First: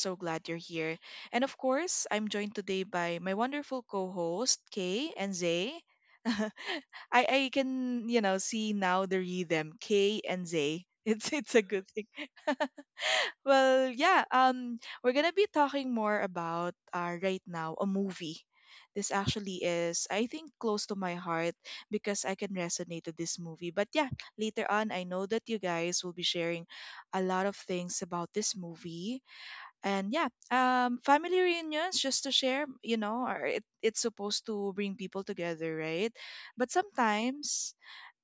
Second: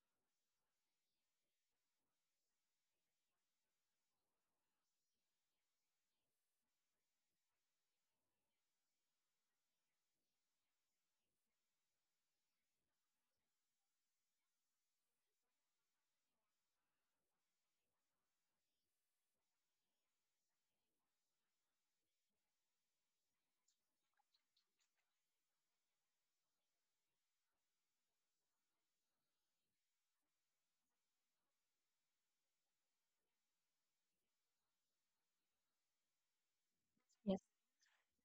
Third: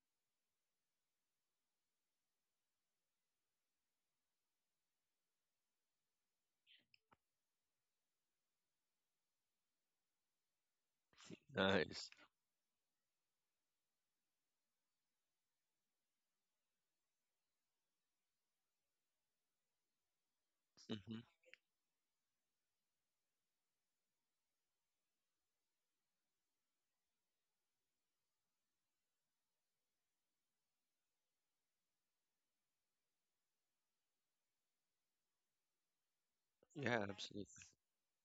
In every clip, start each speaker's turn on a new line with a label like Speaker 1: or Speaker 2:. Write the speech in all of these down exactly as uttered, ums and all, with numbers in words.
Speaker 1: so glad you're here. And of course, I'm joined today by my wonderful co-host, Kay and Zay. I I can, you know, see now the rhythm, K and Zay. It's it's a good
Speaker 2: Nice.
Speaker 1: thing. Well, yeah, um we're going to be talking more about uh right now a movie. This actually is, I think, close to my
Speaker 2: hmm
Speaker 1: heart because I can resonate to this movie. But yeah, later on, I know that you guys will be sharing a lot of things about this movie. And yeah, um, family reunions, just to share, you know, are, it, it's supposed to bring people together, right? But
Speaker 2: Yeah,
Speaker 3: Yes.
Speaker 2: absolutely.
Speaker 1: sometimes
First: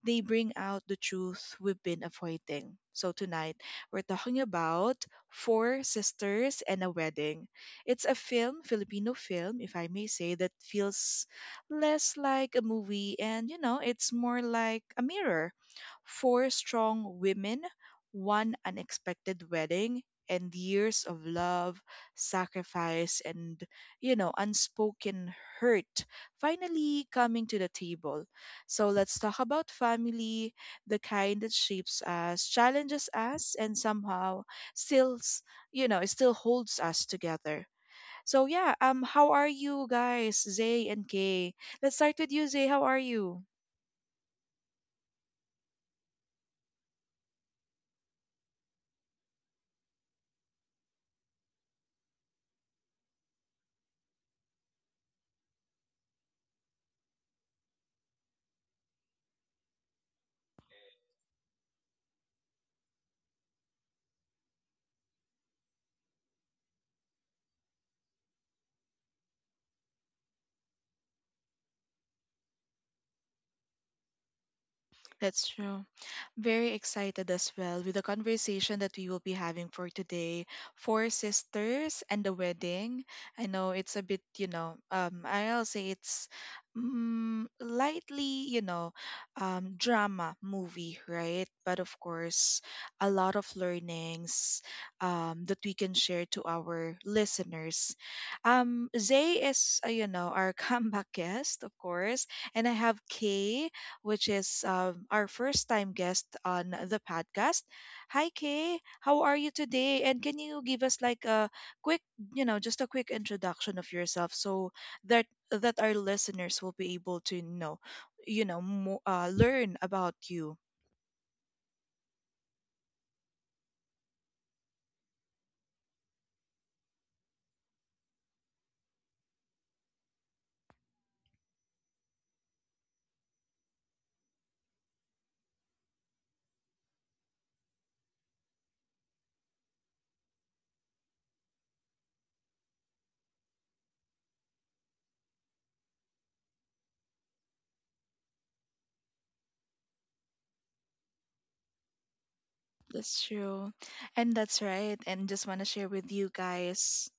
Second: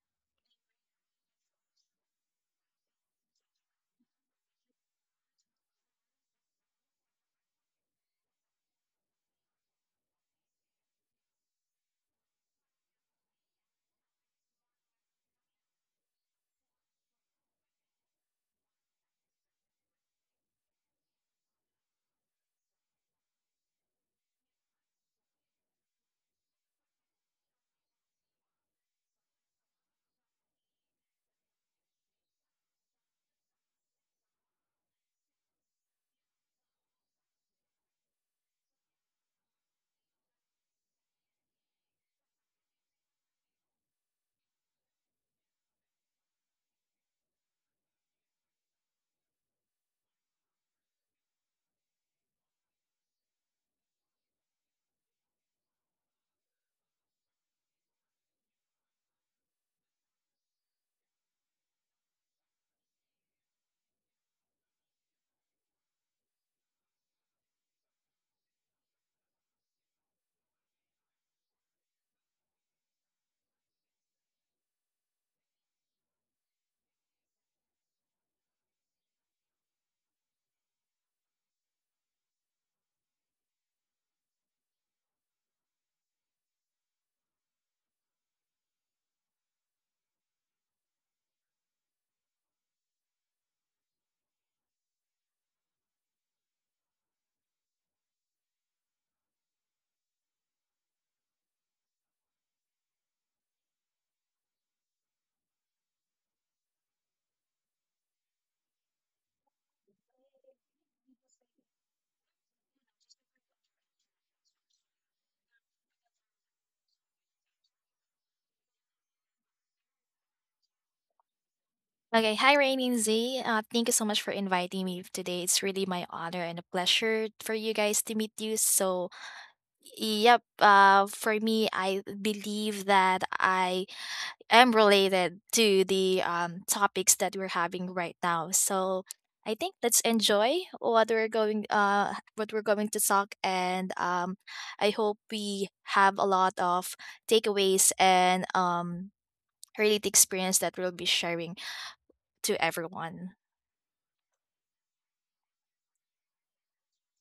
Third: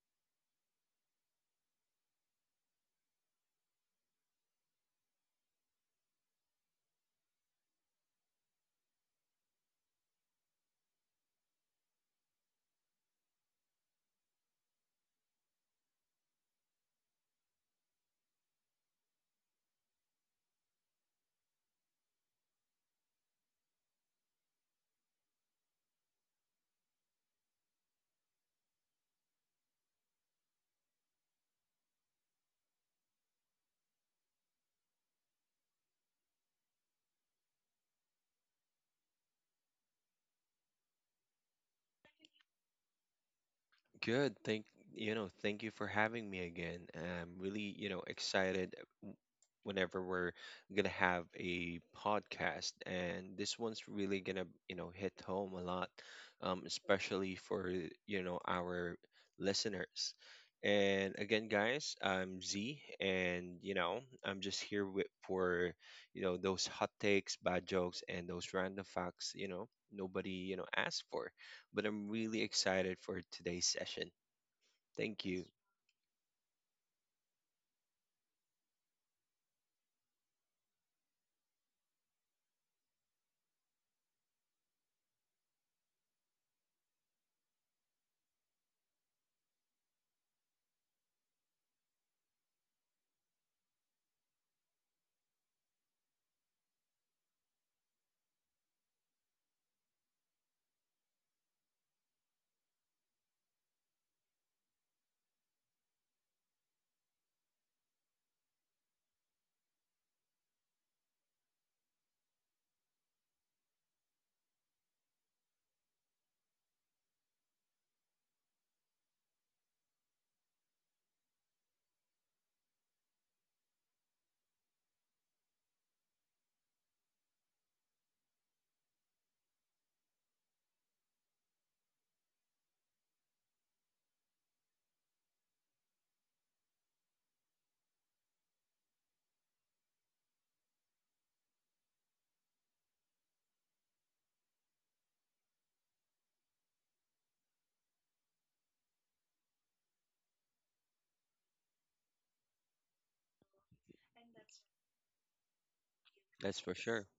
Speaker 1: they bring out the truth we've been avoiding. So tonight, we're talking about Four Sisters and a Wedding. It's a film, Filipino film, if I may say, that feels less like a movie and, you know, it's more like a mirror. Four strong women, one unexpected wedding, and years of love, sacrifice, and, you know, unspoken hurt finally coming to the table. So let's talk about family, the kind that shapes us, challenges us, and somehow still, s- you know, it still holds us together. So yeah, um, how are you guys, Zay and Kay? Let's start with you, Zay. How are you?
Speaker 2: Good. Thank you know, thank you for having me again. I'm really, you know, excited w- whenever we're gonna have a podcast, and this one's really gonna, you know, hit home a lot, um, especially for, you know, our listeners. And again, guys, I'm Z, and you know, I'm just here with for, you know, those hot takes, bad jokes and those random facts, you know, nobody, you know, asked for, but I'm really excited for today's session. Thank you.
Speaker 1: That's true. Very excited as well with the conversation that we will be having for today. Four sisters and the wedding. I know it's a bit, you know, um, I'll say it's mm, lightly, you know, um, drama movie, right? But of course, a lot of learnings um, that we can share to our listeners. Um, Zay is, uh, you know, our comeback guest, of course, and I have Kay, which is, um, our first time guest on the podcast. Hi, Kay. How are you today? And can you give us like a quick, you know, just a quick introduction of yourself so that that our listeners will be able to know, you know, mo- uh, learn about you.
Speaker 3: Okay. Hi, Rainy and Z. Uh, thank you so much for inviting me today. It's really my honor and a pleasure for you guys to meet you. So, yep. Uh, for me, I believe that I am related to the um topics that we're having right now. So, I think let's enjoy what we're going uh what we're going to talk and um I hope we have a lot of takeaways and um related experience that we'll be sharing to
Speaker 1: That's
Speaker 3: everyone.
Speaker 1: true. And that's right. And just want to share with you
Speaker 2: That's for sure.
Speaker 1: guys.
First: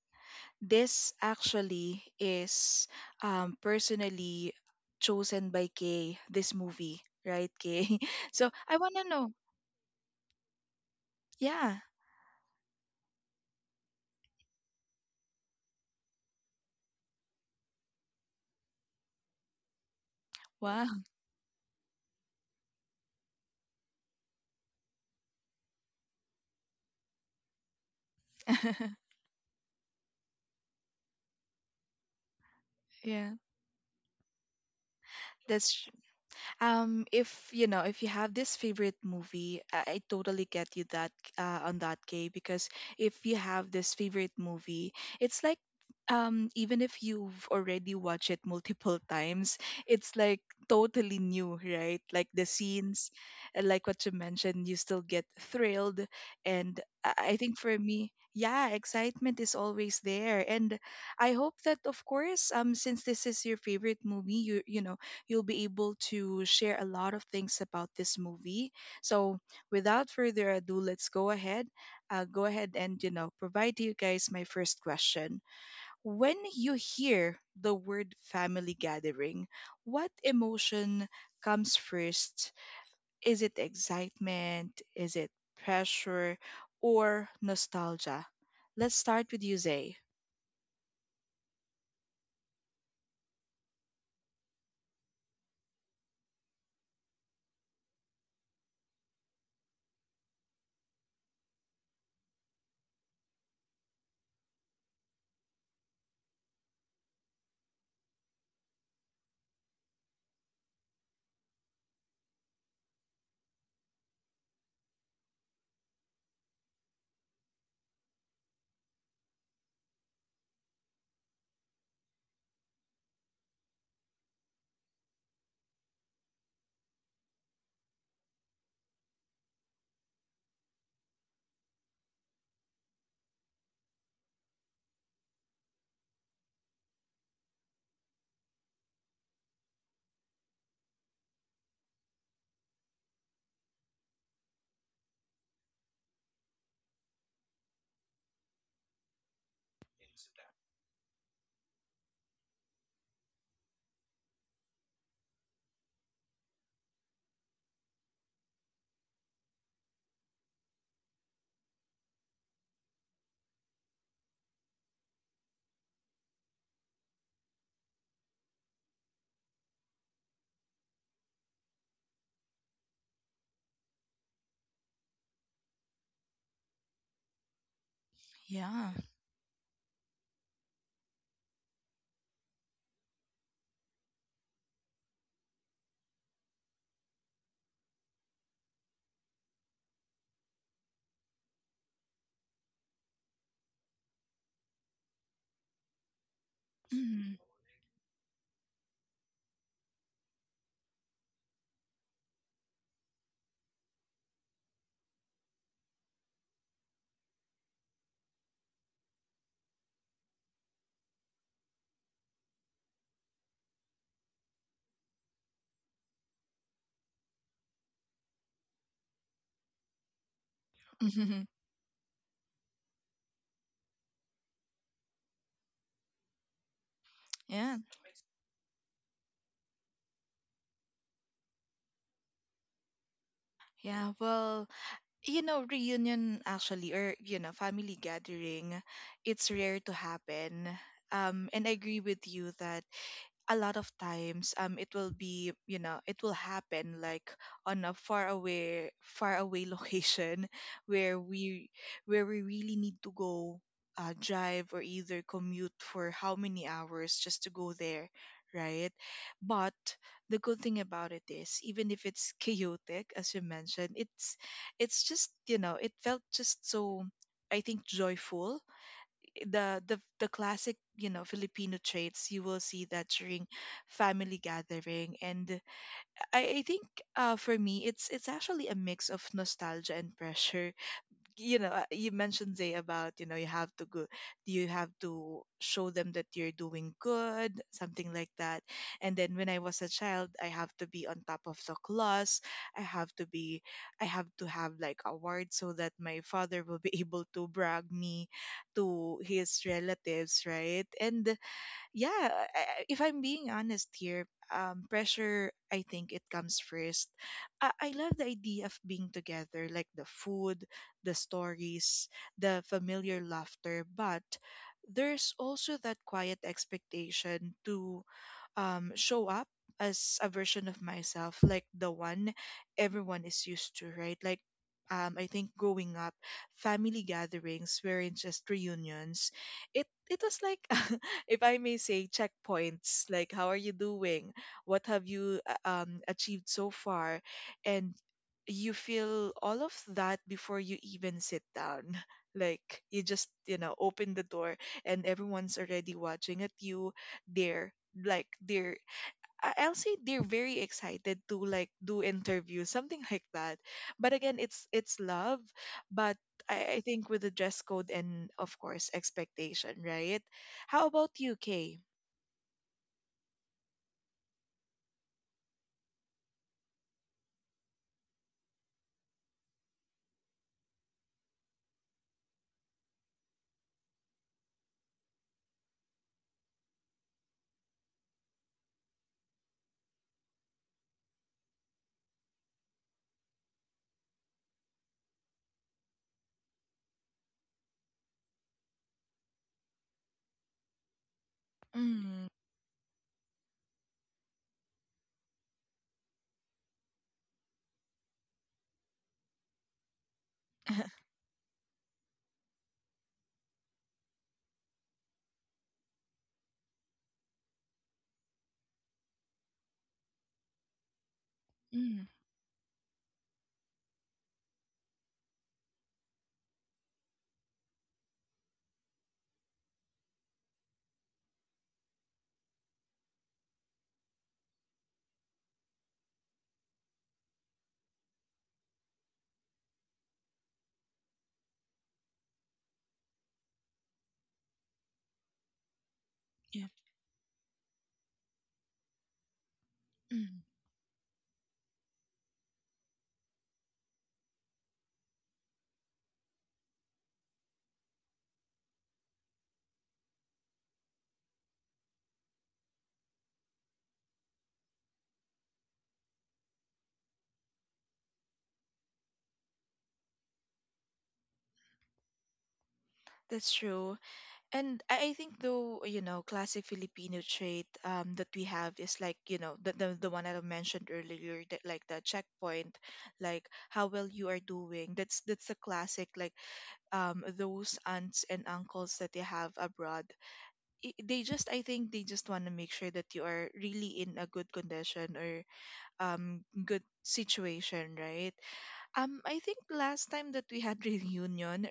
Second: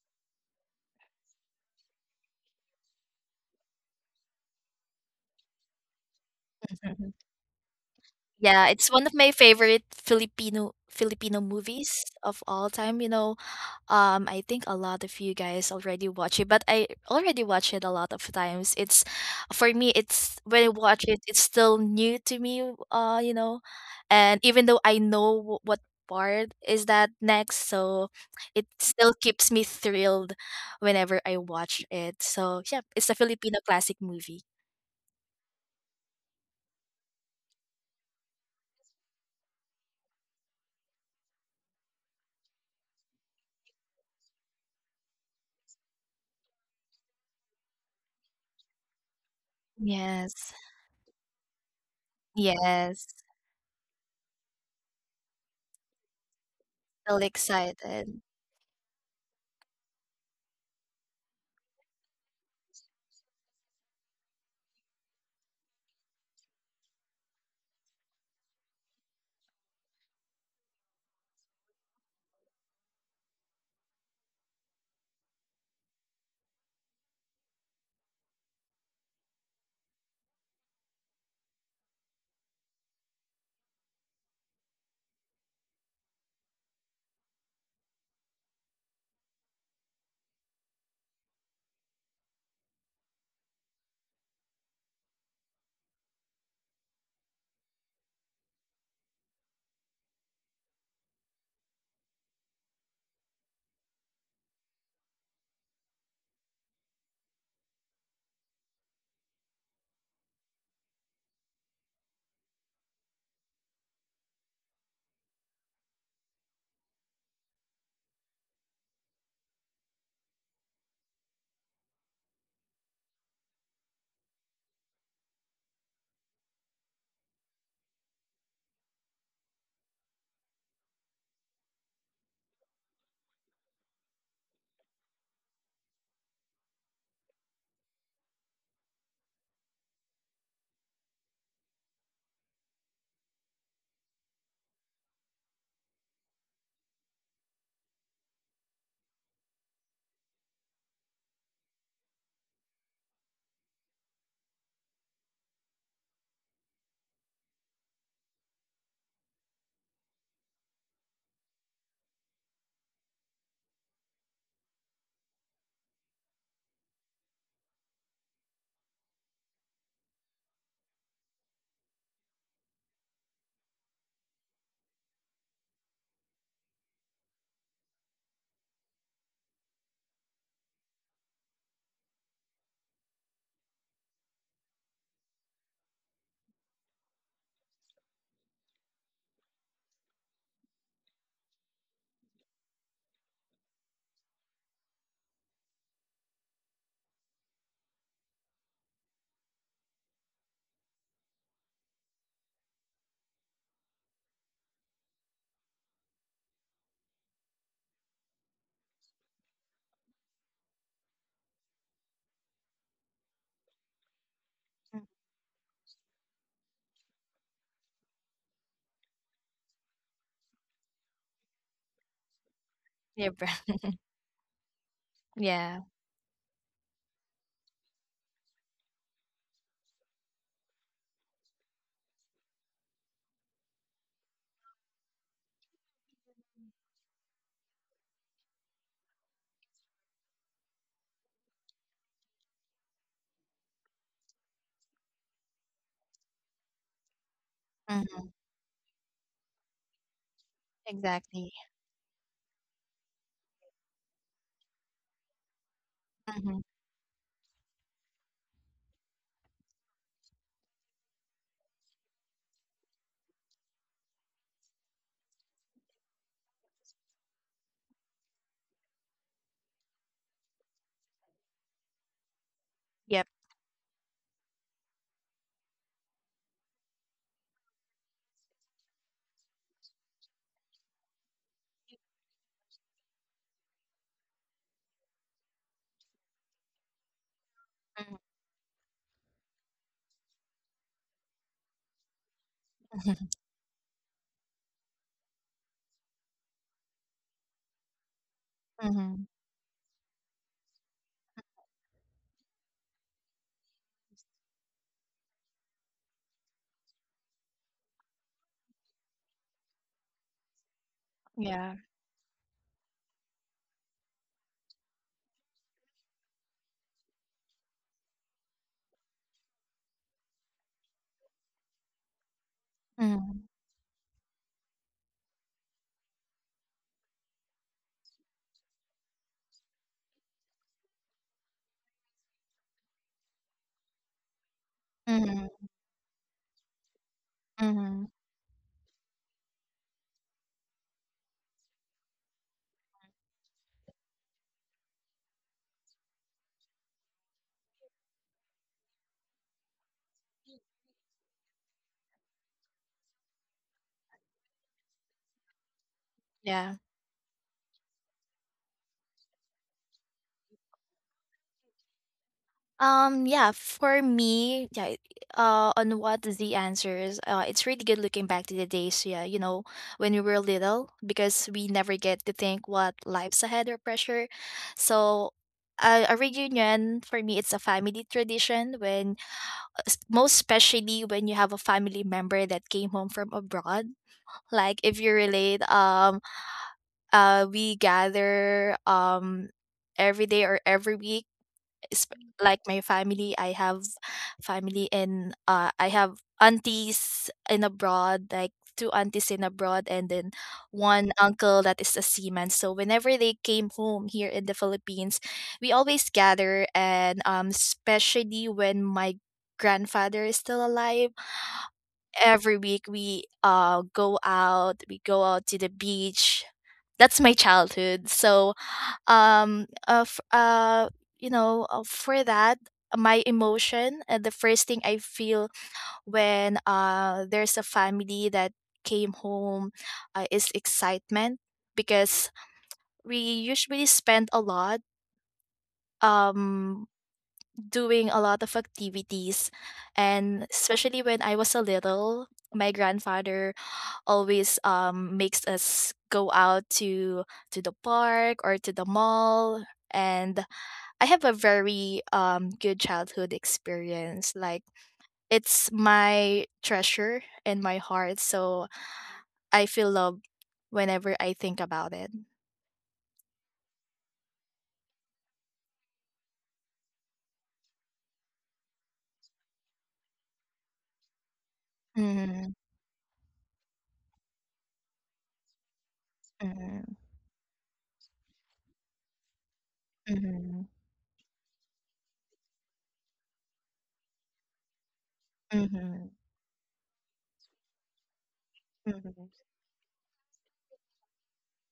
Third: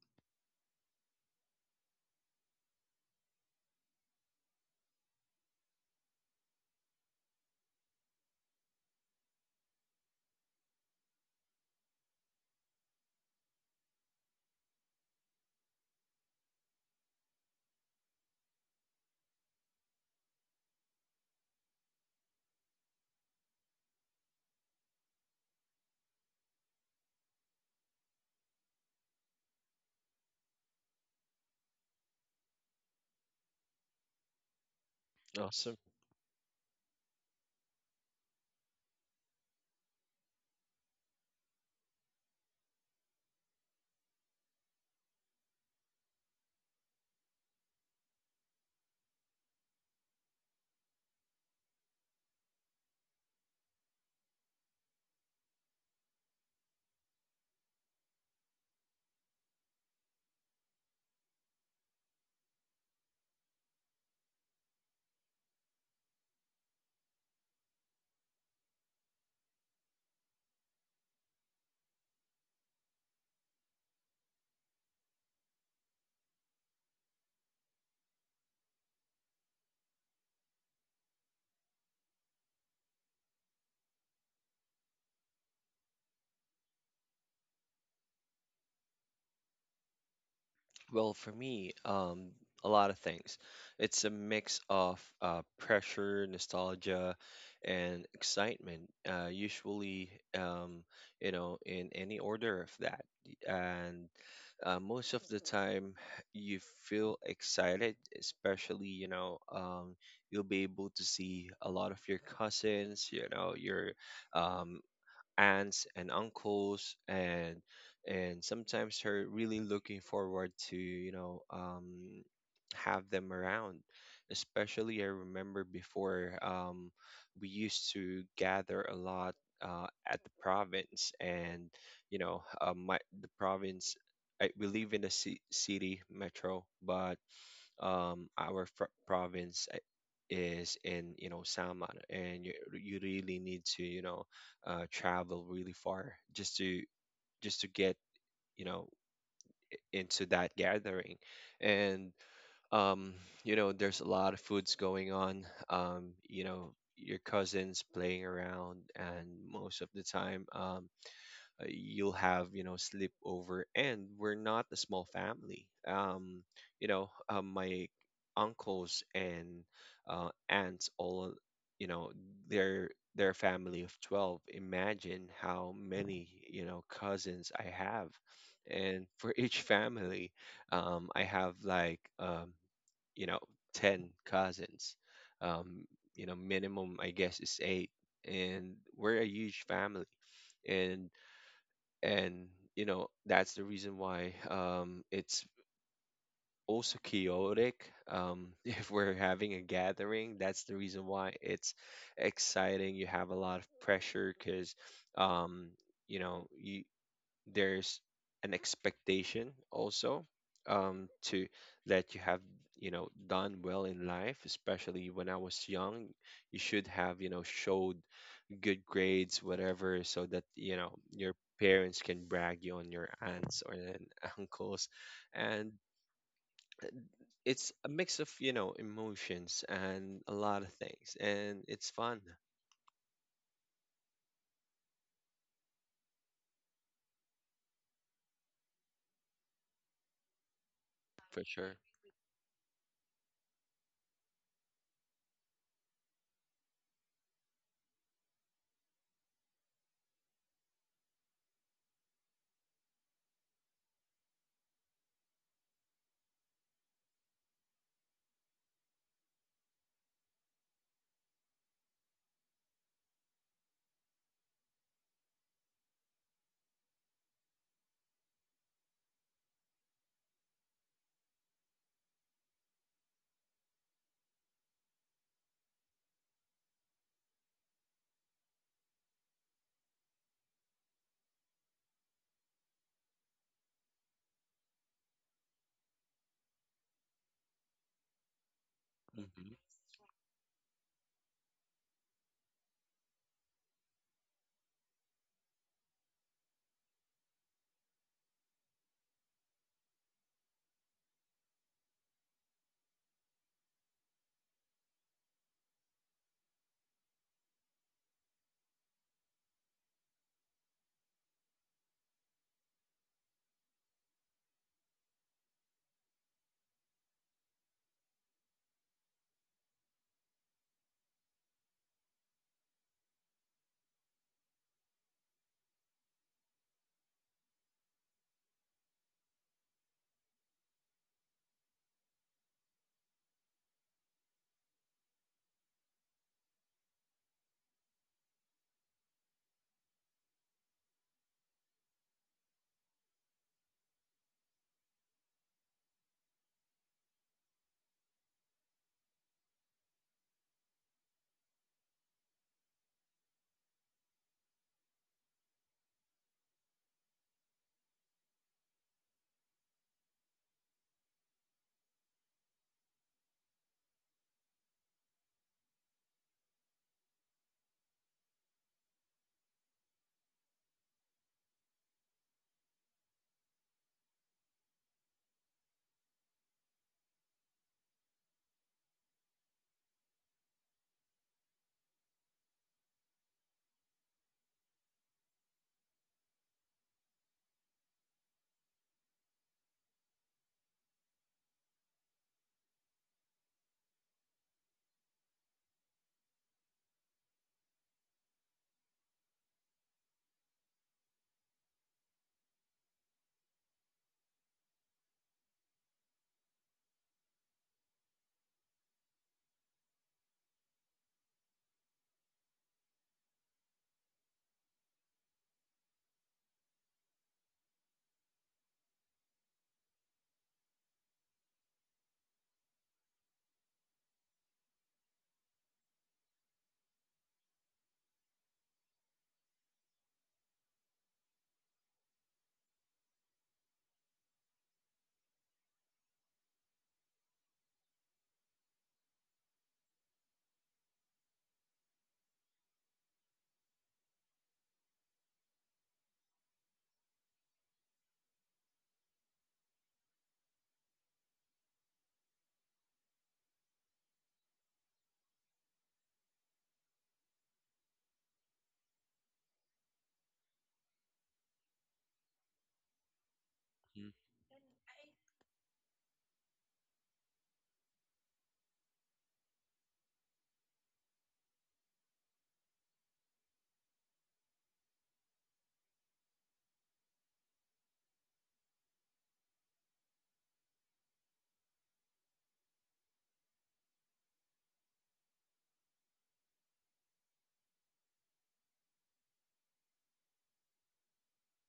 Speaker 1: This actually is, um, personally chosen by Kay, this movie,
Speaker 3: Mhm.
Speaker 1: right, Kay? So
Speaker 3: Yeah,
Speaker 1: I
Speaker 3: it's
Speaker 1: want to
Speaker 3: one of
Speaker 1: know.
Speaker 3: my favorite Filipino Filipino
Speaker 1: Yeah.
Speaker 3: movies of all time, you know. Um, I think a lot of you guys already watch it, but I already watch it a lot of times. It's for me, it's when I
Speaker 1: Wow.
Speaker 3: watch it, it's still new to me, uh, you know. And even though I know wh- what part is that next, so it still keeps me thrilled whenever I watch it. So, yeah, it's a
Speaker 1: Yeah.
Speaker 3: Filipino classic movie.
Speaker 2: Awesome.
Speaker 1: That's Um, if you know, if you have this favorite movie, I, I totally get you that uh, on that, Kay, because if you have this favorite movie, it's like, um even if you've already watched it multiple times, it's like
Speaker 3: Yes.
Speaker 1: totally new, right? Like the
Speaker 3: Yes.
Speaker 1: scenes, uh, like what you mentioned, you still get thrilled, and I
Speaker 3: Still
Speaker 1: I think for me,
Speaker 3: excited.
Speaker 1: yeah, excitement is always there. And I hope that, of course, um, since this is your favorite movie, you you know you'll be able to share a lot of things about this movie. So, without further ado, let's go ahead. Uh, go ahead and you know provide to you guys my first question. When you hear the word family gathering, what emotion comes first? Is it excitement? Is it pressure or nostalgia? Let's start with you, Zay.
Speaker 2: Well, for me, um, a lot of things. It's a mix of uh, pressure, nostalgia, and excitement. Uh, usually, um, you know, in any order of that. And uh, most of the time, you feel excited, especially, you know, um, you'll be able to see a lot of your cousins, you know, your um, aunts and uncles, and and sometimes her really looking forward to, you know, um, have them around, especially, I remember before, um, we used to gather a lot uh, at the province. And you know, uh, my the province, I, we live in a ci- city metro, but um, our fr- province uh, is in, you know, Salmon, and you you really need to, you know, uh, travel really far just to just to get, you know, into that gathering. And um, you know, there's a lot of foods going on. Um, you know, your cousins playing around, and most of the time. Um, uh, you'll have, you know, sleepover, and we're not a small family. Um you know, uh, my uncles and uh, aunts all, you know, their their family of twelve, imagine how many, you know, cousins I have.
Speaker 1: Yeah.
Speaker 2: And for each family, um I have like, um you know, ten cousins, um you know, minimum I guess is eight. And we're a huge family, and and you know, that's the reason why, um, it's also
Speaker 1: Mhm.
Speaker 2: chaotic, um, if we're having a gathering. That's the reason why it's exciting. You have a lot of pressure because, um, you know, you, there's an expectation also, um, to that you have, you know, done well in life,
Speaker 3: Mm,
Speaker 2: especially when I was young. You should have, you know, showed good grades, whatever, so that, you know, your parents can brag you on your
Speaker 3: yeah, br
Speaker 2: aunts or an uncles, and
Speaker 3: yeah,
Speaker 2: it's
Speaker 1: Yeah.
Speaker 2: a mix of, you know, emotions and a lot of things, and it's fun
Speaker 1: Yeah. Well, you know, reunion actually, or, you know, family gathering, it's rare to happen.
Speaker 2: for
Speaker 1: Um, and I
Speaker 2: sure.
Speaker 1: agree with you that a lot of times um it will be you know it will happen like on a far
Speaker 3: mhm,
Speaker 1: away far away location where
Speaker 3: exactly,
Speaker 1: we where we really need to go, uh, drive or either commute for how
Speaker 3: mhm,
Speaker 1: many hours just to go there, right? But the good thing about it is, even if it's chaotic as you mentioned, it's it's just, you know it felt just so, I think, joyful. The the the classic, you know Filipino traits you will see that
Speaker 3: yep,
Speaker 1: during family gathering. And I, I think, uh, for me, it's it's actually a mix of nostalgia and pressure. You know uh, you mentioned, Zay, about, you know you have to go, you have to show them that you're doing good, something
Speaker 3: mhm,
Speaker 1: like that. And then when
Speaker 2: hmm
Speaker 1: I was a child, I have to be on top of the class. I have to be I have to have like awards so that my father will be able to brag me to
Speaker 3: mhm,
Speaker 1: his relatives, right? And yeah, I- I- if I'm being honest here, um, pressure, I think, it comes first. I, I love the idea of being together, like the food, the
Speaker 3: yeah,
Speaker 1: stories, the familiar laughter. But there's also that quiet expectation to, um, show up as a version of myself, like the one everyone
Speaker 3: mhm,
Speaker 1: is used to, right? Like, um, I think growing up, family gatherings weren't just reunions. It it was like, if I may say, checkpoints. Like, how are you doing? What have you, uh,
Speaker 3: mhm,
Speaker 1: um, achieved so far? And
Speaker 3: mhm,
Speaker 1: you feel all of that before you even sit down. Like you just, you know open the door and everyone's already watching at you. They're like they're I- I'll say they're very excited to like do interviews, something like that. But again, it's it's love, but
Speaker 3: yeah.
Speaker 1: I, I think with the dress code and, of course, expectation, right? How about you, Kay?
Speaker 3: Um, yeah, for me, yeah, uh, on what the answers, uh, it's really good looking back to the days, yeah, you know, when we were little, because we never get to think what life's ahead or pressure. So, uh, a reunion for me, it's a family tradition when, uh, s- most especially when you have a family member that came home from abroad like if you relate um uh we gather um every day or every week, esp-
Speaker 1: Mm.
Speaker 3: like my family. I have family in uh I have aunties in abroad, like two aunties in abroad, and then one uncle that is a seaman. So whenever they came home here in the Philippines, we always gather. And um especially when my grandfather is still alive,
Speaker 1: Mm.
Speaker 3: every week we uh go out, we go out to the beach. That's my childhood. So um uh, f- uh you know, uh, for that, my emotion, uh, the first thing I feel when uh there's a family that came home, uh, is excitement, because we usually spend a lot
Speaker 1: Yeah.
Speaker 3: um doing a lot of activities.
Speaker 1: Mm.
Speaker 3: And especially when I was a little, my grandfather always um, makes us go out to to the park or to the mall. And I have a very um, good childhood experience, like it's my treasure in my heart. So I feel love whenever I think about it.
Speaker 1: That's true. And I I think, though, you know, classic Filipino trait, um, that we have is like, you know, the, the, the one that I mentioned earlier, that like the
Speaker 3: Mhm,
Speaker 1: checkpoint, like how well you are doing. That's that's a classic, like,
Speaker 3: mhm,
Speaker 1: um, those aunts and uncles that they have abroad.
Speaker 3: mhm,
Speaker 1: i- They just, I think, they just want to make sure that you are really in a good condition or,
Speaker 3: mhm,
Speaker 1: um, good situation, right? Um,
Speaker 3: mhm,
Speaker 1: I think last time that we had reunion,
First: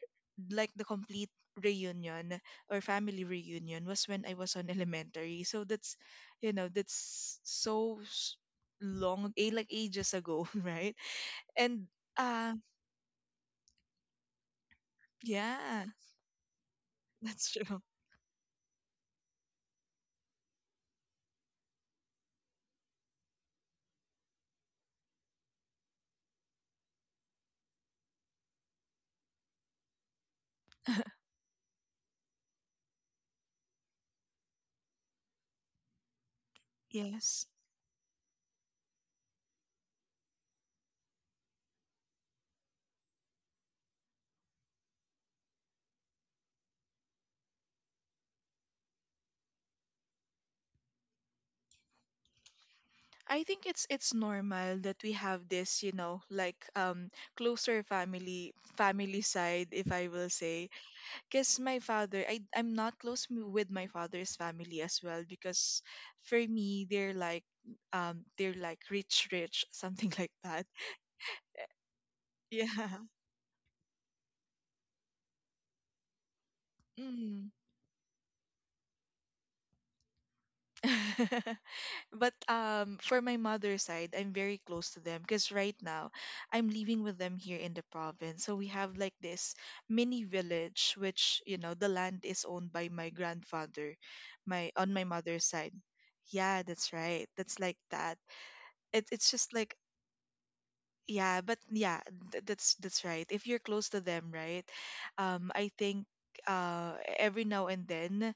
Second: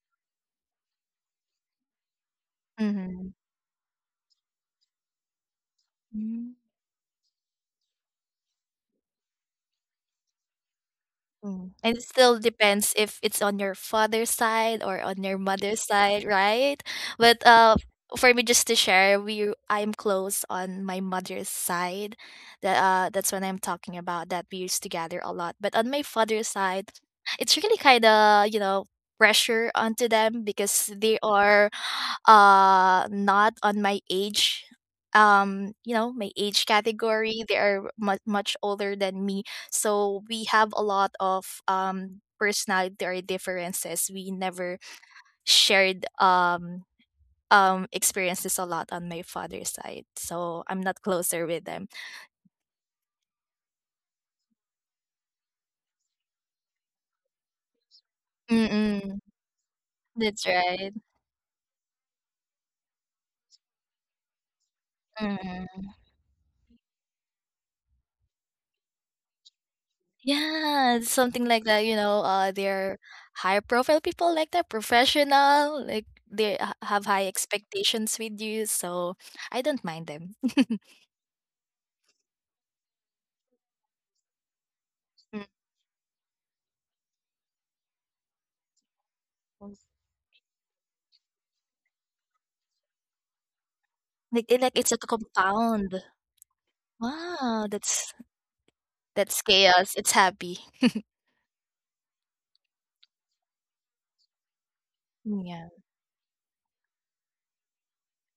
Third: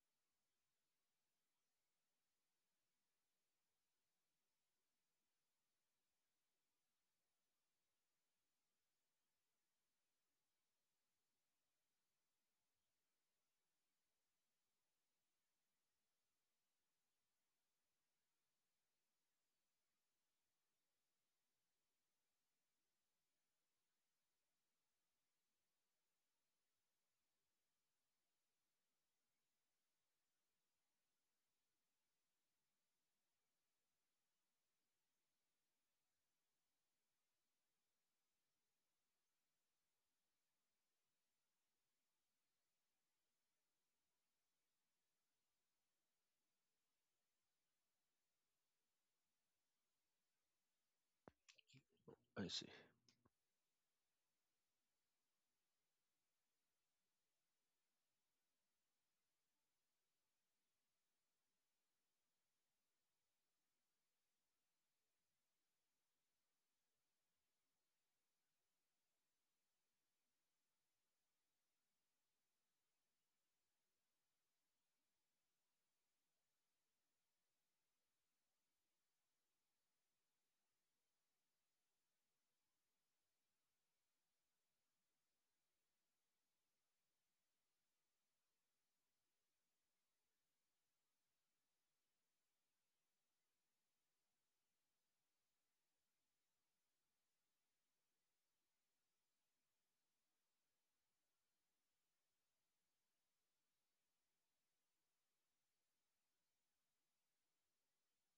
Speaker 1: like the complete reunion or family
Speaker 3: mhm,
Speaker 1: reunion, was when I was on elementary. So that's, you
Speaker 3: mhm.
Speaker 1: know, that's so s- long, eh, like ages ago, right?
Speaker 3: Mm.
Speaker 1: And,
Speaker 3: And it still
Speaker 1: uh,
Speaker 3: depends if it's on your father's side or on your mother's
Speaker 1: yeah,
Speaker 3: side, right? But
Speaker 1: that's
Speaker 3: uh,
Speaker 1: true.
Speaker 3: for me, just to share, we I'm close on my mother's side. That uh, that's when I'm talking about that we used to gather a lot. But on my father's side, it's really kind of you know pressure onto them because they are uh not on my age, um you know, my age category.
Speaker 1: Yes.
Speaker 3: They are much much older than me, so we have a lot of um personality or differences. We never shared um um experiences a lot on my father's side. So I'm not closer with them.
Speaker 2: I see.
Speaker 1: I think it's it's normal that we have this, you know, like um closer family family
Speaker 3: Mm-mm.
Speaker 1: side, if I will
Speaker 3: That's
Speaker 1: say,
Speaker 3: right.
Speaker 1: because my father I, i'm not close m- with my father's family as well because
Speaker 3: Mm-mm.
Speaker 1: for me they're like um they're like rich rich something like that.
Speaker 3: Yeah, something like that, you know, uh they're
Speaker 1: Yeah.
Speaker 3: high profile people like that, professional, like they ha- have high
Speaker 1: Mm.
Speaker 3: expectations with you, so I don't mind them.
Speaker 1: but um for my mother's side, I'm very close to them
Speaker 3: Mm.
Speaker 1: because right now I'm living with them here in the province. So we have like this mini village, which, you know the land is owned by my grandfather,
Speaker 3: Like, it-
Speaker 1: my
Speaker 3: like it's
Speaker 1: on
Speaker 3: a
Speaker 1: my mother's side.
Speaker 3: compound.
Speaker 1: Yeah, that's right. That's
Speaker 3: Wow,
Speaker 1: like
Speaker 3: that's
Speaker 1: that. It, it's
Speaker 3: That's
Speaker 1: just like,
Speaker 3: chaos. It's happy.
Speaker 1: yeah, but yeah, th- that's that's right if you're close to them, right? um
Speaker 3: Yeah.
Speaker 1: i think uh every now and then,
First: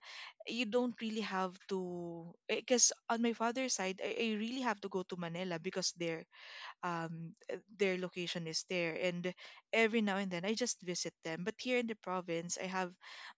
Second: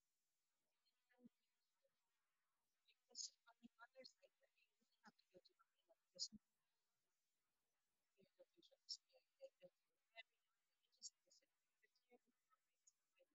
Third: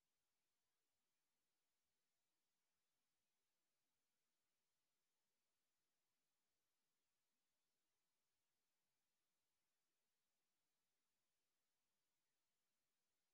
Speaker 1: you don't really have to, because on my father's side, I, I really have to go to Manila because they're um, uh, their location is there. And every now and then, I just visit them. But here in the province, I have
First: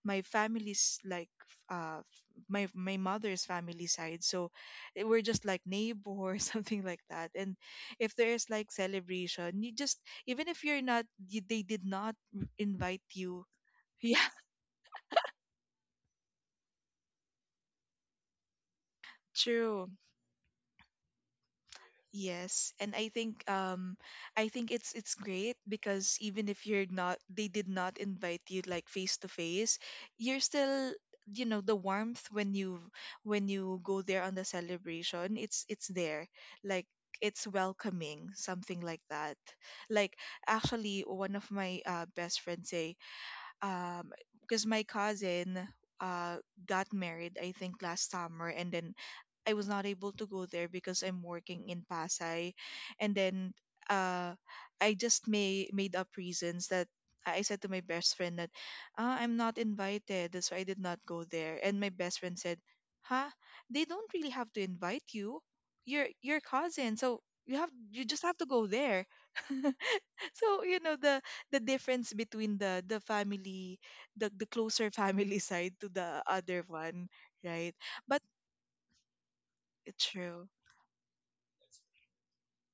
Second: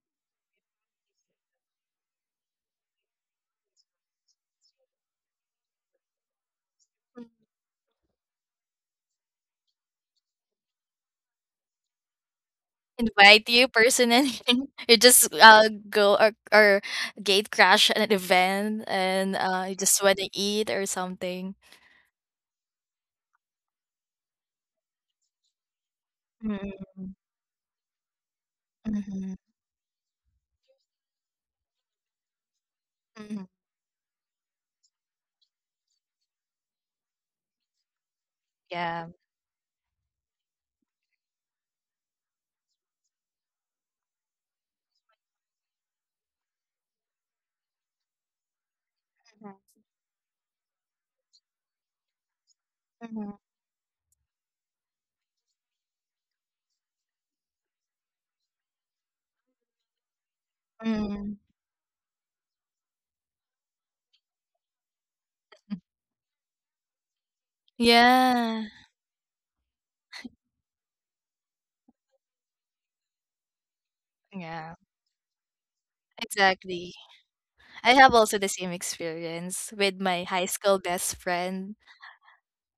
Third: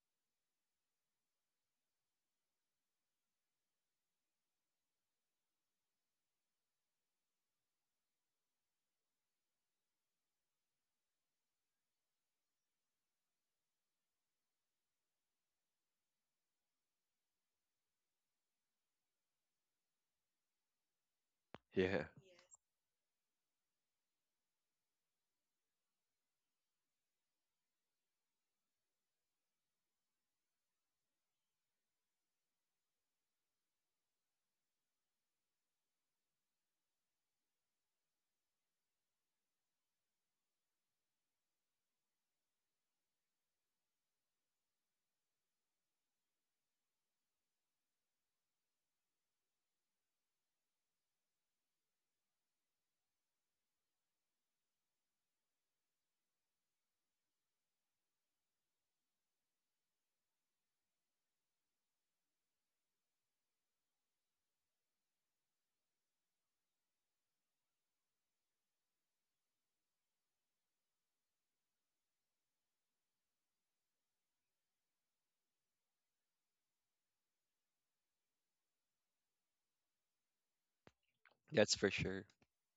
Speaker 1: my family's like uh, my my mother's family side, so, eh, we're just like neighbor or something like that. And if there's like celebration, you just, even if you're not, y- they did not invite you.
Speaker 3: Invite you
Speaker 1: Yeah,
Speaker 3: personally. you just uh go, or, or gate crash at an event, and uh you
Speaker 1: true.
Speaker 3: just want to eat or something.
Speaker 2: Yeah,
Speaker 1: Yes, and I think, um I think it's it's great because even if you're
Speaker 3: Mm-hmm.
Speaker 1: not, they did not invite you like face to
Speaker 3: Mm-hmm.
Speaker 1: face, you're still, you know the warmth when you
Speaker 3: Hmm.
Speaker 1: when you go there on the celebration, it's it's there. Like, it's welcoming, something like
Speaker 3: Yeah.
Speaker 1: that. Like, actually, one of my, uh, best friends say, um because my cousin, uh got married, I think, last summer. And then I was not able to go there because I'm working in Pasay, and
Speaker 3: Mm-hmm.
Speaker 1: then, uh I just may made up reasons that I said to my best friend. That, ah, I'm not invited. That's why I did not go
Speaker 3: Mm-hmm.
Speaker 1: there. And my best friend said, huh, they don't really have to invite you. You're your cousin, so you have you just have to
Speaker 3: Yeah.
Speaker 1: go there. So, you know the the difference between the the family, the the
Speaker 3: Yeah.
Speaker 1: closer family side to the other
Speaker 3: Exactly.
Speaker 1: one, right?
Speaker 3: I have
Speaker 1: But
Speaker 3: also the same experience with
Speaker 1: it's
Speaker 3: my high
Speaker 1: true.
Speaker 3: school best friend.
Speaker 2: that's for sure.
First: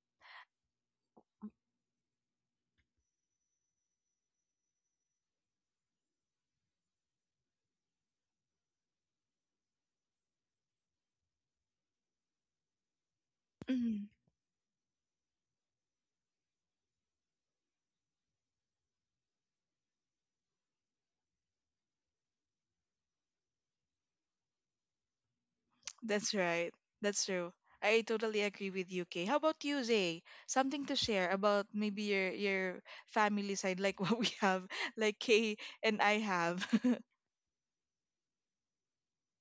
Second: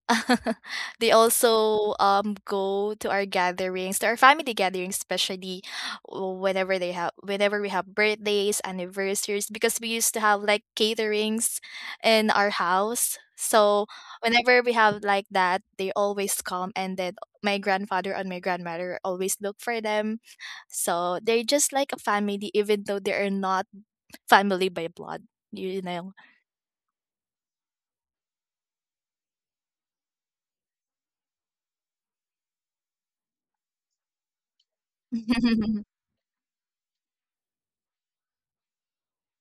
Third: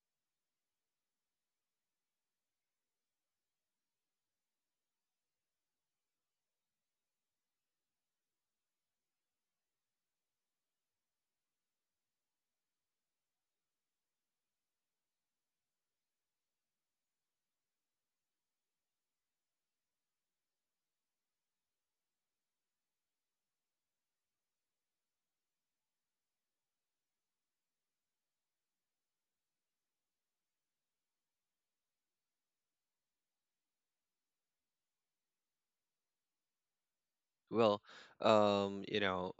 Speaker 3: They also um go to our gatherings, to our family gatherings, especially whenever they have whenever we have birthdays, anniversaries, because we used to have like caterings in our house. So
Speaker 1: Mhm.
Speaker 3: whenever we have like that, they always come, and then my grandfather and my grandmother always look for them. So they're just like a family even though they are not family by blood, you know.
Speaker 1: That's right. That's true. I totally agree with you, Kay. How about you, Zay? Something to share about, maybe, your your family side, like what we have, like Kay and I have.
Speaker 2: Well, um, you know,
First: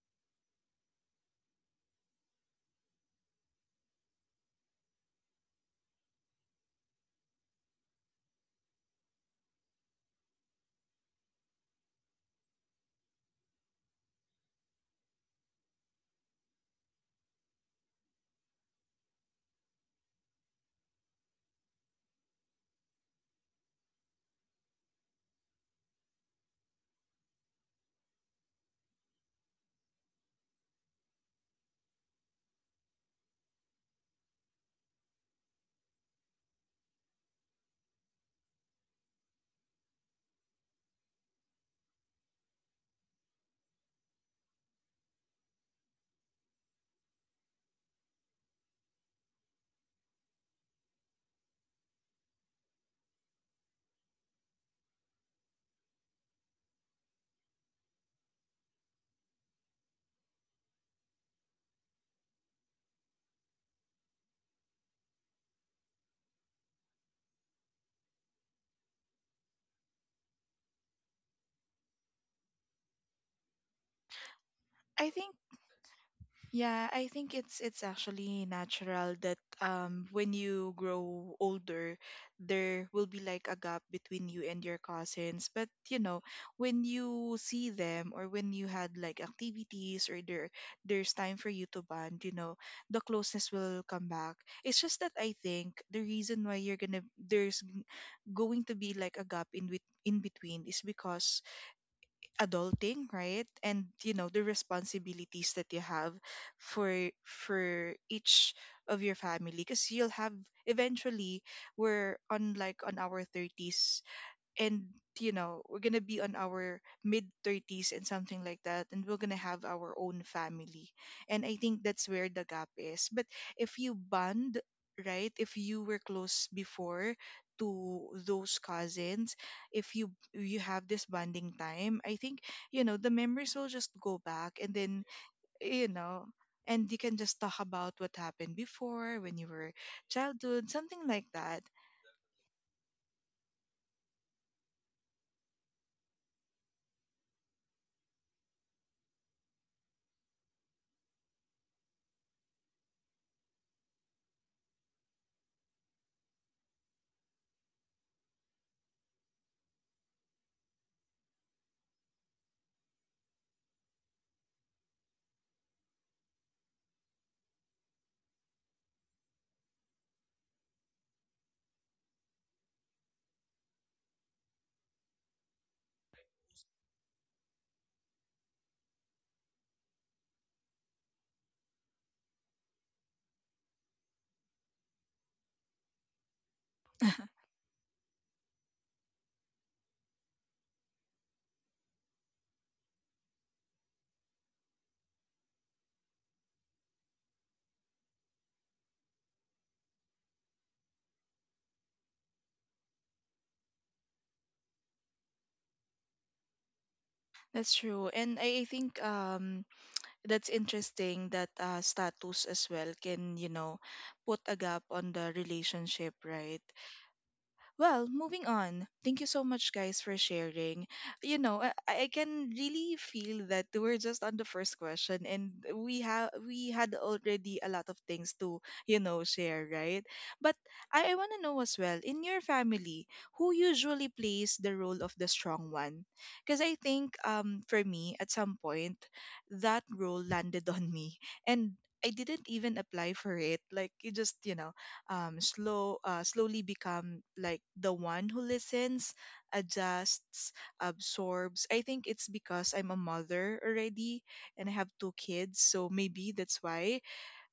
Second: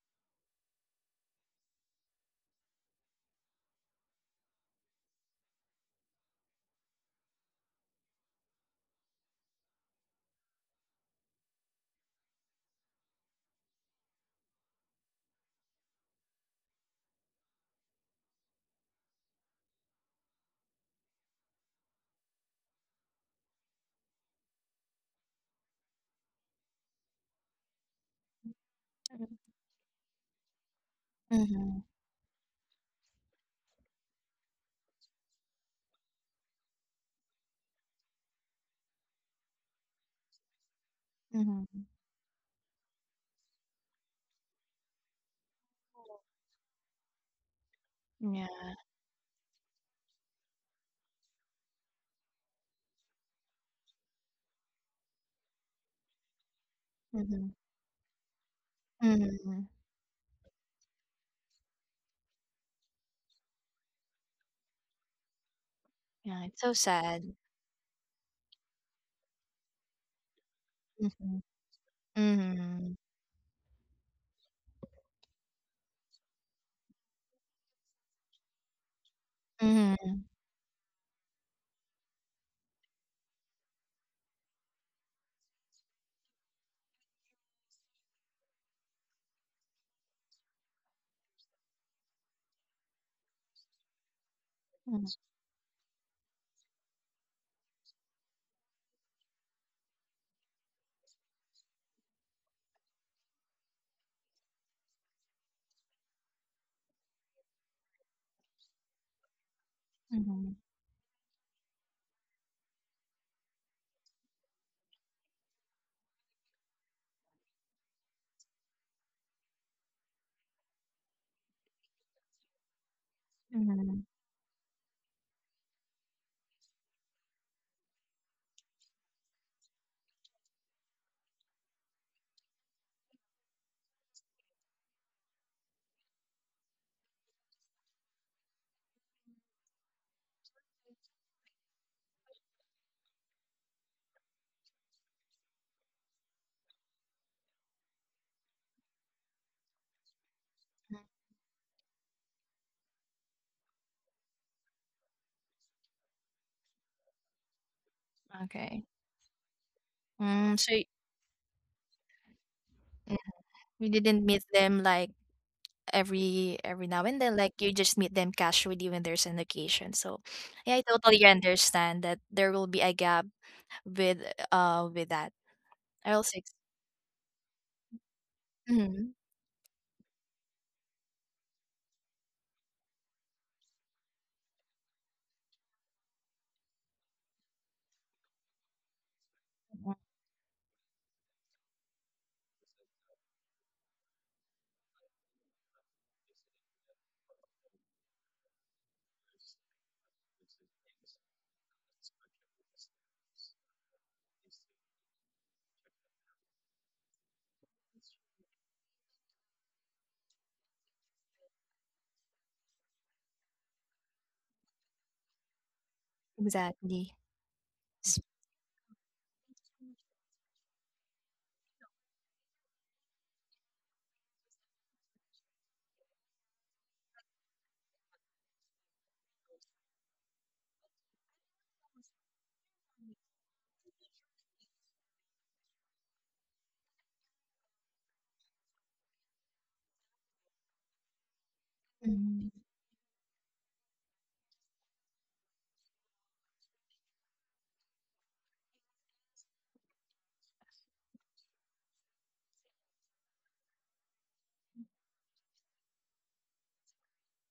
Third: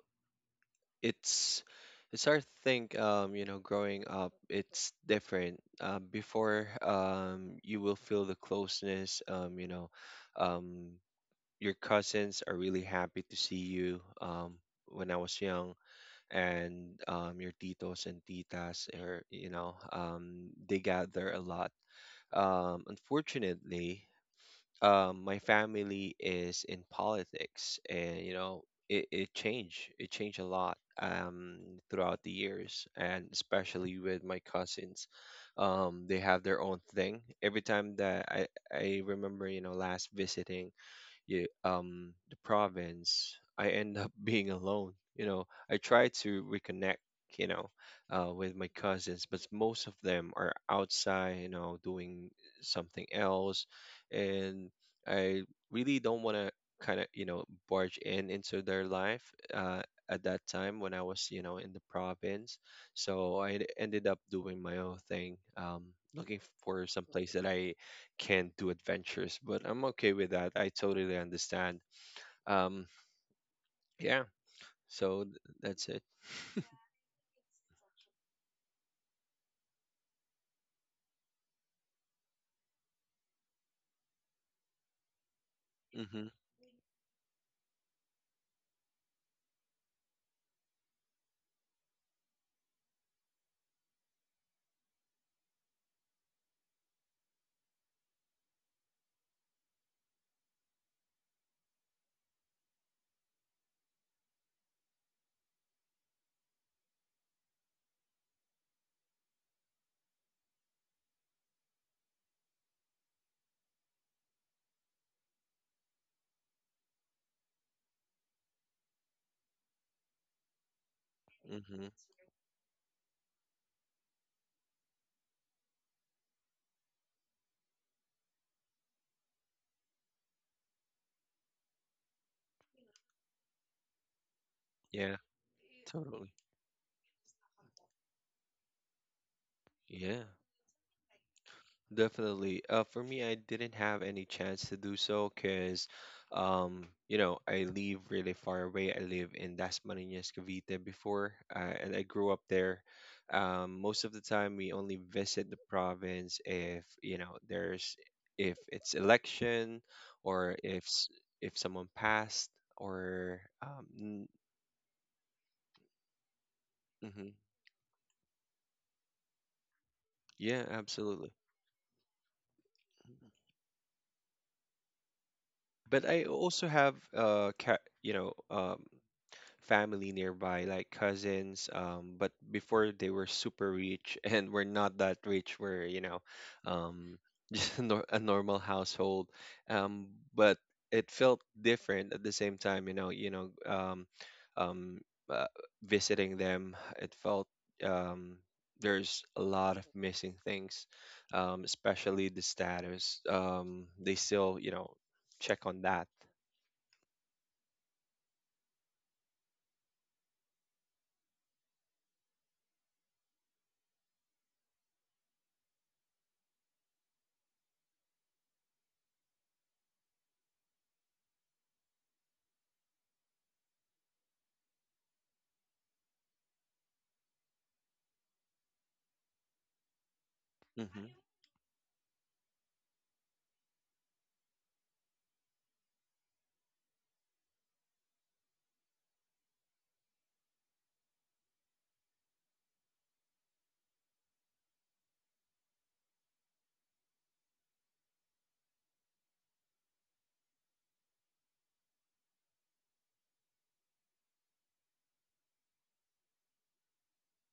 Speaker 2: it's it's hard to think, um, you know, growing up, it's different. Um, before, um, you will feel the closeness, um, you know, um, your cousins are really happy to see you, um, when I was young. And um, your titos and titas, or you know, um, they gather a lot. Um, unfortunately, um, my family is in politics, and you know, it, it changed it changed a lot
Speaker 3: Mm,
Speaker 2: um,
Speaker 3: mhm,
Speaker 2: throughout the years, and especially with my cousins. Um, they have their own thing. Every time that I, I remember, you know, last visiting, yeah,
Speaker 3: mhm.
Speaker 2: um, the province, I end up being alone. You know, I try to reconnect, you know, uh,
Speaker 3: Yeah,
Speaker 2: with my cousins, but most of them are outside, you know, doing something else, and I really don't want to, kind of, you know,
Speaker 3: mhm,
Speaker 2: barge in into their life.
Speaker 3: mhm.
Speaker 2: Uh, at that time when I was, you know, in the province, so I ended up doing my own thing, um, looking
Speaker 3: Yeah, it's so
Speaker 2: for some place
Speaker 3: sad.
Speaker 2: that I can do adventures, but I'm okay with that. I totally
Speaker 3: Mhm,
Speaker 2: understand. Um,
Speaker 3: mhm,
Speaker 2: yeah,
Speaker 1: I
Speaker 2: so
Speaker 1: think
Speaker 2: th- that's it.
Speaker 1: Yeah, I think it's it's actually natural that, um
Speaker 3: mhm,
Speaker 1: when you grow older, there will be like a gap between you and your cousins. But, you know,
Speaker 2: Mm-hmm.
Speaker 1: when you see them or when you had like activities or there there's time for you to bond, you know, the closeness will come back. It's just
Speaker 3: mhm,
Speaker 1: that I think the reason why you're gonna there's going to be like a gap in with in between is because adulting, right? And you know the responsibilities that you have for for each of your family, because you'll have
Speaker 3: mhm,
Speaker 1: eventually. We're on like on our thirties, and you know we're gonna be on our mid thirties and something like that, and we're gonna have our own family. And I think
Speaker 2: Mm-hmm.
Speaker 1: that's where the gap is. But if you
Speaker 3: mhm.
Speaker 1: bond, right? If you were close before to those cousins, if you you have this bonding time, I think you know the memories will just go back. And then
Speaker 2: Yeah,
Speaker 1: you know,
Speaker 2: totally.
Speaker 1: and you can just talk about what happened before when you were
Speaker 2: Yeah.
Speaker 1: childhood, something like that.
Speaker 2: Definitely. Uh, for me, I didn't have any chance to do so because, um, you know, I live really far away. I live in Las Marinas, Cavite
Speaker 3: Mm,
Speaker 2: before, uh, and I grew up there. Um, most of the time, we only visit the province if, you know, there's if
Speaker 3: Okay.
Speaker 2: it's election, or
Speaker 3: Mm, so
Speaker 2: if
Speaker 3: y-
Speaker 2: s- if someone passed,
Speaker 3: mm,
Speaker 2: or
Speaker 3: you
Speaker 2: um,
Speaker 3: didn't meet them like every every now and
Speaker 2: mm-hmm.
Speaker 3: then, like you just meet them casually when there's an occasion. So,
Speaker 2: Yeah,
Speaker 3: yeah, I totally
Speaker 2: absolutely.
Speaker 3: understand that there will be a gap with uh with that.
Speaker 2: But
Speaker 3: I
Speaker 2: I
Speaker 3: also ex-
Speaker 2: also have uh, ca- you know, um.
Speaker 3: mhm,
Speaker 2: family nearby, like cousins. Um, but before they were super rich, and we're not that rich. We're, you know, um, just a, nor- a normal household. Um,
Speaker 3: mhm,
Speaker 2: but it felt different at the same time. You know, you know, um, um, uh, visiting them, it felt, um, there's a lot of missing things, um, especially the status. Um, they still, you know, check on that.
Speaker 1: That's true. And I I think um that's interesting that uh, status as well can, you know, put a gap on the relationship, right?
Speaker 3: exactly.
Speaker 1: Well,
Speaker 3: S-
Speaker 1: moving on. Thank you so much, guys, for sharing. You know, I, I can really feel that we're just on the first question, and we have we had already a lot of things to you know share, right? But
Speaker 2: hmm
Speaker 1: I, I want to know as well, in your family, who usually plays the role of the strong one? Because I think um for me, at some point, that role landed on me, and I didn't
Speaker 3: mhm.
Speaker 1: even apply for it. Like you just you know um, slow uh, slowly become like the one who listens, adjusts, absorbs. I think it's because I'm a mother already and I have two kids, so maybe that's why.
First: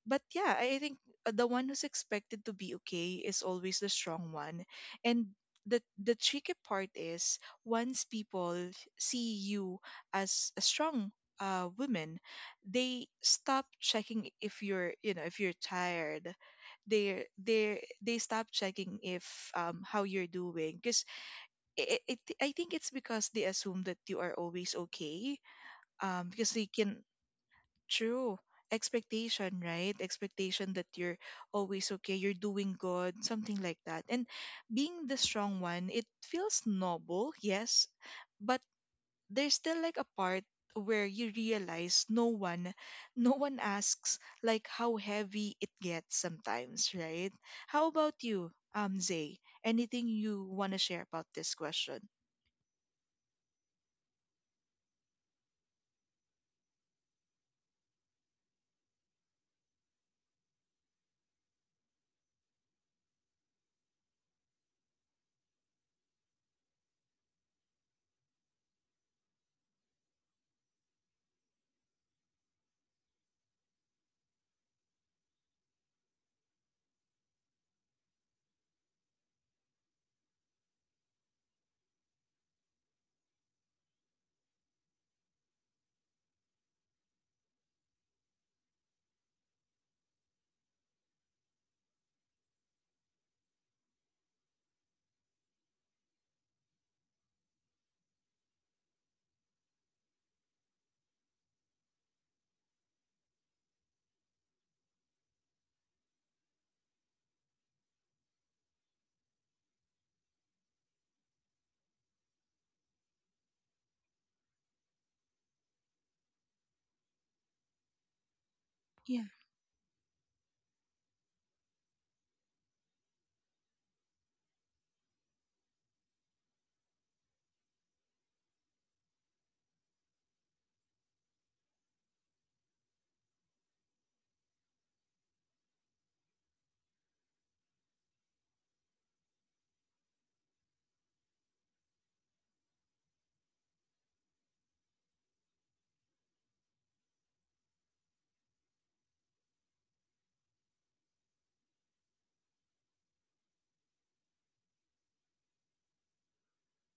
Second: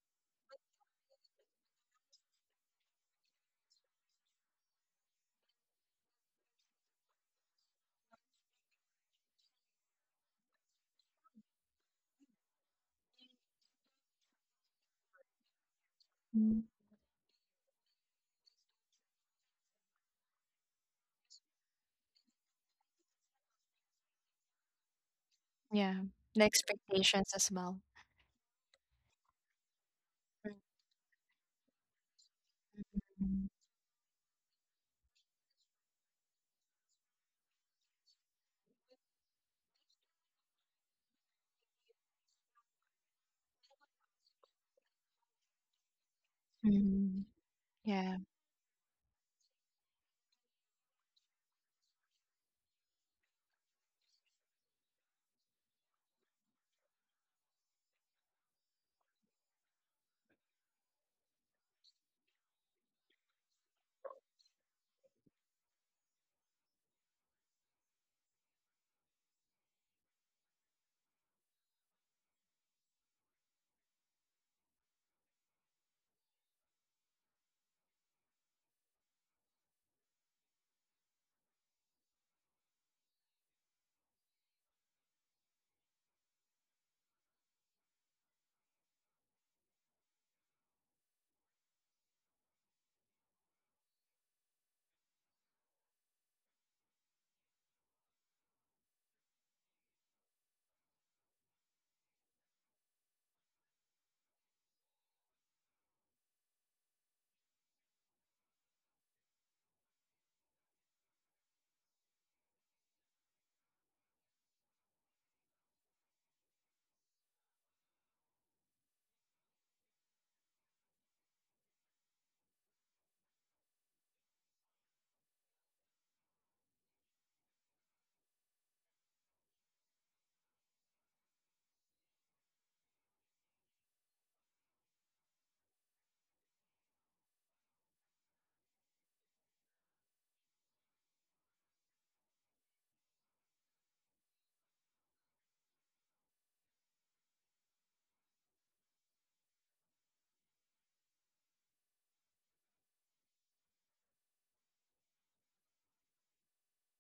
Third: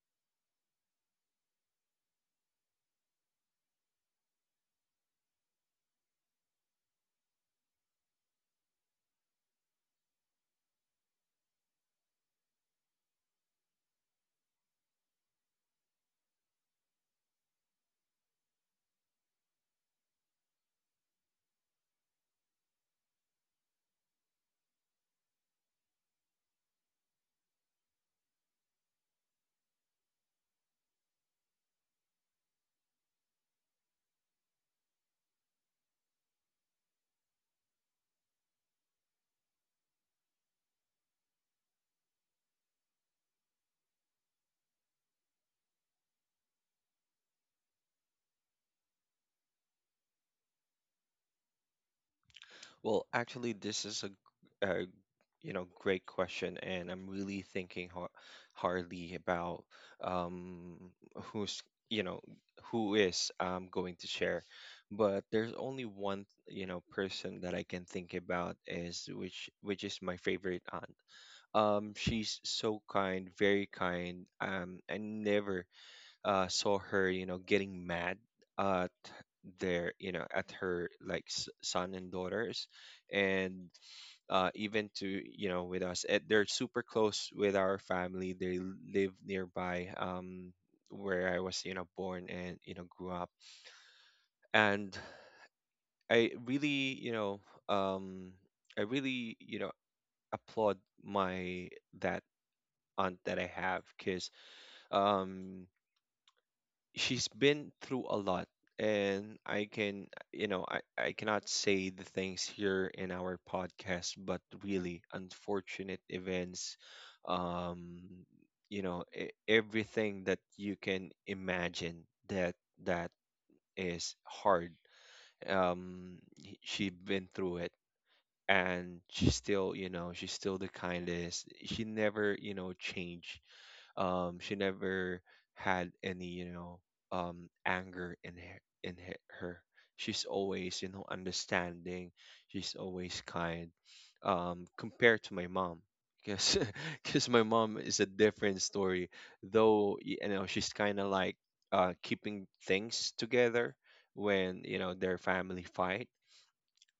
Speaker 1: But yeah, I I think uh, the one who's expected to be okay is always the strong one. And the the tricky part is once people see you as a strong uh, woman, they stop checking if you're, you know, if you're tired. They they they stop checking if um how you're doing, because it, it I think it's because they assume that you are always okay,
Speaker 3: Yeah,
Speaker 1: um
Speaker 3: the
Speaker 1: because they can.
Speaker 3: expectations as well.
Speaker 1: True. Expectation, right? Expectation that you're always okay, you're doing good,
Speaker 3: Mhm.
Speaker 1: something like that. And being the strong one, it feels noble, yes, but there's still like a part where you realize no one no one asks like how heavy it gets sometimes,
Speaker 3: Mhm.
Speaker 1: right? How about
Speaker 3: Yeah.
Speaker 1: you, um, Zay? Anything you want to share about this question?
Speaker 2: Well, actually, this is a a you know, great question, and I'm really thinking ho hardly about, um, who's, you know, who is, um, going to share. But there's only one, you know, person that I can think about is, which which is my favorite aunt. Um, she's so kind, very kind. Um, I never uh, saw her, you know, getting mad. Uh, there, you know, at her like s- son and daughters, and uh even to, you know, with us. Eh, they're super close with our family. They l- live nearby, um where I was, you know, born and, you know, grew up. And I really, you know um I really, you know, applaud my that aunt that I have because, um she's been through a lot, and I can, you know, I, I cannot say the things here in our podcast, but really unfortunate events, um you know,
Speaker 1: Yeah.
Speaker 2: e- everything that you can imagine that that is hard. um she's been through it, and she's still, you know, she's still the kindest. She never, you know, changed. um she never had any, you know, um anger in her, in he- her. She's always, you know, understanding. She's always kind, um compared to my mom because because my mom is a different story, though, you know. She's kind of like, uh keeping things together when, you know, their family fight.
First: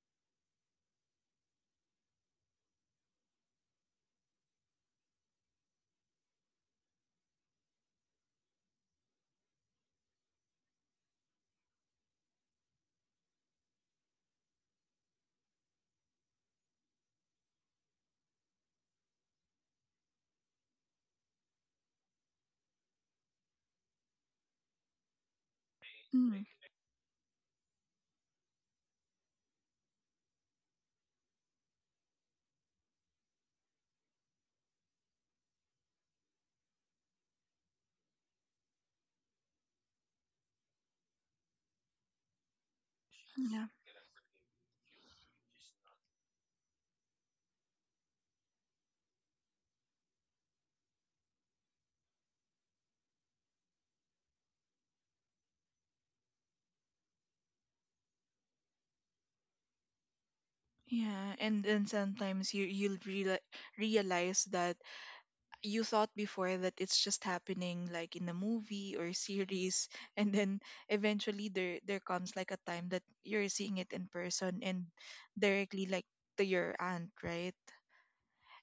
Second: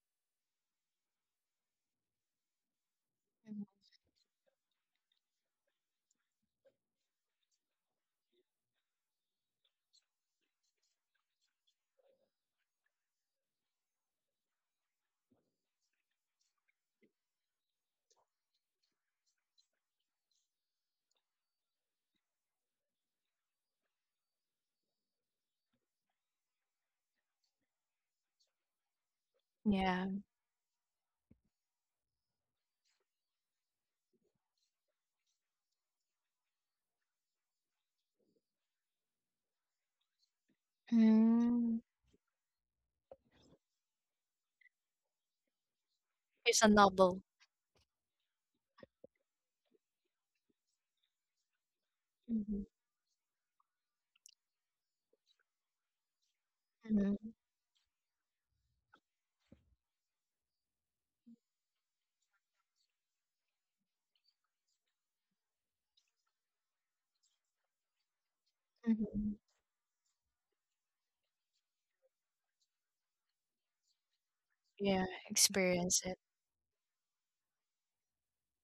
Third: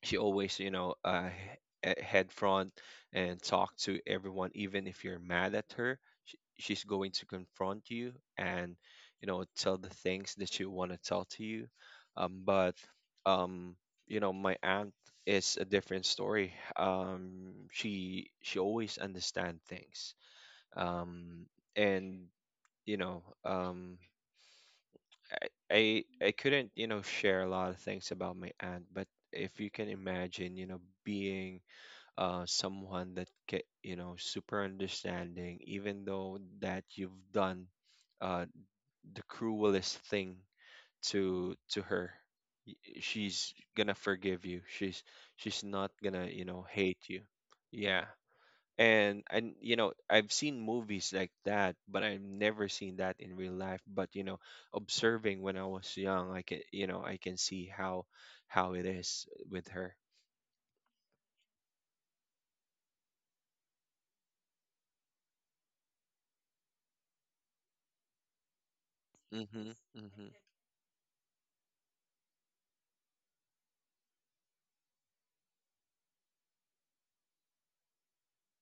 Speaker 2: She always, you know, uh he- he- head front and
Speaker 3: Mhm.
Speaker 2: talk to everyone even if you're mad at her. Sh- she's going to confront you and, you know, tell the things that you want to tell to you, um but, um you know, my aunt is a different story. um she she always understand things, um and, you know, um I I I
Speaker 1: Mm,
Speaker 2: couldn't, you know, share a lot of things about my aunt, but if you can
Speaker 3: Yeah.
Speaker 2: imagine, you know, being uh someone that ca you know, super understanding, even though that you've done uh the cruelest thing to
Speaker 3: Mm.
Speaker 2: to her, she's
Speaker 1: yeah.
Speaker 2: gonna forgive you. She's she's not gonna, you
Speaker 3: It's
Speaker 2: know,
Speaker 3: a
Speaker 2: hate
Speaker 3: novel.
Speaker 2: you. Yeah, and and you know, I've seen movies like that, but I've
Speaker 3: Mhm.
Speaker 2: never seen that in real life. But you know, observing when I was young, I can, you know, I
Speaker 3: Mhm.
Speaker 2: can see how how it is with her.
Speaker 1: Yeah, and then sometimes you you'll reali realize that you thought before that it's just happening like in a movie or
Speaker 3: Mhm.
Speaker 2: Mm-hmm,
Speaker 1: series, and
Speaker 2: mm-hmm.
Speaker 1: then eventually there there comes like a time that you're seeing it in person and
Speaker 3: Yeah,
Speaker 1: directly
Speaker 3: experience
Speaker 1: like
Speaker 3: it.
Speaker 1: to your aunt, right?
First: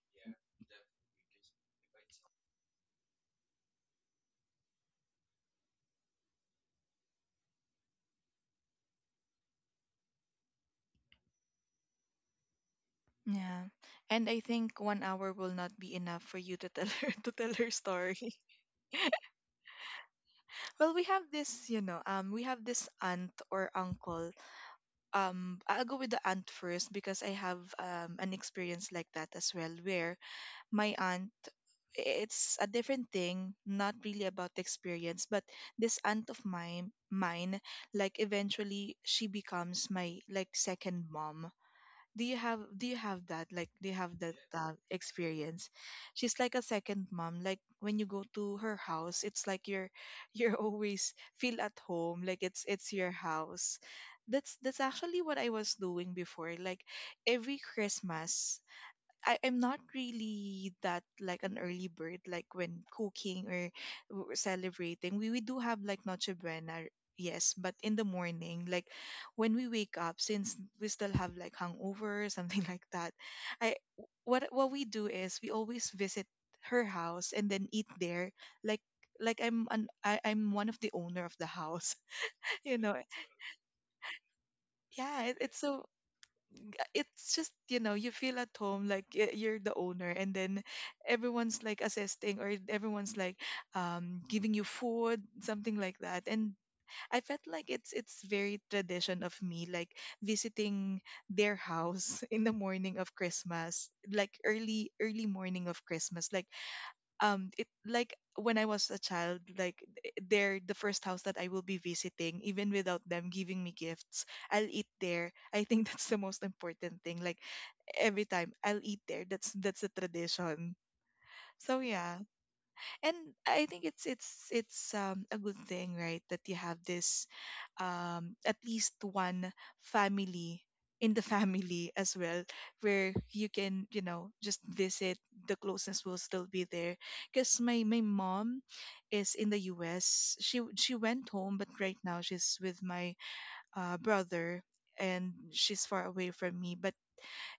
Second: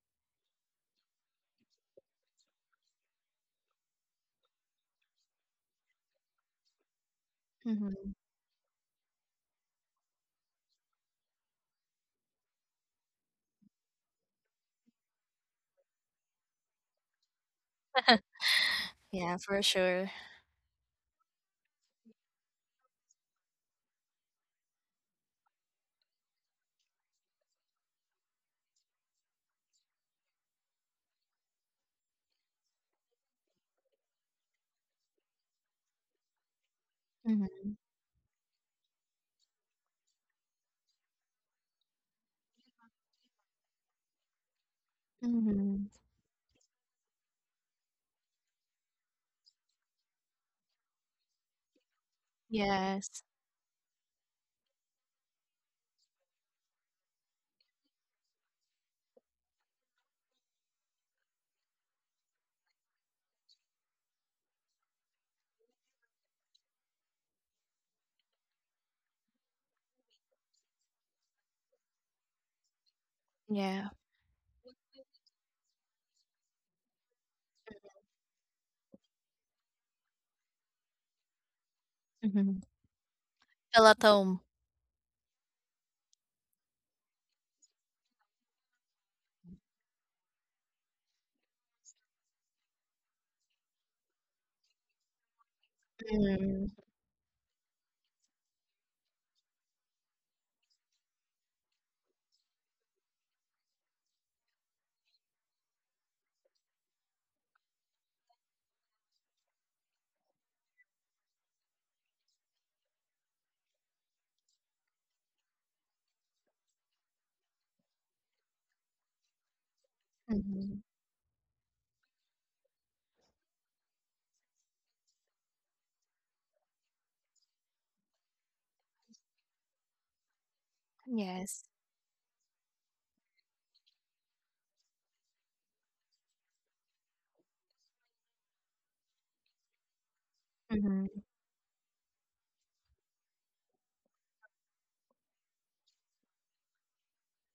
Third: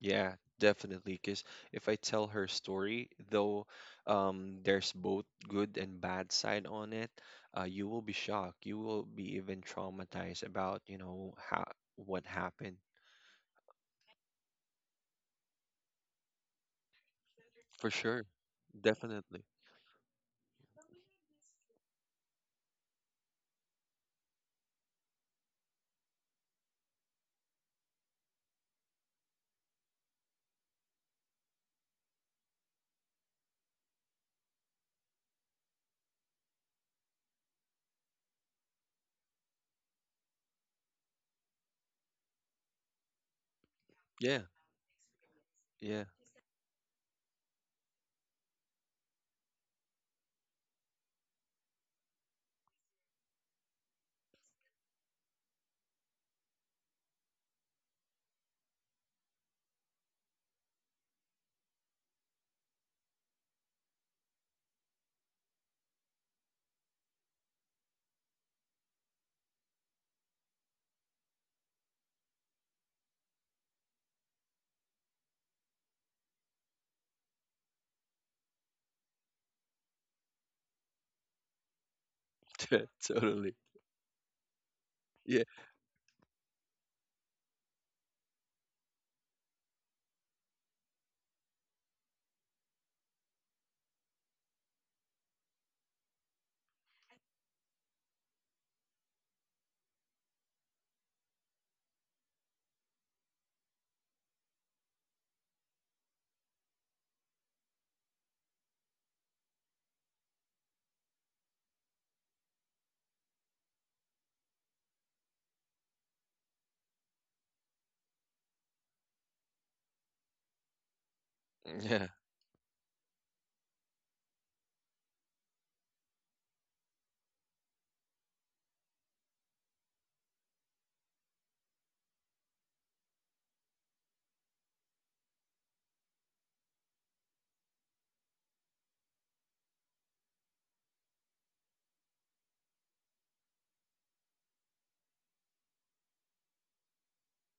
Speaker 2: Yeah, definitely. Because if I tell her story, though, um there's both good and bad side on it. Uh, you will
Speaker 3: Mhm.
Speaker 2: be shocked. You will be even traumatized about, you know, how what happened.
Speaker 1: Yeah, and I think one hour will not be enough for you to tell her to tell her
Speaker 2: For sure.
Speaker 1: story.
Speaker 3: Yeah,
Speaker 2: Definitely.
Speaker 3: for sure.
Speaker 1: Well, we have this, you know, um we have this aunt or uncle. um I'll go with the aunt first because I have um an experience like that as well, where my aunt, it's a different thing, not really about the experience, but this aunt of mine mine,
Speaker 3: Mhm.
Speaker 1: like eventually she becomes my like second mom. Do you have, do you have that like, do you have that
Speaker 2: Yeah.
Speaker 1: uh, experience?
Speaker 3: Mhm.
Speaker 2: Yeah.
Speaker 1: She's like a second mom. Like when you go to her house, it's like you're you're always feel at home, like it's it's your
Speaker 3: Yes.
Speaker 1: house. That's that's actually what I was doing before. Like every Christmas, I, I'm not really that like an early bird, like when cooking or w- celebrating. We, we do have like Noche Buena, yes, but in the morning, like when we wake up, since we still have like hangover or something like that, I,
Speaker 3: Yeah.
Speaker 1: what what we do is we always visit her house and then eat there, like like I'm an I, I'm one of the owner of the house,
Speaker 3: Mhm.
Speaker 1: you know.
Speaker 2: Totally.
Speaker 3: Feel at home.
Speaker 1: Yeah, it,
Speaker 2: Yeah.
Speaker 1: it's so, it's just you know you feel at home like y- you're the owner, and then everyone's like assisting, or everyone's like um giving you food, something like that. And
Speaker 3: Mhm.
Speaker 1: I felt like it's it's very tradition of me, like visiting their house in the morning of Christmas, like early early morning of Christmas, like um it, like when I was a child, like they're the first house that I will be visiting, even without them giving me gifts. I'll eat there. I think that's the most important thing. Like every time I'll eat there. That's that's a tradition.
Speaker 3: Mhm.
Speaker 1: So
Speaker 2: Yeah.
Speaker 1: yeah. And I think it's it's it's um a good thing, right, that you have this um at least one family in the
Speaker 3: Yes.
Speaker 1: family as well, where you can, you know, just visit. The closeness will still be there, because my my mom is in the U S. She w- she
Speaker 3: Mhm.
Speaker 1: went home, but right now she's with my uh brother, and she's far away from me. But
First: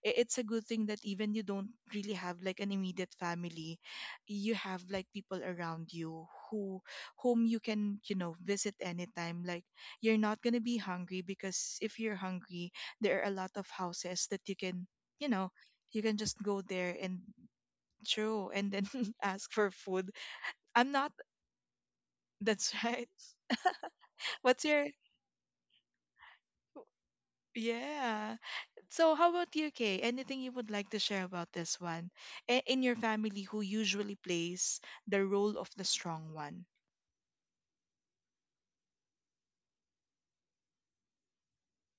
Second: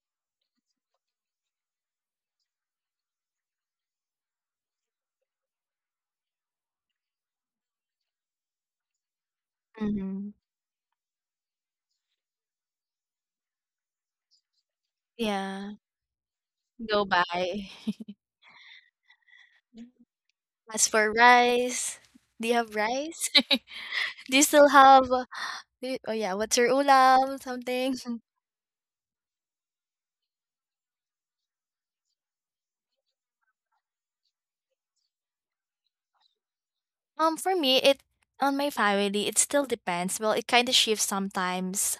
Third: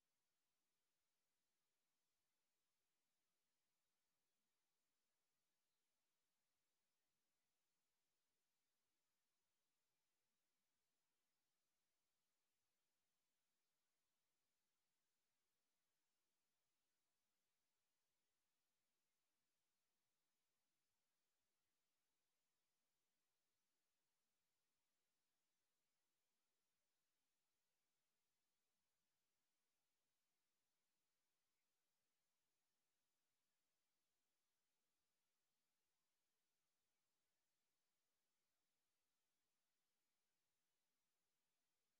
Speaker 1: i- it's a good thing that even you don't really have like an immediate family, you have like people around you who, whom you can, you know, visit anytime. Like you're
Speaker 3: Mhm.
Speaker 1: not going to be hungry, because if you're hungry, there are a lot of houses that you can, you know,
Speaker 3: Yeah.
Speaker 1: you can just go there
Speaker 3: Go
Speaker 1: and,
Speaker 3: by.
Speaker 1: true, and then ask for food.
Speaker 3: As
Speaker 1: I'm
Speaker 3: for
Speaker 1: not,
Speaker 3: rice, do you have
Speaker 1: that's right.
Speaker 3: rice? Do you
Speaker 1: What's
Speaker 3: still
Speaker 1: your,
Speaker 3: have? Di oh yeah, what's your ulam? Something.
Speaker 1: yeah. So, how about you, Kay? Anything you would like to share about this one? A- In your family, who usually plays the role of the strong one?
Speaker 3: Um, for me, it on my family, it still depends. Well, it kind of shifts sometimes.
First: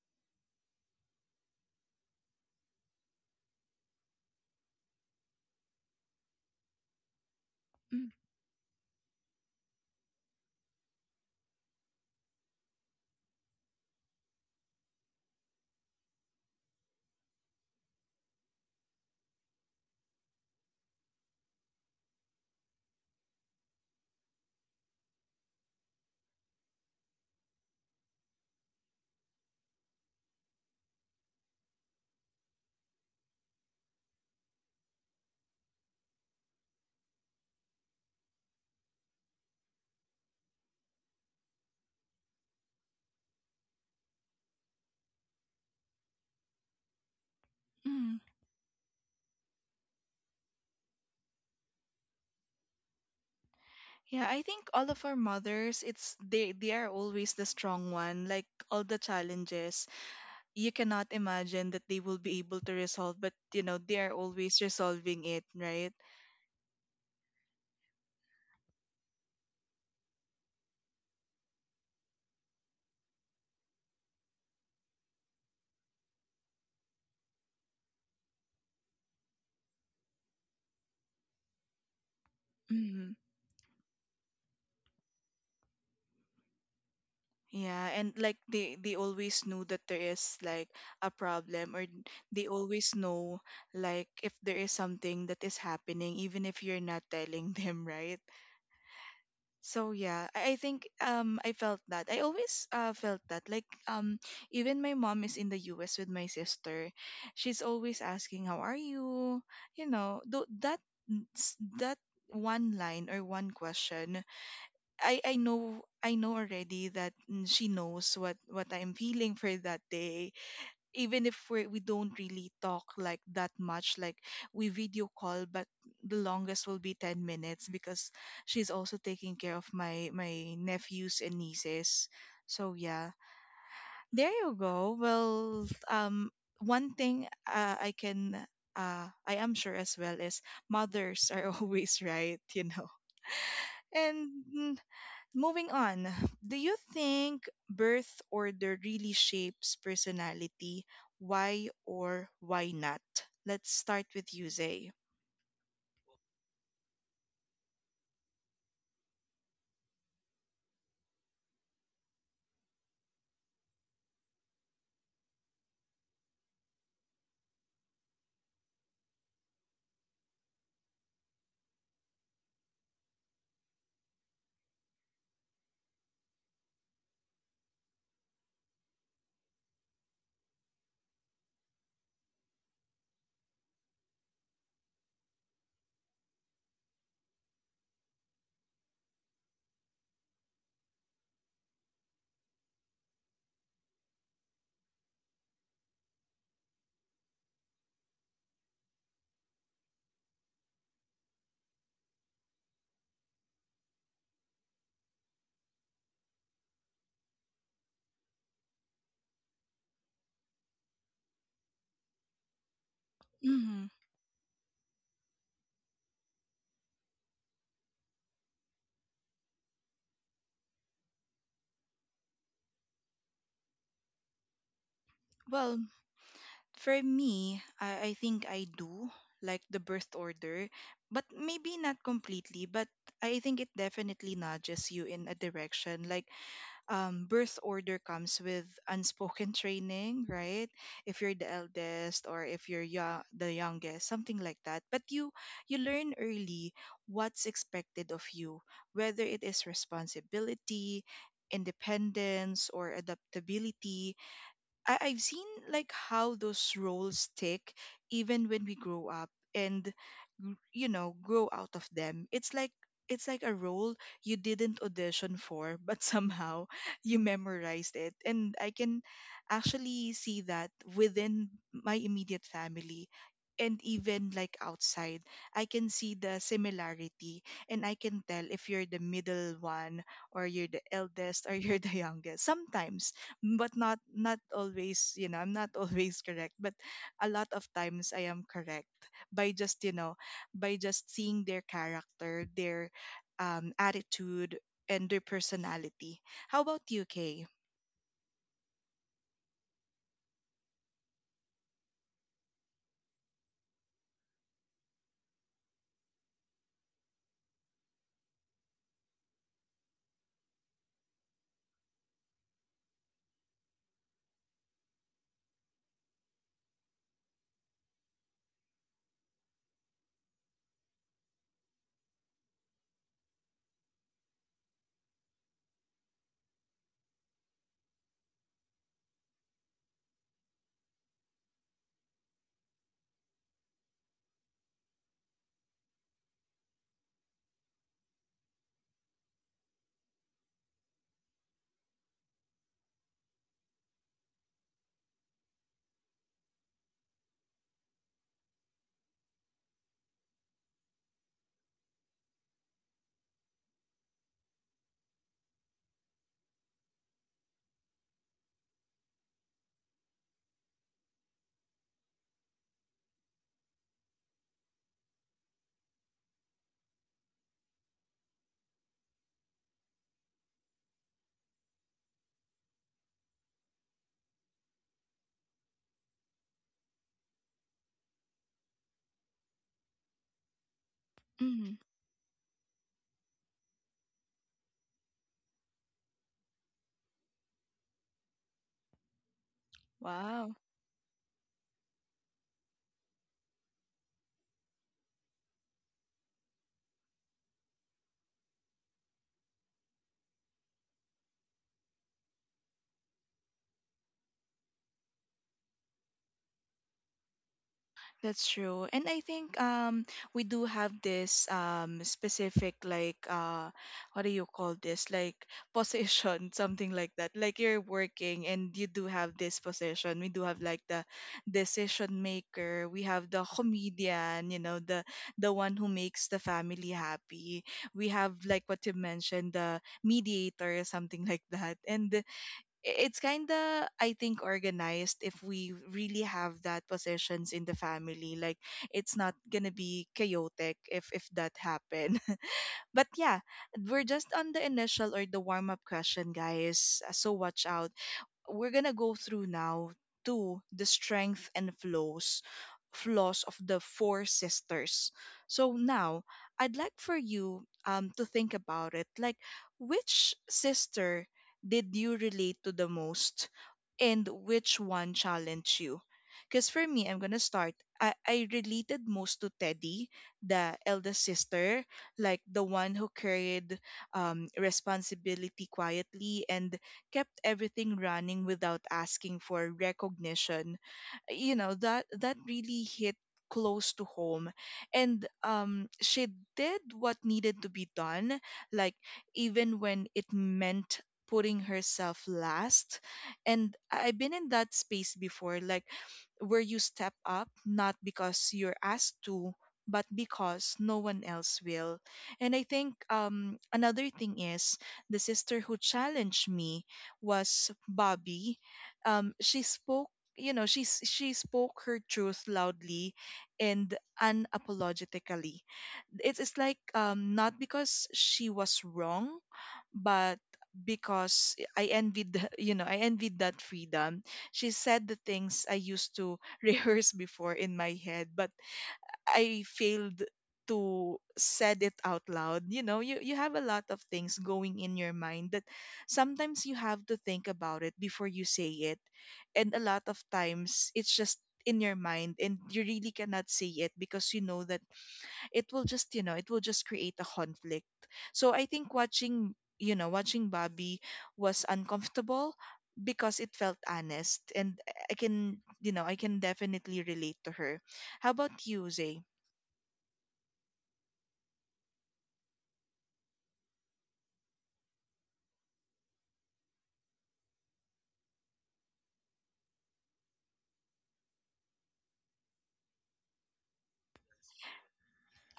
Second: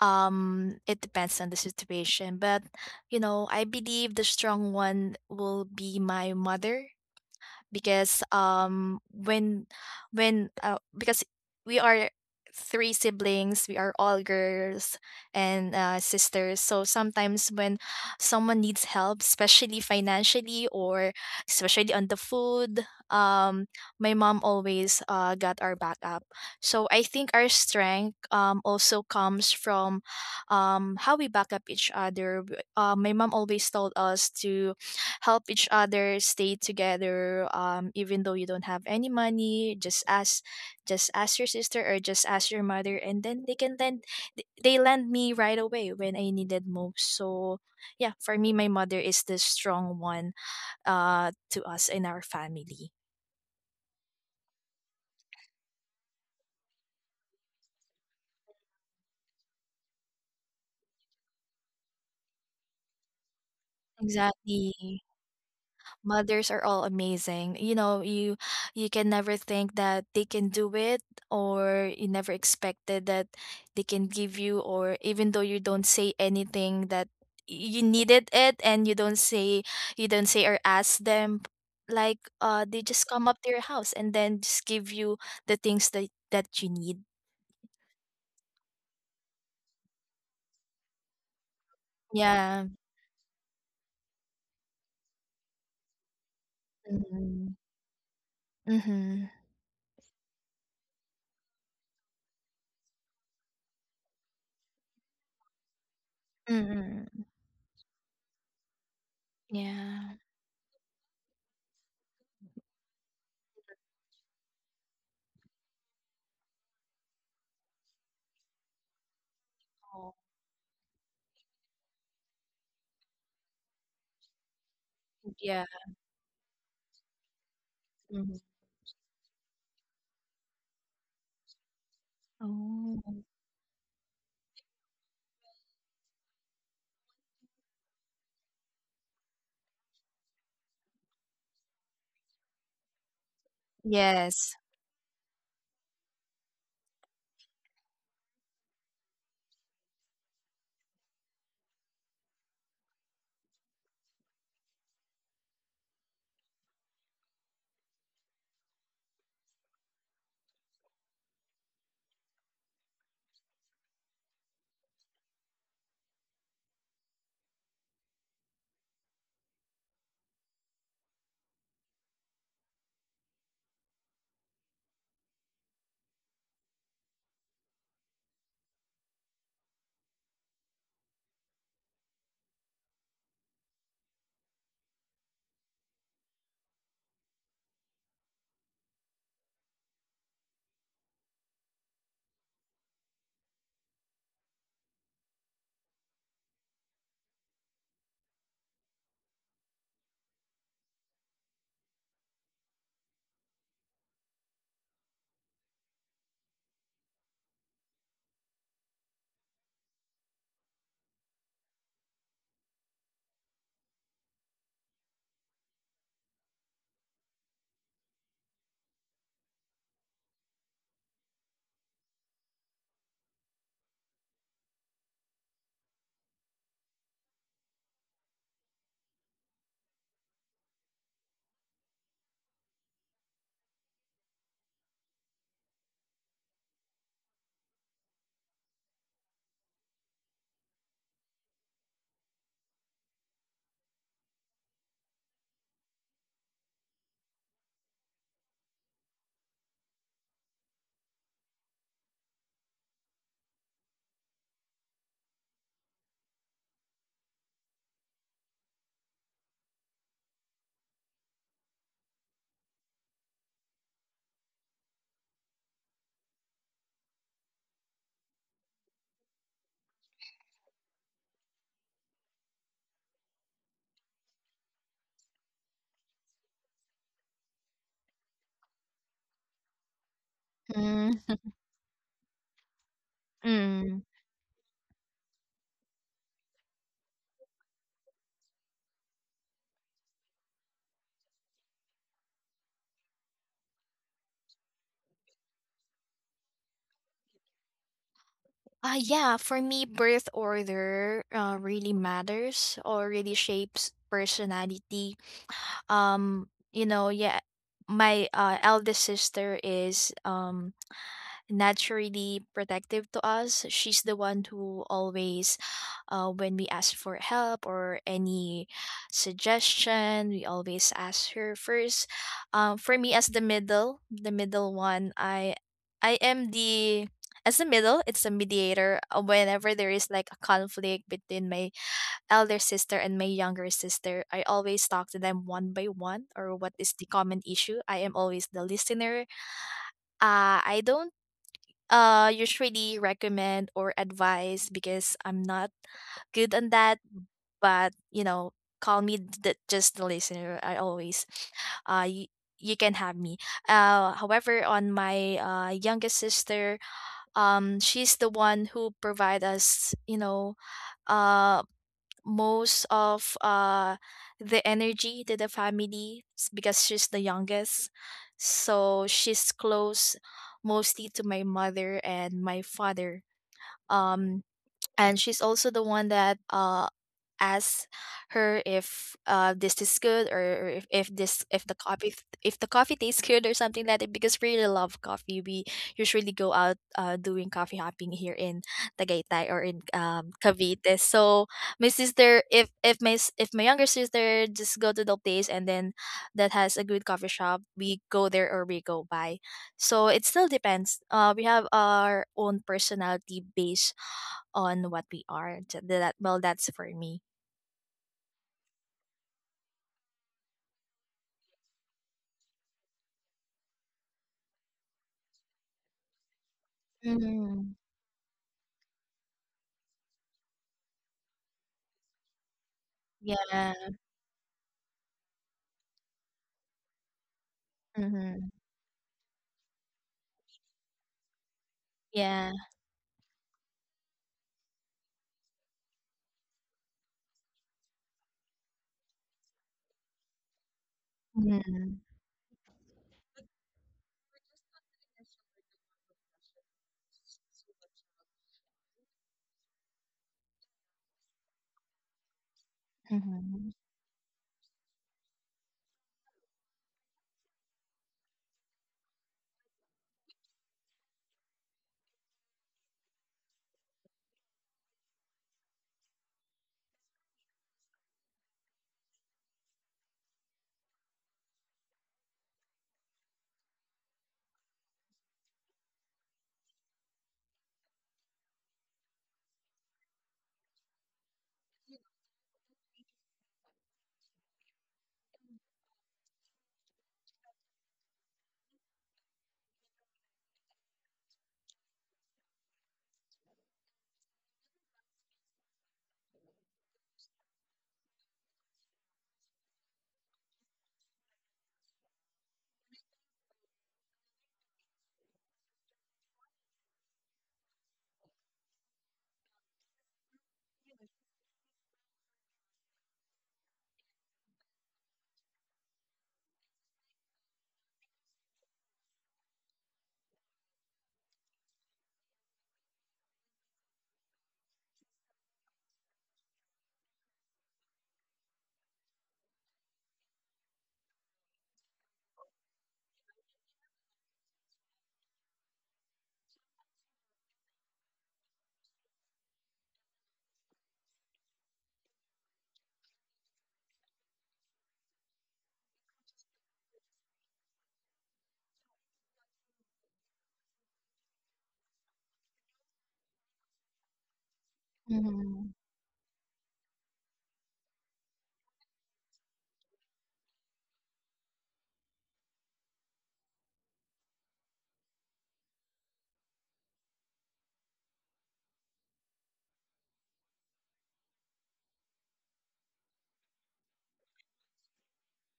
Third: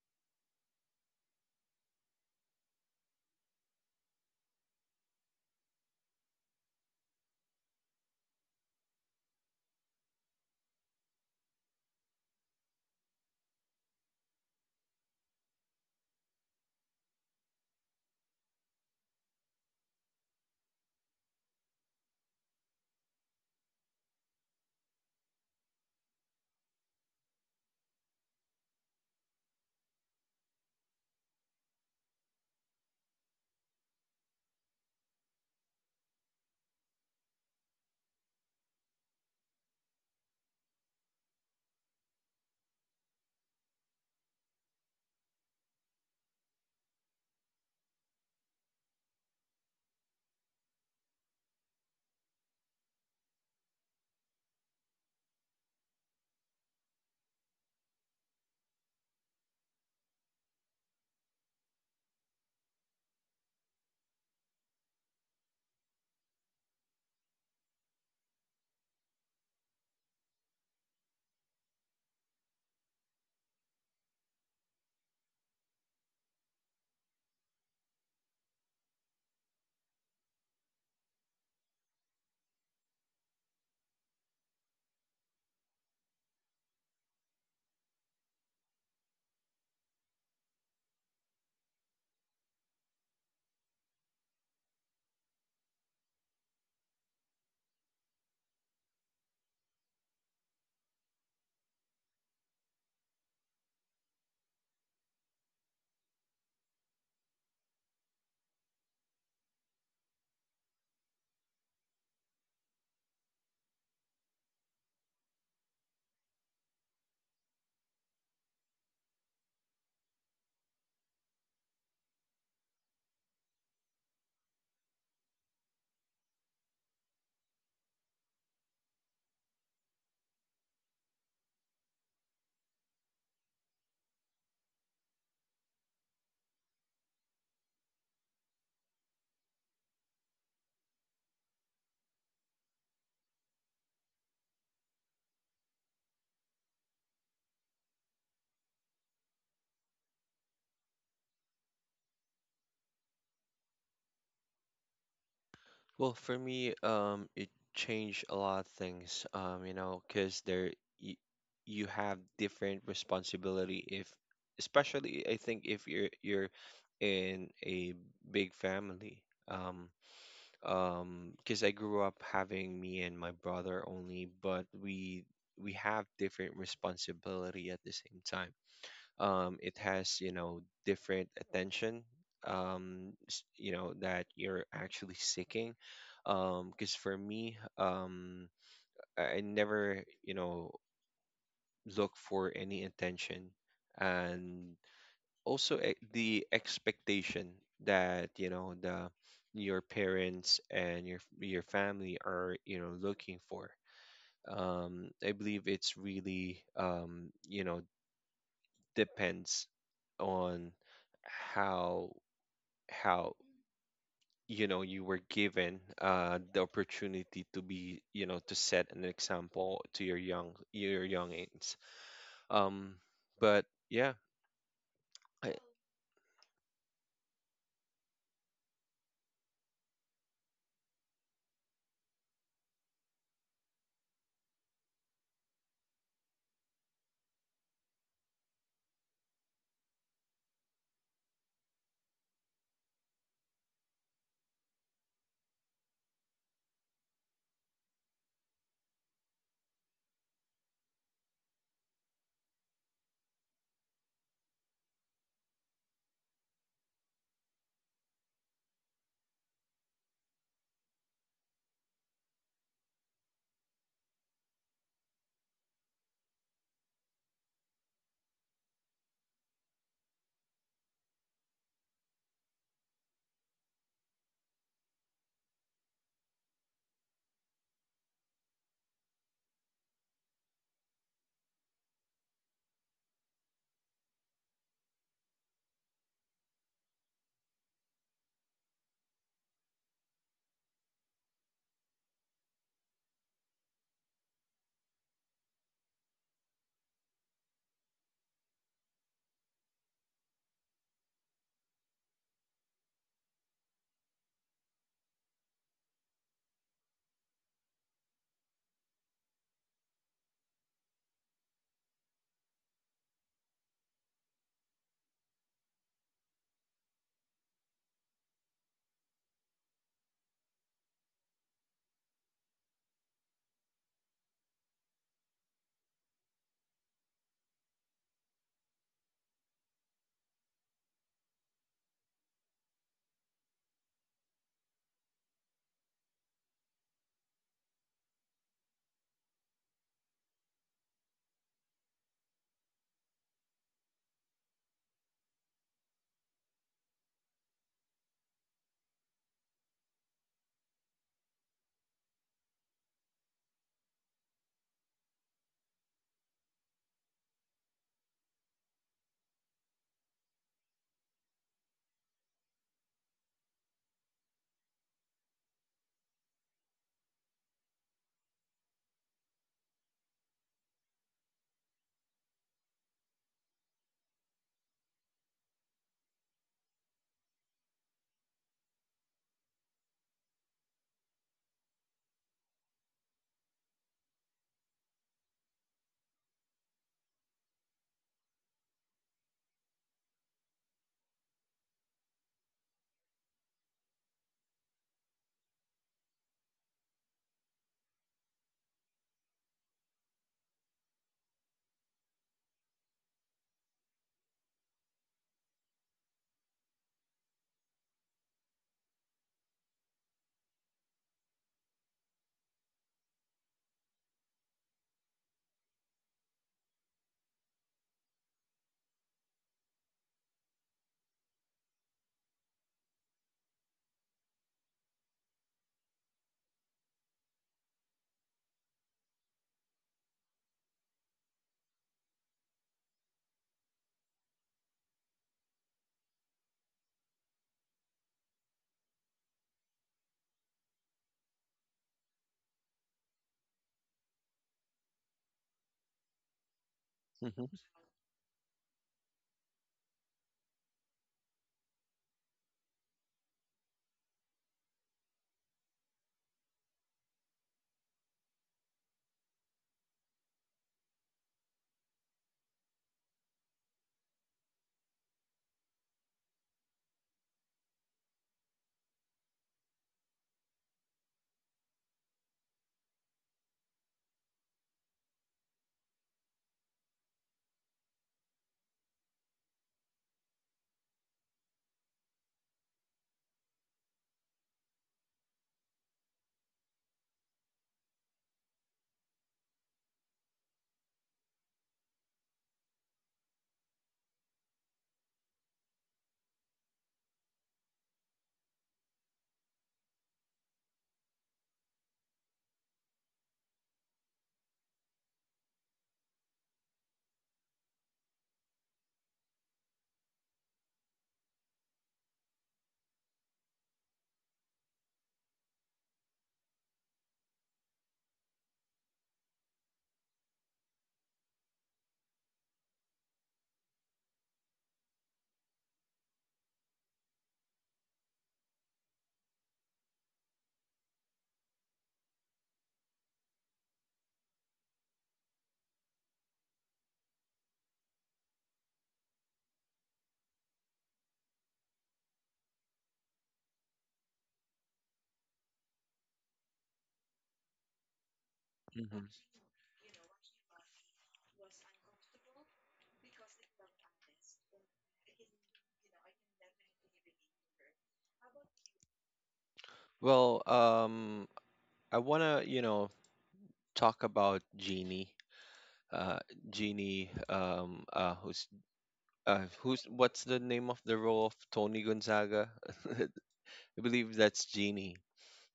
Speaker 3: Um, it depends on the situation, but you know, I believe the strong one will be my mother
Speaker 1: Mm,
Speaker 3: because um when when uh, because we are three siblings, we are all girls and uh, sisters. So sometimes when someone needs help, especially financially or especially on the food, um my mom always uh, got our back up. So I think our strength um also comes from um how we back up each other. W- uh, my mom always told us to help each other, stay together, um, even though you don't have any money, just ask just ask your sister or just ask your mother, and then they can lend th- they lend me right away when I needed most. So yeah,
Speaker 1: mm.
Speaker 3: for me, my mother is the strong one uh to us in our family.
Speaker 1: Yeah, I think all of our mothers, it's they they are always the strong one. Like all the challenges, you cannot imagine that they will be able to resolve, but you know they are always
Speaker 3: Exactly.
Speaker 1: resolving it, right?
Speaker 3: Mothers are all amazing, you know. you you can never think that they can do it, or you never expected that they can give you, or even though you don't say anything that you needed it, and you don't say you don't say or ask them, like uh they just come up to your house and then just give you the things that that you need.
Speaker 1: Yeah, and like they they always knew that there is like a problem, or they
Speaker 3: Yeah.
Speaker 1: always know like if there is something that is happening, even if you're not
Speaker 3: Mm-hmm.
Speaker 1: telling them, right?
Speaker 3: Mm-hmm.
Speaker 1: So yeah, I, I think um I felt that. I always uh felt that like um even my mom is in the U S with my sister.
Speaker 3: Mm-hmm.
Speaker 1: She's always asking, how are you? You
Speaker 3: Yeah.
Speaker 1: know, th- that, that one line or one question, I I know, I know already that mm, she knows what what I'm feeling for that day. Even if we we don't really talk like that much, like we video call,
Speaker 3: Yeah.
Speaker 1: but the longest will be ten minutes, because
Speaker 3: Mm-hmm.
Speaker 1: she's also taking care of my my nephews and nieces. So yeah,
Speaker 3: Oh.
Speaker 1: there you go. Well, um, one thing uh, I can, Uh, I am sure as well, is mothers are always right, you know. And
Speaker 3: Yes.
Speaker 1: mm, moving on, do you think birth order really shapes personality? Why or why not? Let's start with you, Zay.
Speaker 2: Well, for me, um, it changed a lot of things. Um, you know, because there you, you have different responsibility if, especially, I think, if you're you're in a big family. Um, um, because I grew up having me and my brother only, but we we have different responsibility at the same time. Um, it has, you know, different attention, um, s- you know, that you're actually seeking, because for me, um, I I never, you know, look for any attention. And also, e- the expectation that, you know, the your parents and your your family are, you know, looking for, um, I believe it's really, um, you know, depends on how how,
Speaker 1: Hmm.
Speaker 2: you know, you were given uh, the opportunity to be, you know, to set an example to your young, your youngins. Um, but yeah, I,
Speaker 1: Well, for me, I, I think I do like the birth order, but maybe not completely, but I think it definitely nudges you in a direction. Like, um, birth order comes with unspoken training, right? If you're the eldest, or if you're young, the youngest, something like that. But you you learn early what's expected of you, whether it is responsibility, independence, or adaptability. I- I've seen like how those roles stick even when we grow up and gr- you know grow out of them. It's like, it's like a role you didn't audition for, but somehow you memorized it. And I can actually see that within my immediate family, and even like outside. I can see the similarity, and I can tell if you're the middle one, or you're the
Speaker 3: Mm.
Speaker 1: eldest, or you're the youngest. Sometimes, mm, but not
Speaker 3: Hmm.
Speaker 1: not always, you know, I'm not always correct, but a lot of times I am correct, by just you know, by just seeing their character, their um, attitude, and their personality. How about you, Kay?
Speaker 3: Uh, yeah, for me, birth order uh, really matters or really shapes personality. Um, you know, yeah, my uh, eldest sister is um naturally protective to us. She's the one who always, uh, when we ask for help or any suggestion, we always ask her first. Um, for me, as the middle, the middle one, I, I am the as the middle. It's a mediator. Uh, Whenever there is like a conflict between my elder sister and my younger sister, I always talk to them one by one or what is the common issue. I am always the listener. Uh, I don't uh usually recommend or advise because I'm not good on that. But you know, call me the, just the listener. I always uh you, you can have me. Uh, however, on my uh youngest sister, um, she's the one who provide us, you know, uh most of uh the energy to the family. S- because she's the youngest, so she's close mostly to my mother and my father. um and she's also the one that uh asks her if uh this is good, or, or if, if this if the
Speaker 1: Mm,
Speaker 3: coffee if the coffee tastes good or something like that, because we really love coffee. We usually go out uh doing coffee hopping here in Tagaytay or in um
Speaker 1: wow.
Speaker 3: Cavite. So my sister if if my s- if my younger sister just go to the place, and then that has a good coffee shop, we go there or we go by. So it still depends. Uh we have our own personality based on what we are. T- That, well, that's for me.
Speaker 1: That's true. And I think um we do have this um specific like uh what do you call this? Like position, something like that. Like
Speaker 3: Mm.
Speaker 1: you're working and you do have this position. We do have like the decision maker, we have the
Speaker 3: Yeah.
Speaker 1: comedian, you know, the the one who makes the family happy. We have
Speaker 3: Mm-hmm.
Speaker 1: like what you mentioned, the mediator, something like that. And
Speaker 3: Yeah.
Speaker 1: i- it's kind of, I think, organized, if we really have that possessions in the family, like it's not gonna be chaotic if if that
Speaker 3: Mm-hmm.
Speaker 1: happen. But yeah, we're just on the initial or the warm up question, guys. Uh, so
Speaker 2: Mhm,
Speaker 1: watch out, we're gonna go through now to the strength and flaws flaws of
Speaker 3: Mm-hmm.
Speaker 1: the four sisters. So now I'd like for you um to think about it. Like, which sister did you relate to the most, and which one challenged you? Because for me, I'm gonna start. I, I related most to Teddy, the eldest sister, like the one who carried um, responsibility quietly and kept everything running without asking for recognition you know that that really hit close to home. And um she did what needed to be done, like even when it meant putting herself last. And I- I've been in that space before, like where you step up not because you're asked to but because no one else will. And I think um another thing is the sister who challenged me was Bobby. Um, she spoke, you know, she s- she spoke her truth loudly and unapologetically. It is like um, not because she was wrong, but because I envied, the- you know, I envied that freedom. She said the things I used to rehearse before in my head, but I failed to said it out loud. You know, you you have a lot of things going in your mind that sometimes you have to think about it before you say it. And a lot of times it's just in your mind and you really cannot say it because you know that it will just, you know, it will just create a conflict. So I think
Speaker 2: mhm.
Speaker 1: watching, you know, watching Bobby was uncomfortable because it felt honest and I can,
Speaker 3: Mm-hmm.
Speaker 1: you know, I can definitely relate to her. How about you, Zay?
Speaker 2: Well, um, I wanna, you know, talk about Jeannie. Uh, Jeannie, um, uh, who's uh, who's what's the name of the role of Tony Gonzaga? I believe that's Jeannie.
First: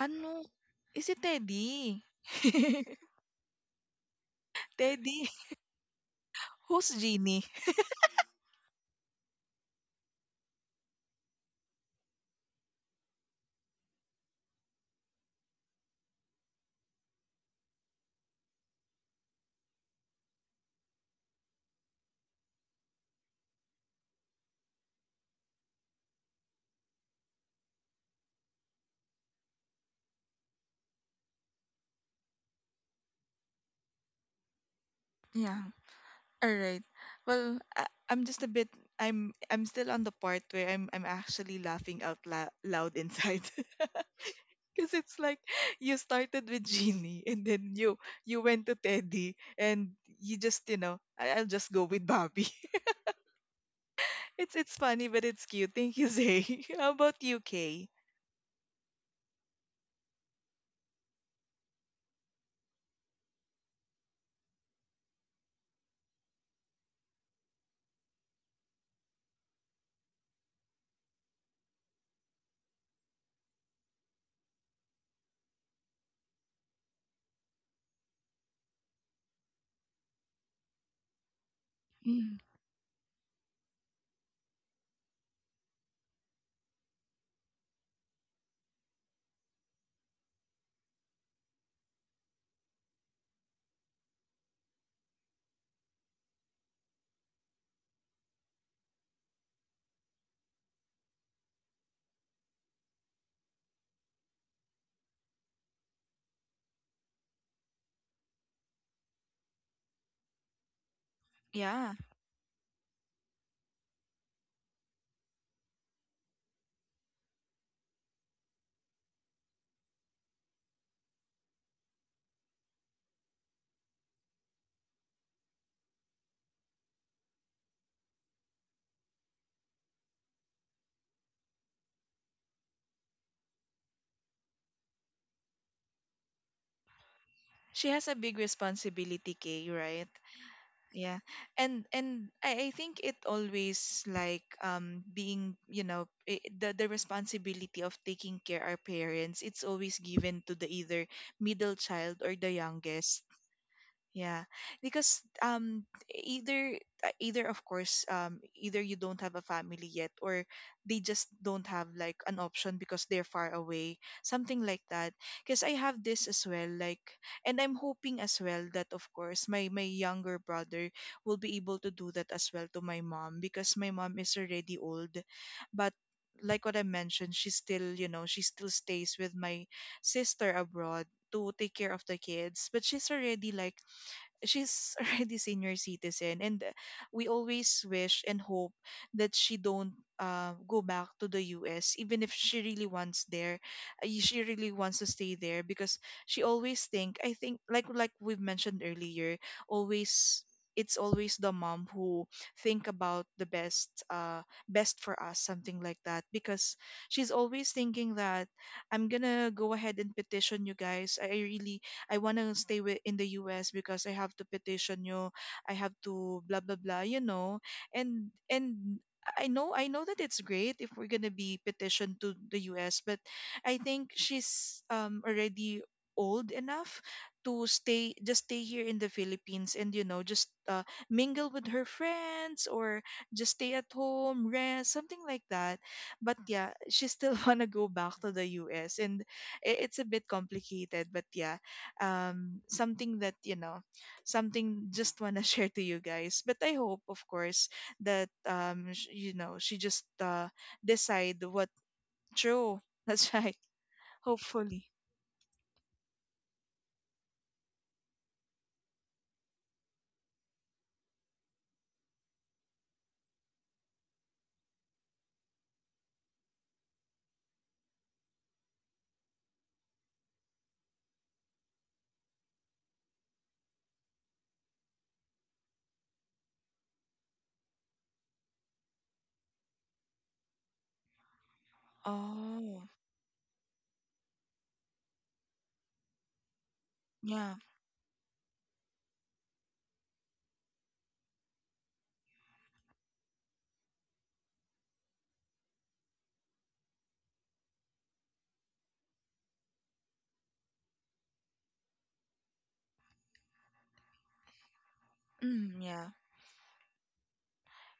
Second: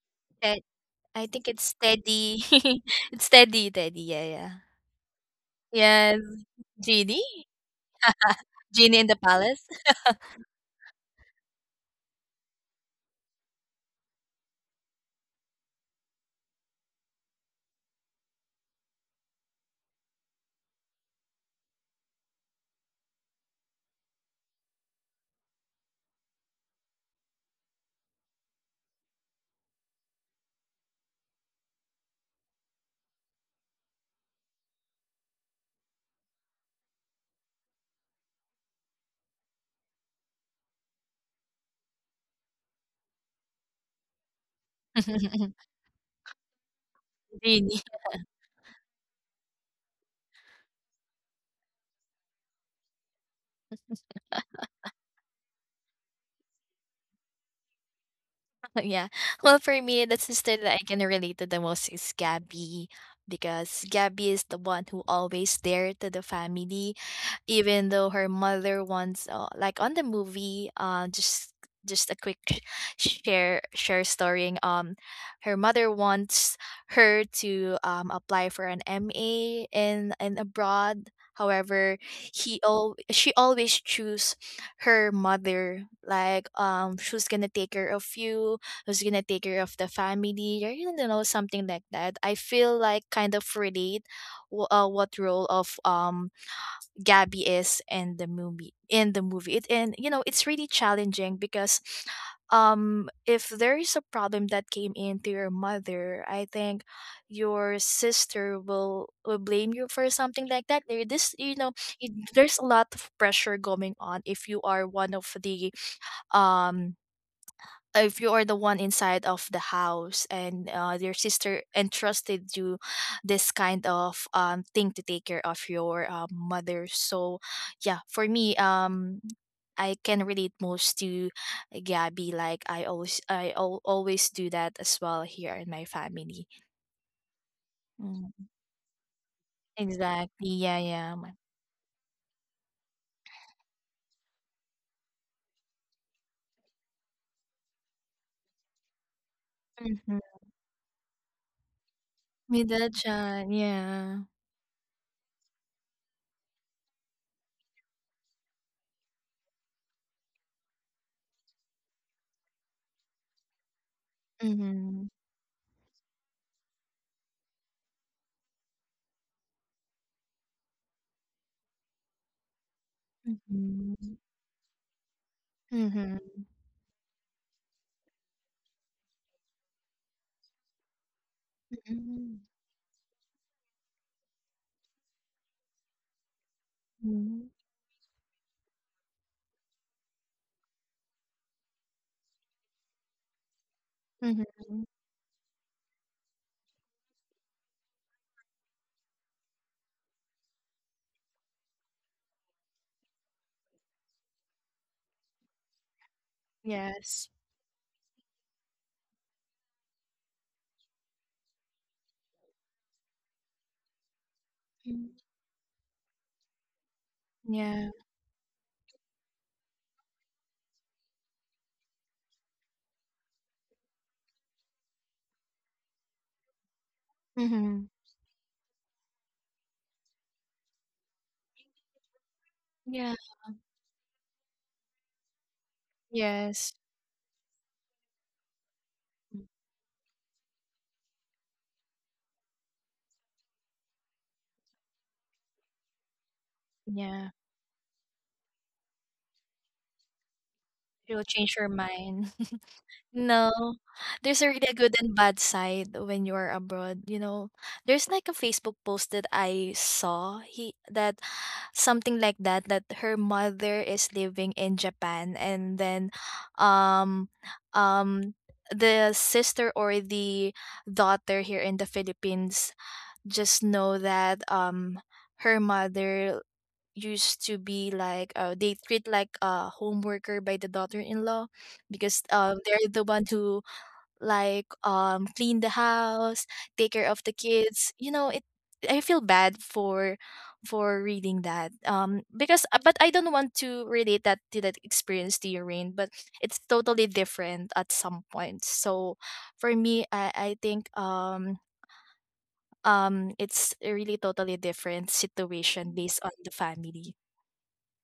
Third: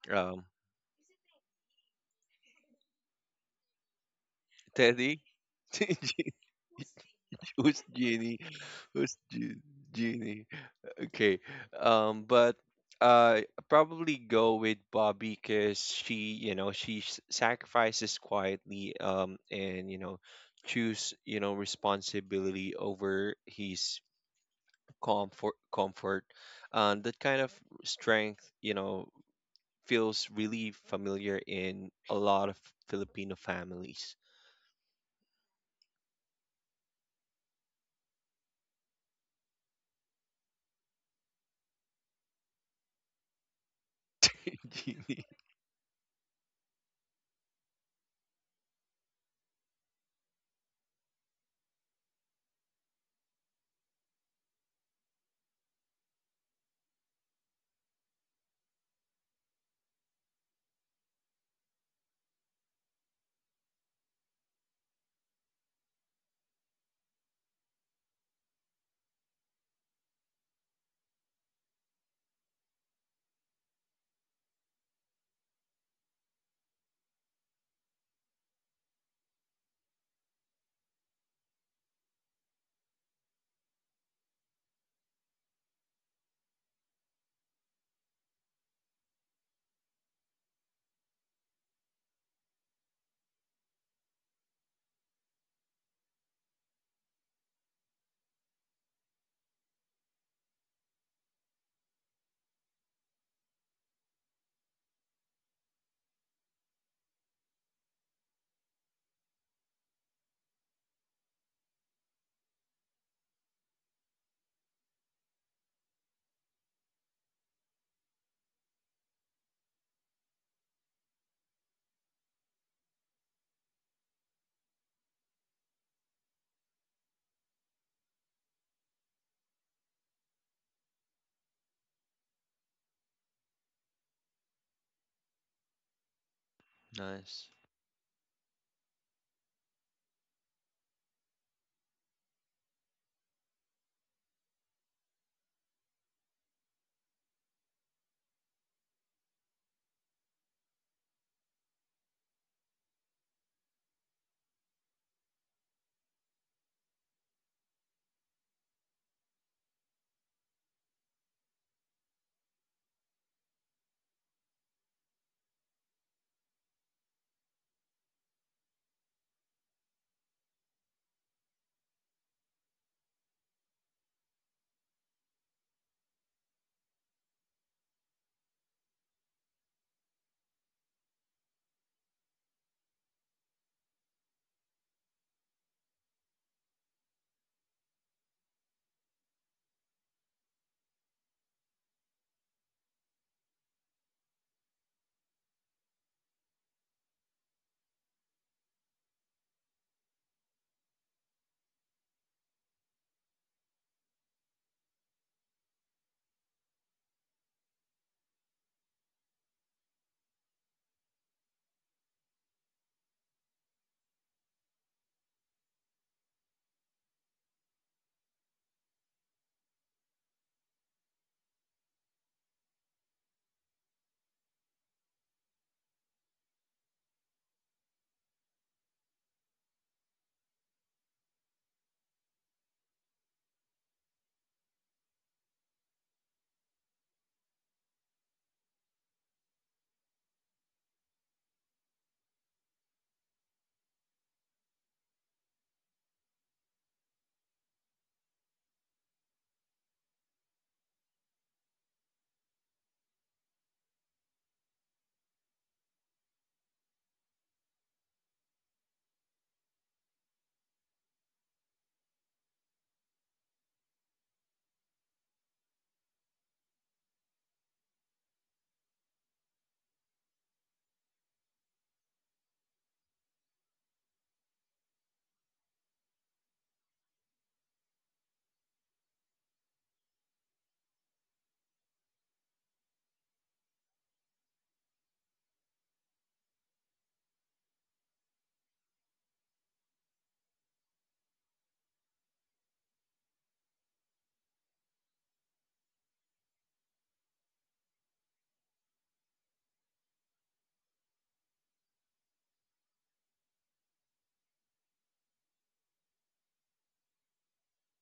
Speaker 1: Ano?
Speaker 2: Um,
Speaker 3: That
Speaker 1: Is it
Speaker 3: I think it's
Speaker 1: Teddy?
Speaker 3: Teddy. it's Teddy. Teddy. Yeah. Yeah.
Speaker 2: Teddy.
Speaker 1: Teddy?
Speaker 3: Yes.
Speaker 1: Who's Genie?
Speaker 3: Genie.
Speaker 2: Who's Genie?
Speaker 3: Genie in the
Speaker 2: Who's Ge-
Speaker 3: palace.
Speaker 2: Genie? Okay. Um, but uh, probably go with Bobby because she, you know, she s- sacrifices quietly, um, and you know, choose, you know, responsibility over his comfort, comfort. Um, that kind of strength, you know, feels really familiar in a lot of Filipino families.
Speaker 1: Yeah. All right. Well, I, I'm just a bit. I'm I'm still on the part where I'm I'm actually laughing out la- loud inside because it's
Speaker 2: Genie.
Speaker 1: like you started with Genie and then
Speaker 3: Really?
Speaker 1: you you went to Teddy, and you just, you know, I, I'll just go with Bobby. It's it's funny but it's cute. Thank you, Zay. How about you, Kay?
Speaker 3: Yeah. Well, for me, the sister that I can relate to the most is Gabby, because Gabby is the one who always there to the family even though her mother once uh, like on the movie uh just just a quick sh- share share storying. Um her mother wants her to um apply for an M A in in abroad. However,
Speaker 1: Mm,
Speaker 3: he al- she always choose her mother, like um who's gonna take care of you, who's gonna take care of the family, or you know something like that. I feel like kind of relate wh- uh, what role of um Gabby is in the movie in the movie. It, and you know, it's really challenging because um if there is a problem that came into your mother, I think your sister will will blame you for something like that. There this you know
Speaker 1: yeah,
Speaker 3: it, there's a lot of pressure going on if you are one of the um if you are the one inside of the house and uh, your sister entrusted you this kind of um, thing to take care of your uh, mother. So yeah, for me, um I can relate most to Gabby. Like, I always I al- always do that as well here in my family.
Speaker 2: Nice.
Speaker 1: she has a
Speaker 3: Mm,
Speaker 1: big responsibility, Kay. Right?
Speaker 3: exactly, yeah yeah
Speaker 1: Yeah. And and I, I think it always, like um being, you know, I the the responsibility of taking care our parents, it's always
Speaker 3: Mm-hmm.
Speaker 1: given to the either middle child or the youngest.
Speaker 3: Middle-chan, yeah.
Speaker 1: Yeah, because um either uh, either, of course, um either you don't have a family yet or they just don't have like an option because they're far away, something like
Speaker 3: Mm-hmm.
Speaker 1: that. Because I have this as well, like, and I'm hoping as well that, of course, my my younger brother will be able to do that as well to my mom because my
Speaker 3: Mm-hmm.
Speaker 1: mom is already old, but
Speaker 3: Mm-hmm.
Speaker 1: like what I mentioned, she still, you know, she still stays with my sister abroad to take care of the
Speaker 3: Mm-hmm.
Speaker 1: kids, but she's already like she's already senior citizen. And uh, we always wish and hope that she don't uh, go back to the U S even if she really wants there. Uh, she really
Speaker 3: Mm-hmm.
Speaker 1: wants to stay there because she always think, I think, like like we've mentioned earlier, always it's always the mom who think about the best uh best for us, something like that, because
Speaker 3: Yes.
Speaker 1: she's always thinking that I'm gonna go ahead and petition you guys. I I really I want to stay wi- in the U S because I have to petition
Speaker 3: Mm,
Speaker 1: you. I have to blah blah blah, you know.
Speaker 3: yeah.
Speaker 1: And and I know, I know that it's great if we're going to be petitioned to the U S, but I think she's um already old enough to
Speaker 3: Mhm.
Speaker 1: stay, just stay here in the Philippines, and you know, just uh, mingle with her friends or
Speaker 3: Yeah.
Speaker 1: just stay at home, rest, something like that. But
Speaker 3: Yes.
Speaker 1: yeah, she still want to go back to the U S. And
Speaker 3: Mm,
Speaker 1: i- it's a bit complicated, but yeah, um something that, you know, something just want to share to you guys, but I hope, of
Speaker 3: yeah.
Speaker 1: course, that um sh- you know, she just uh
Speaker 3: It will
Speaker 1: decide
Speaker 3: change your
Speaker 1: what.
Speaker 3: mind.
Speaker 1: True. That's
Speaker 3: No,
Speaker 1: right.
Speaker 3: there's already a really
Speaker 1: Hopefully.
Speaker 3: good and bad side when you are abroad. You know, there's like a Facebook post that I saw he that something like that, that her mother is living in Japan, and then, um, um, the sister or the daughter here in the Philippines just know that um her mother used to be like uh, they treat like a home worker by the daughter-in-law, because um, they're
Speaker 1: Oh
Speaker 3: the one who like um, clean the house, take care of the
Speaker 1: yeah.
Speaker 3: kids, you know it. I feel bad for for reading that, um because uh, but I don't want to relate that to that experience to your rain, but it's totally different at some point. So for me, i i think um um it's a really totally different
Speaker 1: Mm,
Speaker 3: situation
Speaker 1: yeah.
Speaker 3: based on the family.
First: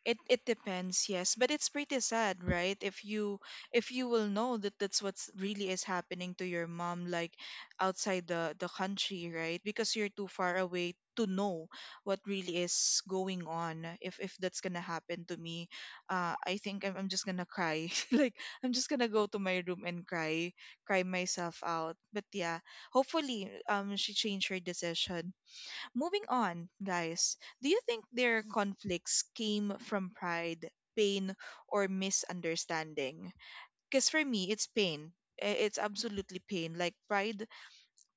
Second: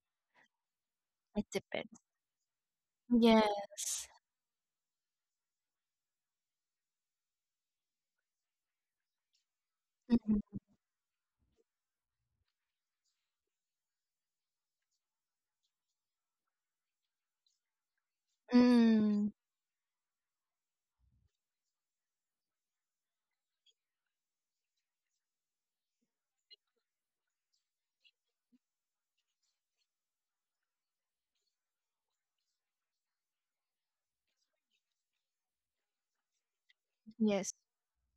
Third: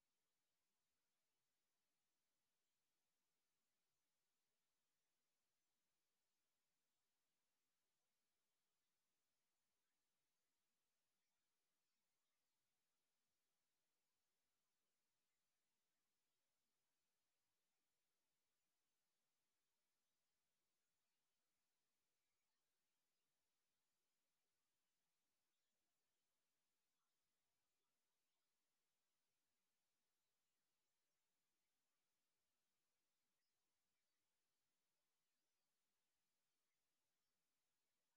Speaker 1: It it depends, yes,
Speaker 3: It
Speaker 1: but it's
Speaker 3: depends.
Speaker 1: pretty sad, right? If you, if
Speaker 3: Yes.
Speaker 1: you will know that that's what's really is happening to your mom, like outside the the country, right? Because you're too far
Speaker 3: Mhm.
Speaker 1: away to know what really is going on. If if that's gonna happen to me, uh, I think I'm I'm just gonna cry like I'm just gonna go
Speaker 3: Mm.
Speaker 1: to my room and cry, cry myself out. But yeah, hopefully, um, she changed her decision. Moving on, guys, do you think their conflicts came from pride, pain, or misunderstanding? Because for me, it's pain. I- It's absolutely pain. Like pride,
Speaker 3: Yes.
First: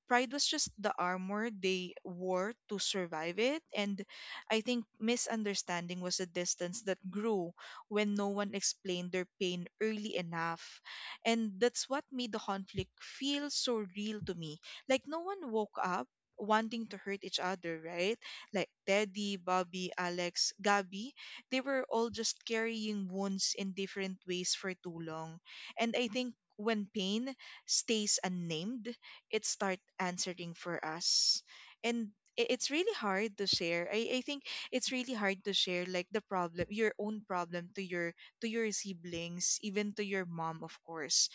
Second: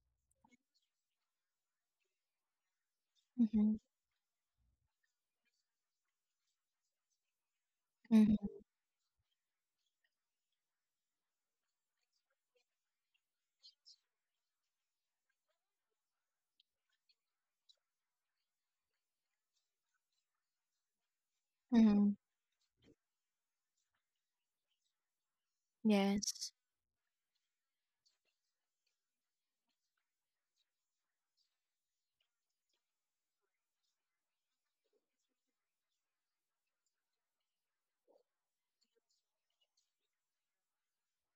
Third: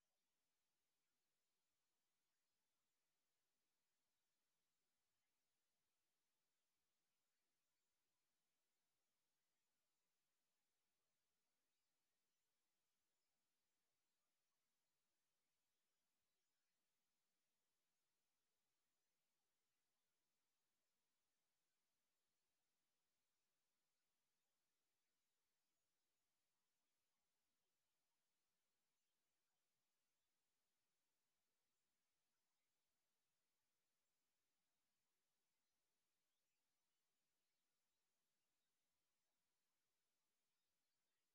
Speaker 1: pride was just the armor they wore to survive it.
Speaker 3: Mhm.
Speaker 1: And I think misunderstanding was a distance that grew when no
Speaker 3: Mhm.
Speaker 1: one explained their pain early enough. And that's what made the conflict feel so real to me. Like, no one woke up wanting to hurt each other, right? Like Teddy, Bobby, Alex, Gabby, they were all
Speaker 3: Mhm.
Speaker 1: just carrying wounds in different ways for too long. And I think
Speaker 3: Yes.
Speaker 1: when pain stays unnamed, it start answering for us. And i- it's really hard to share. I, I think it's really hard to share like the problem, your own problem, to your to your siblings, even to your mom, of course,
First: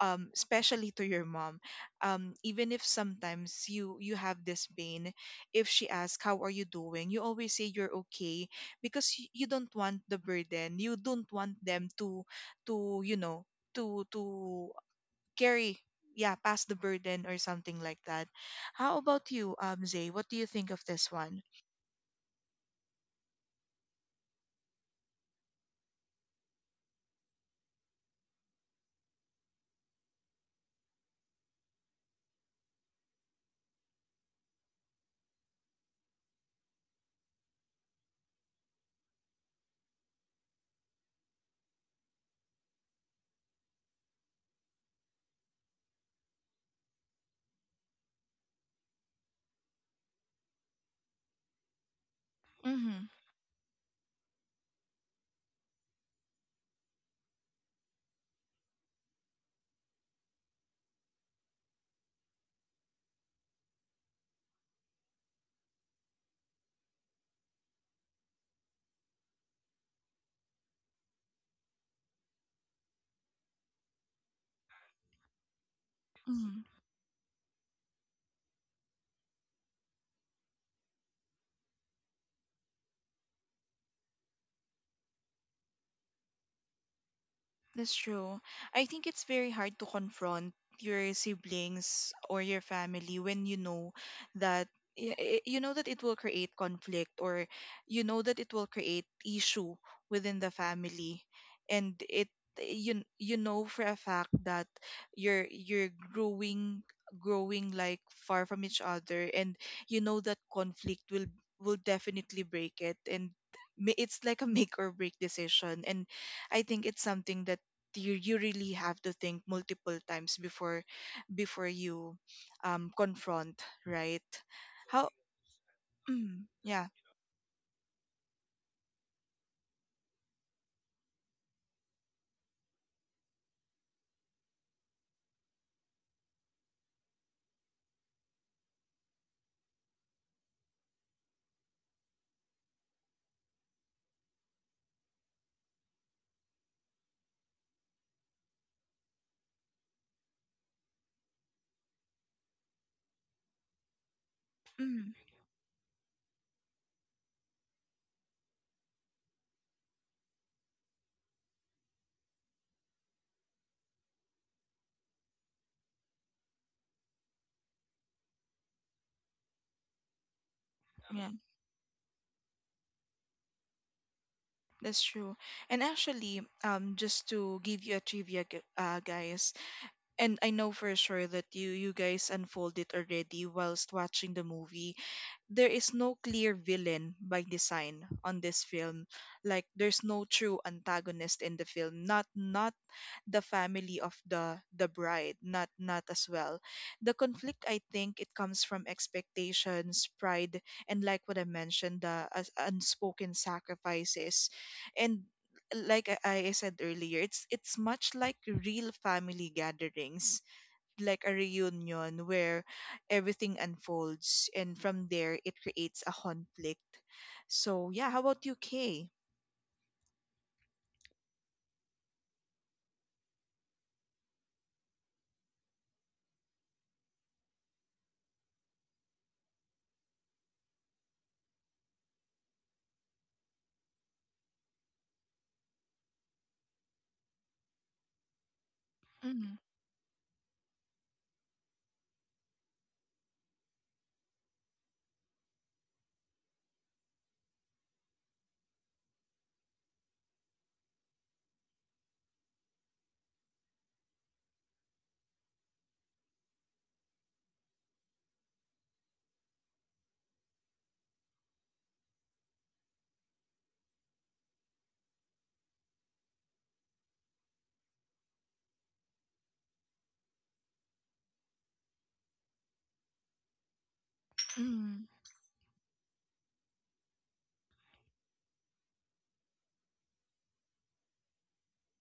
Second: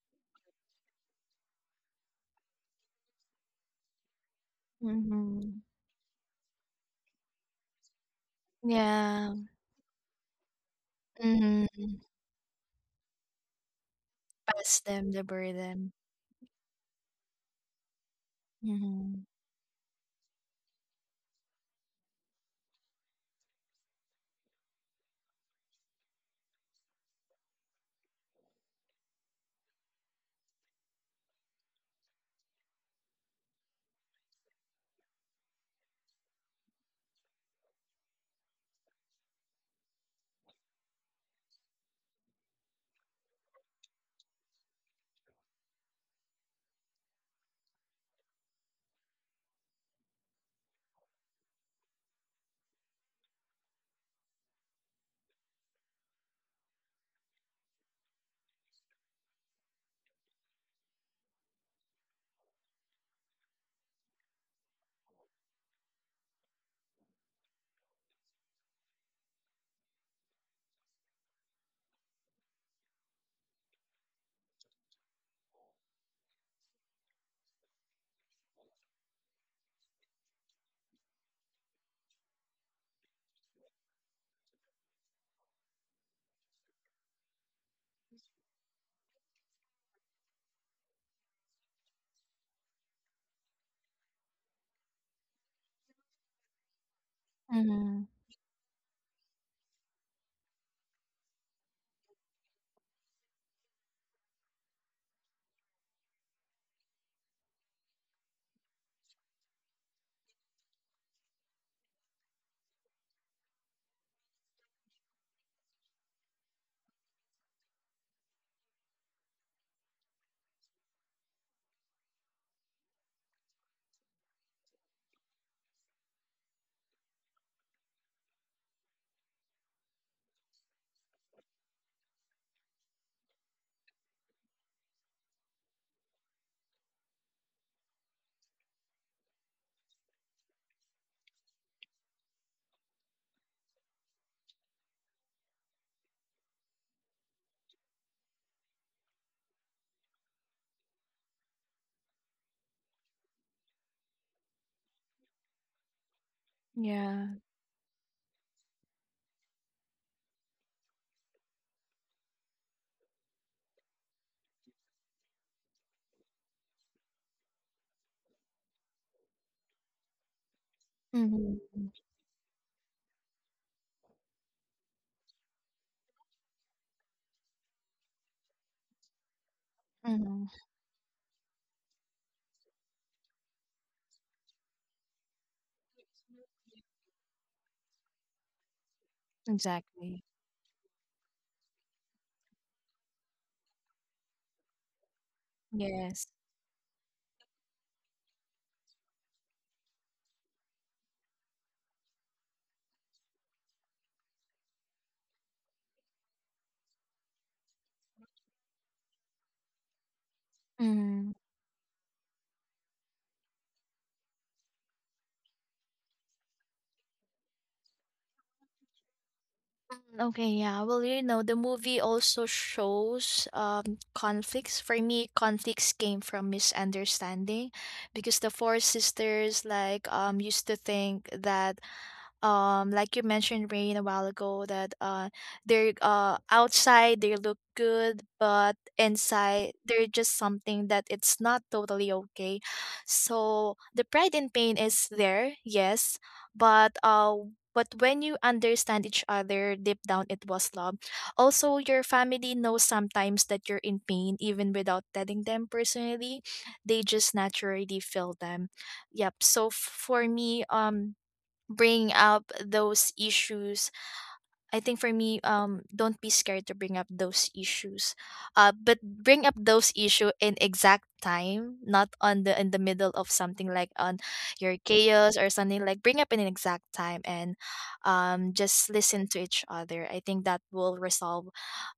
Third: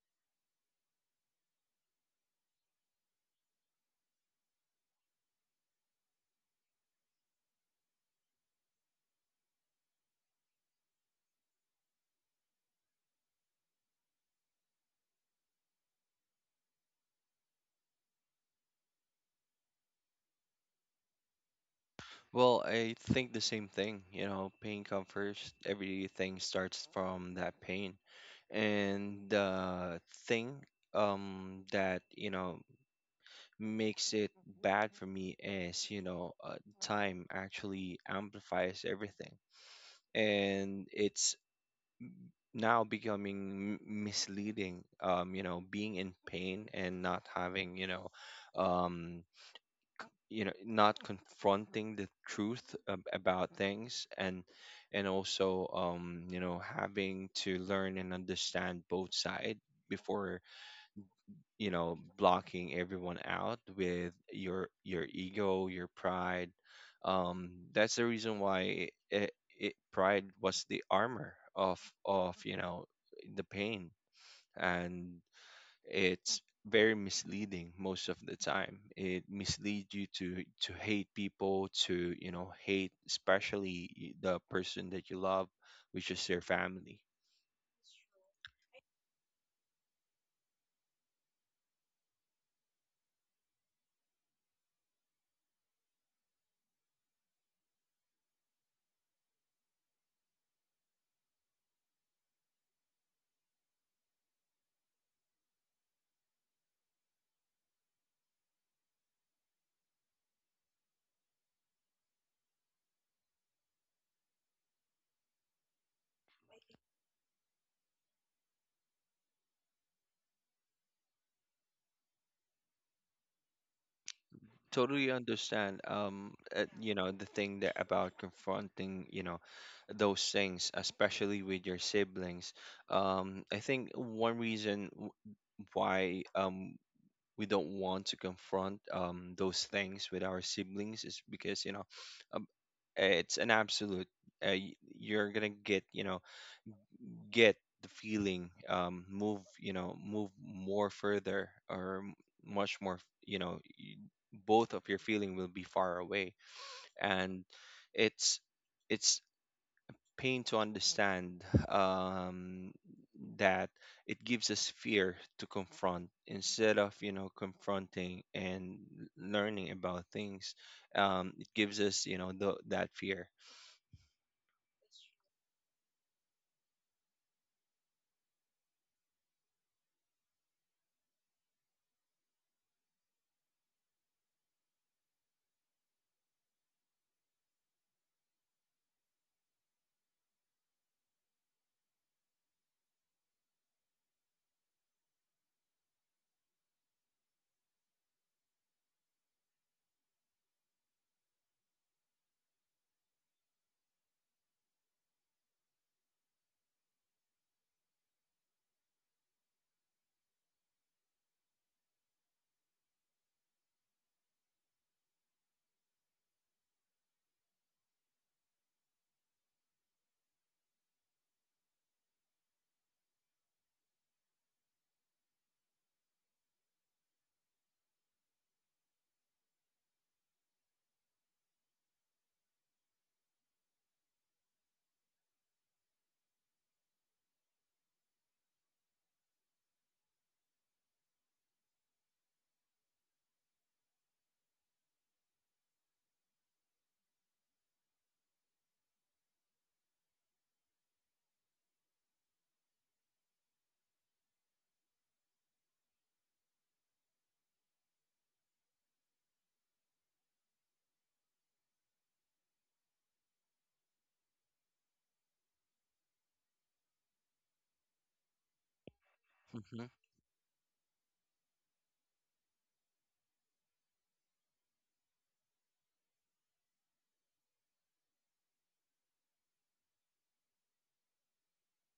Speaker 1: um especially to your mom. Um even if sometimes you you have this pain,
Speaker 3: Mhm.
Speaker 1: if she asks how are you doing, you always say you're okay, because y-
Speaker 3: Yeah.
Speaker 1: you don't want the burden, you don't want
Speaker 3: Mhm.
Speaker 1: them to to you know, to to
Speaker 3: Pass them the
Speaker 1: carry.
Speaker 3: burden.
Speaker 1: Yeah, pass the burden or something like that. How
Speaker 3: Mhm.
Speaker 1: about you, um Zay, what do you think of this one?
Speaker 2: Well, I think the same thing. You know, pain comes first. Everything starts from that pain. And the thing, um that, you know, makes it bad for me is, you know, uh, time actually amplifies everything, and it's now becoming m- misleading. Um, you know, being in pain and not having you know, um you know not confronting the truth
Speaker 1: Mm-hmm.
Speaker 2: ab- about things. And and also um you know having to learn and understand both sides before you know blocking everyone out with your your ego, your pride. Um that's the reason why it, it pride was the armor of of you know the pain, and it's very misleading. Most of the time it misleads you to to hate people, to you know hate especially y- the person that you love, which is their family.
Speaker 1: That's true. I think it's very hard to confront your siblings or your family when you know that, y- y- you know that it will create conflict, or you
Speaker 3: Mhm.
Speaker 1: know that it will create issue within the family. And it, you you know for a fact that you're you're growing growing like far from each other, and you know that conflict will will definitely break it. And ma- it's like a make or break decision. And I think it's something that, you, you really have to think multiple times before, before you um confront, right? How?
Speaker 2: Totally understand. um
Speaker 1: Mm,
Speaker 2: uh,
Speaker 1: yeah.
Speaker 2: you know the thing that about confronting, you know those things, especially with your siblings. um I think one reason w- why um we don't want to confront um those things with our siblings is because, you know uh, it's an absolute. Uh, y- you're gonna get, you know get the feeling, Um, move, you know move more further, or m- much more. You know, y- Both of your
Speaker 1: Mm,
Speaker 2: feeling will be far away,
Speaker 3: Yeah.
Speaker 2: and it's it's pain to understand, um, that it gives us fear to confront instead of, you know confronting and learning about things.
Speaker 1: yeah,
Speaker 2: Um, it gives
Speaker 3: Mhm.
Speaker 2: us, you know the, that fear.
Speaker 1: that's true. And actually, um, just to give you a trivia, gu- uh, guys, and
Speaker 3: Mhm.
Speaker 1: I know for sure that you you guys unfold it already whilst watching the movie. There is no clear villain by design on this film. Like, there's no
Speaker 3: Exactly.
Speaker 1: true antagonist in the film. Not not the family of the the bride, not, not as
Speaker 3: Yes.
Speaker 1: well, the conflict, I think it comes from expectations, pride, and like what I mentioned, the as- unspoken sacrifices. And like I, I said earlier, it's it's much like real family gatherings, like a
Speaker 3: Mhm.
Speaker 1: reunion where everything unfolds, and from there it creates a conflict. So yeah, how about you, Kay?
Speaker 3: Mm, okay, yeah. Well, you know, the movie also shows um conflicts. For me, conflicts came from misunderstanding, because the four sisters like um used to think that um like you mentioned rain a while ago that uh they're uh outside they look good, but inside they're just something that it's not totally okay. So the pride and pain is there, yes, but uh but when you understand each other deep down, it was love. Also, your family knows sometimes that you're in pain even without telling them personally. They just naturally feel them. Yep. So f- for me, um bring up those issues. I think for me, um don't be scared to bring up those issues. Uh, but bring up those issue in exact time, not on the in the middle of something, like on your
Speaker 1: Mm-hmm.
Speaker 3: chaos or something. Like bring up in an exact time, and um just listen to each other. I think that will resolve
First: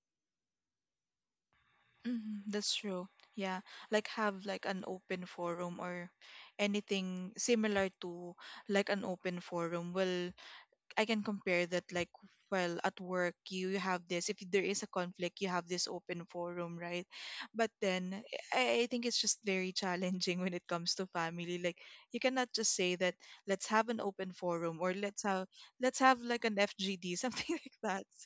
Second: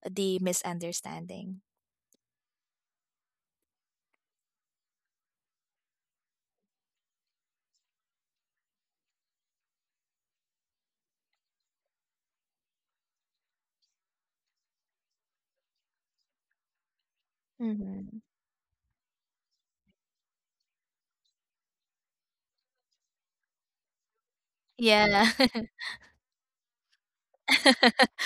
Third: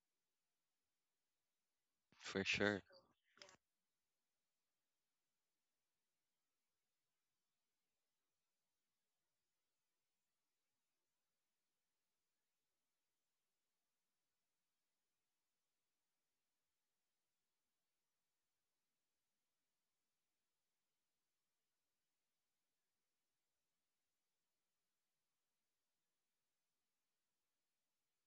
Speaker 3: the misunderstanding.
Speaker 2: For
Speaker 1: Mhm, that's
Speaker 2: sure.
Speaker 1: true. Yeah, like have like an open forum or anything similar to like an open forum. Well, I can compare that, like, well, at work you have this, if there is a conflict you have this open forum, right? But
Speaker 3: Hmm.
Speaker 1: then I, I think it's just very challenging when it comes to family. Like, you cannot just say that let's have an open forum, or let's
Speaker 3: Yeah.
Speaker 1: have, let's have like an F G D something like that.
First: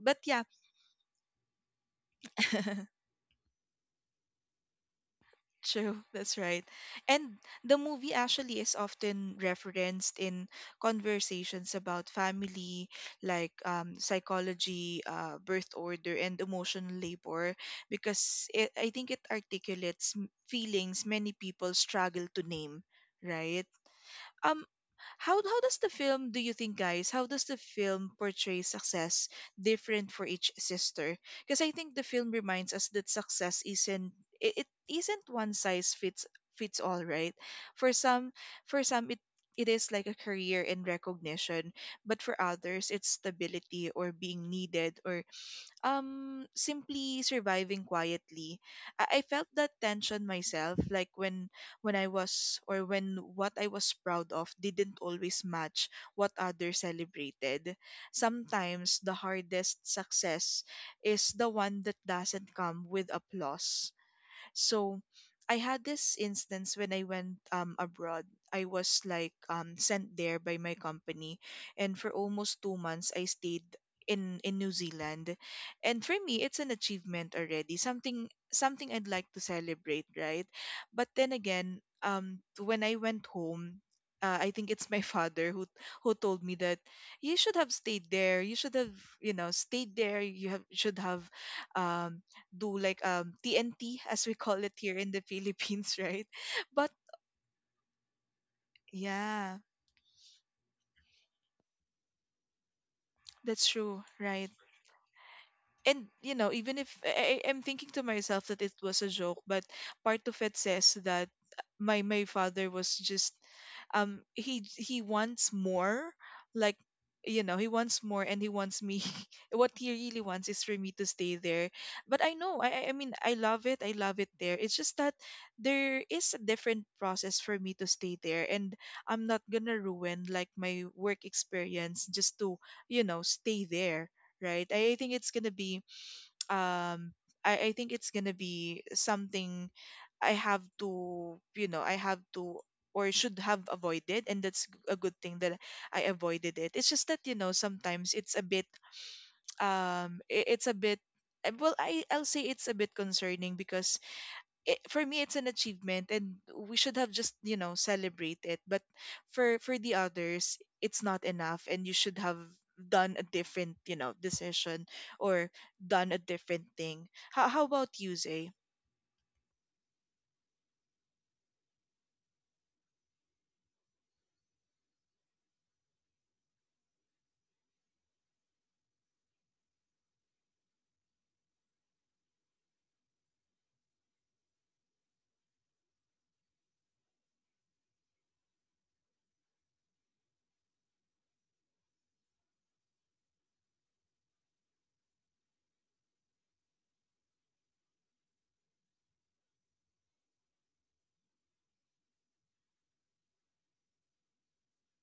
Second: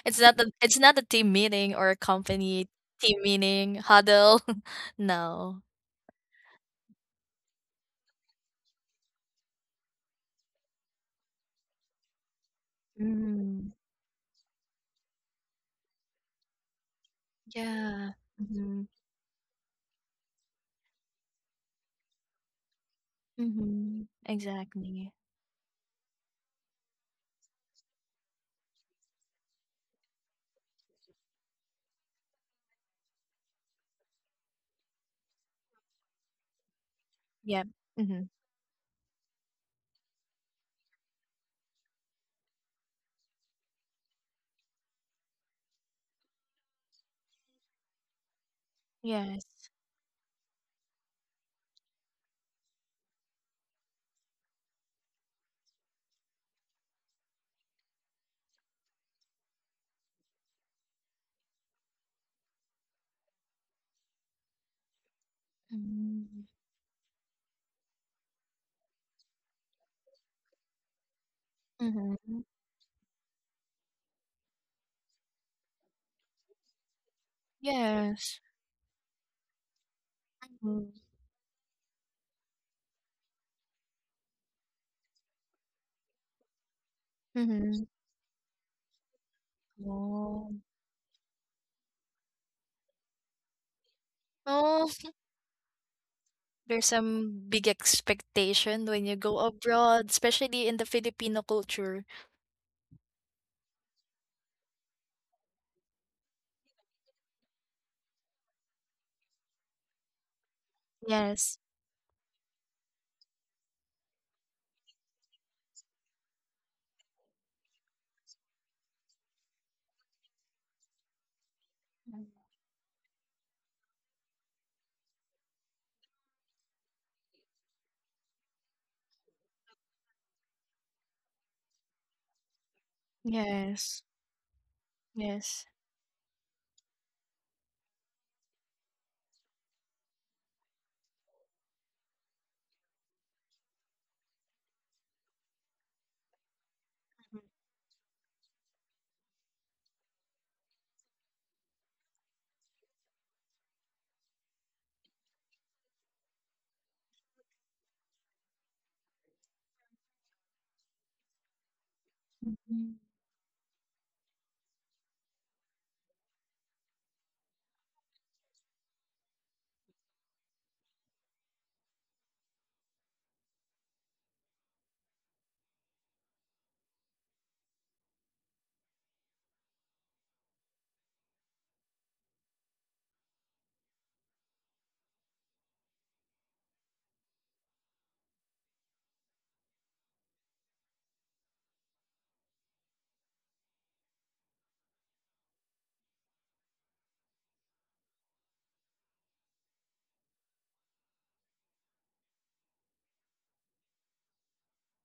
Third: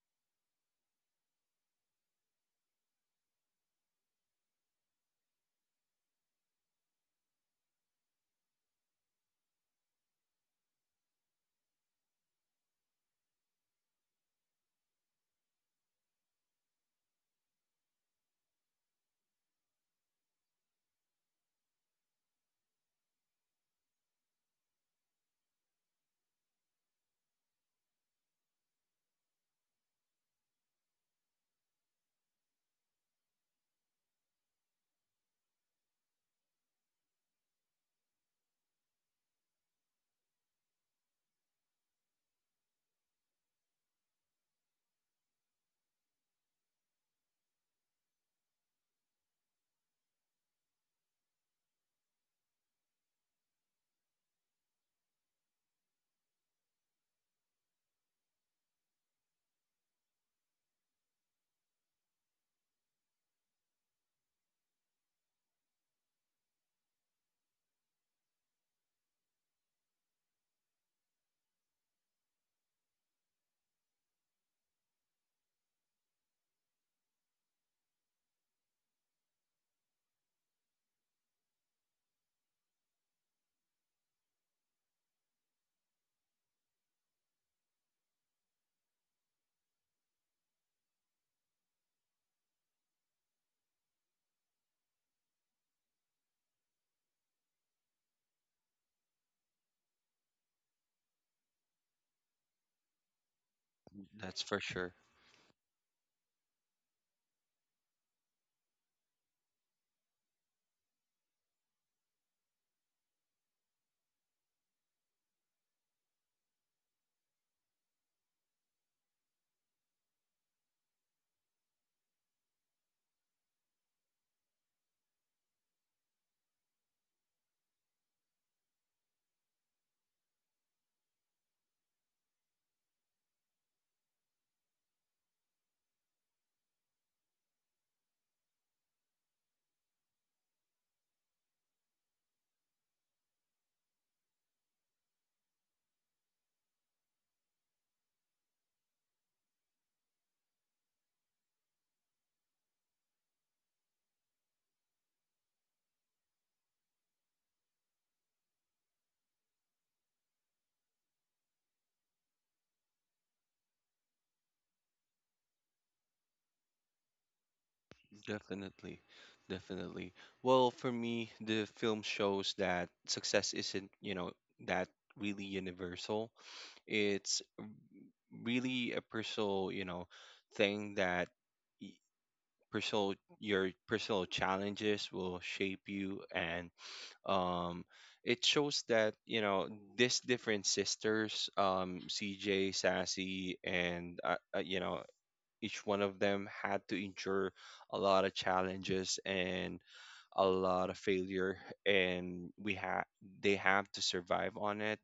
Speaker 1: But
Speaker 3: It's not
Speaker 1: yeah.
Speaker 3: a, it's not a team meeting or a company team meeting huddle. No.
Speaker 1: True, that's right. And the movie actually is often referenced in conversations about family, like
Speaker 3: Mm,
Speaker 1: um, psychology, uh, birth order, and emotional labor,
Speaker 3: yeah.
Speaker 1: because it,
Speaker 3: Hmm.
Speaker 1: I think it articulates m- feelings many people struggle to name, right?
Speaker 3: Hmm.
Speaker 1: Um,
Speaker 3: Exactly.
Speaker 1: how how does the film, do you think, guys, how does the film portray success different for each sister? Because I think the film reminds us that success isn't, it, it isn't one size fits fits all, right?
Speaker 3: Yeah. Yep.
Speaker 1: For
Speaker 3: Mhm.
Speaker 1: some, for some it it is like a career and recognition, but for others it's stability or being needed or um simply surviving quietly. I-, I
Speaker 3: Yes.
Speaker 1: felt that tension myself, like when when I was, or when what I was proud of didn't always match what others celebrated. Sometimes the hardest success is the one that doesn't come with applause. So I had this
Speaker 3: Mm.
Speaker 1: instance when I went um abroad. I was like um sent there by my company, and for
Speaker 3: Mhm.
Speaker 1: almost two months I stayed in in New Zealand. And for me it's an achievement already. Something,
Speaker 3: Yes.
Speaker 1: something I'd like to celebrate, right?
Speaker 3: Mm.
Speaker 1: But then again, um when I went home, uh, I think it's my father who who told me that you should have
Speaker 3: Mhm.
Speaker 1: stayed there. You should have, you know, stayed there. You
Speaker 3: Oh.
Speaker 1: have should have um, do like um T N T as we call it
Speaker 3: Oh,
Speaker 1: here in the Philippines, right?
Speaker 3: there's
Speaker 1: But
Speaker 3: some big expectation when you go
Speaker 1: yeah,
Speaker 3: abroad, especially in the Filipino culture.
Speaker 1: that's true,
Speaker 2: That's
Speaker 1: right?
Speaker 2: for sure.
Speaker 1: And you know, even if I, I- i'm thinking to myself that it was a joke, but part of it says that
Speaker 3: Yes.
Speaker 1: my my father was just um he he wants more, like you know he wants more and he wants me. What he really wants is for me to stay there. But
Speaker 3: Mm.
Speaker 1: i know i i I mean, i love it I love it there, it's just that there is a different process for me to stay there. And I'm not gonna ruin like my work experience just to you know stay
Speaker 3: Yes.
Speaker 1: there, right? i I think it's gonna
Speaker 3: Yes.
Speaker 1: be um I, I think it's gonna be something I have to, you know I have to or should have avoided, and that's g- a good thing that I avoided it. It's just that, you
Speaker 3: Mhm.
Speaker 1: know, sometimes it's a bit um i- it's a bit uh, well, I I'll say it's a bit concerning because it, for me it's an achievement and we should have just, you know, celebrate it, but for for the others it's not enough and you should have
Speaker 3: Mhm.
Speaker 1: done a different, you know, decision or done a different thing. How, how about you, Zay?
Speaker 2: Definitely. Definitely. Well, for me, the film shows that success isn't, you know, that really universal. It's really a personal, you know, thing that y- personal your personal challenges will shape you. And um it shows that, you know, these different sisters, um C J, Sassy, and uh, uh, you know, each one of them had to endure a lot of challenges and a lot of failure, and we have they have to survive on it.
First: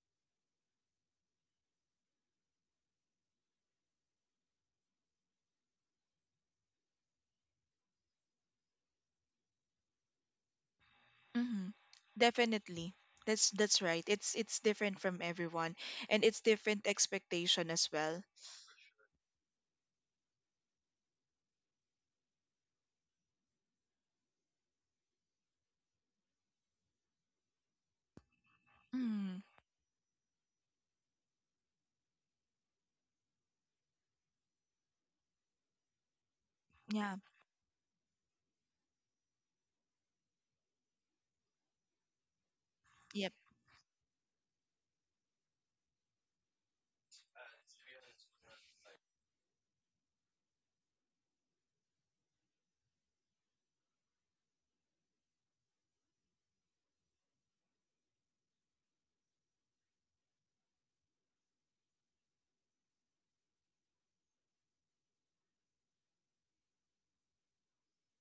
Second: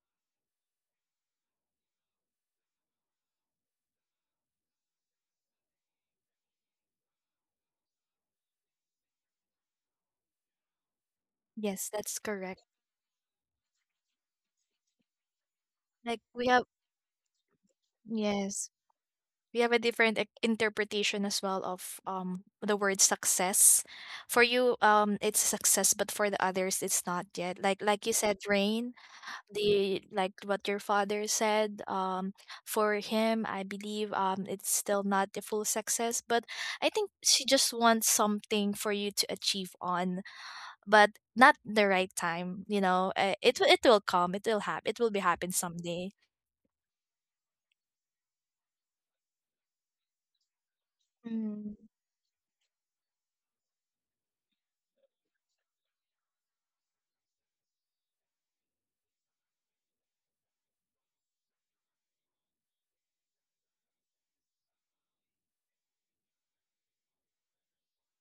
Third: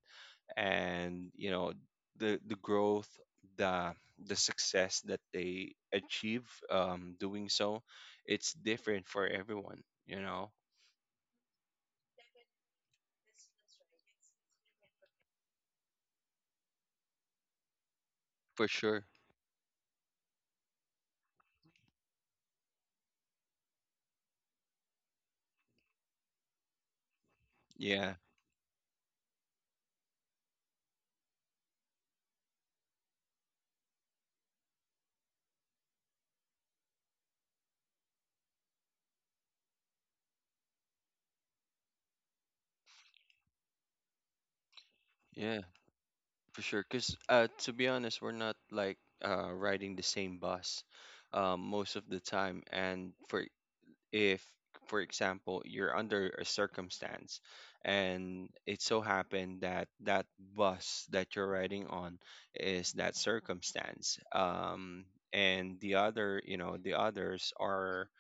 Speaker 2: And, you know, the the growth, the the success that they achieve um doing so, it's different for everyone, you know.
Speaker 1: Hmm.
Speaker 3: Yes, that's correct.
Speaker 1: Definitely. That's that's right, it's it's different from everyone,
Speaker 3: Like,
Speaker 1: and it's
Speaker 3: we have
Speaker 1: different expectation as well.
Speaker 2: For
Speaker 3: yes.
Speaker 2: sure.
Speaker 3: We have a different e- interpretation as well of um the word success. For you, um it's success, but for the others it's not yet. like like you
Speaker 2: Yeah.
Speaker 3: said rain,
Speaker 1: Mm,
Speaker 3: the like what your father said, um for him I believe um it's still not the full success, but I think
Speaker 1: yeah.
Speaker 3: she just wants something for you to achieve on. But not the right time, you know.
Speaker 1: Yep.
Speaker 3: uh, it will- it will come, it will happen, it will be happen
Speaker 2: Yeah,
Speaker 3: someday.
Speaker 2: for sure. Because, uh, to be honest, we're not like, uh, riding the same bus um, most of the time. And for if for example, you're under a circumstance, and it so happened that that bus that you're riding on is that circumstance, um and the other you know the others are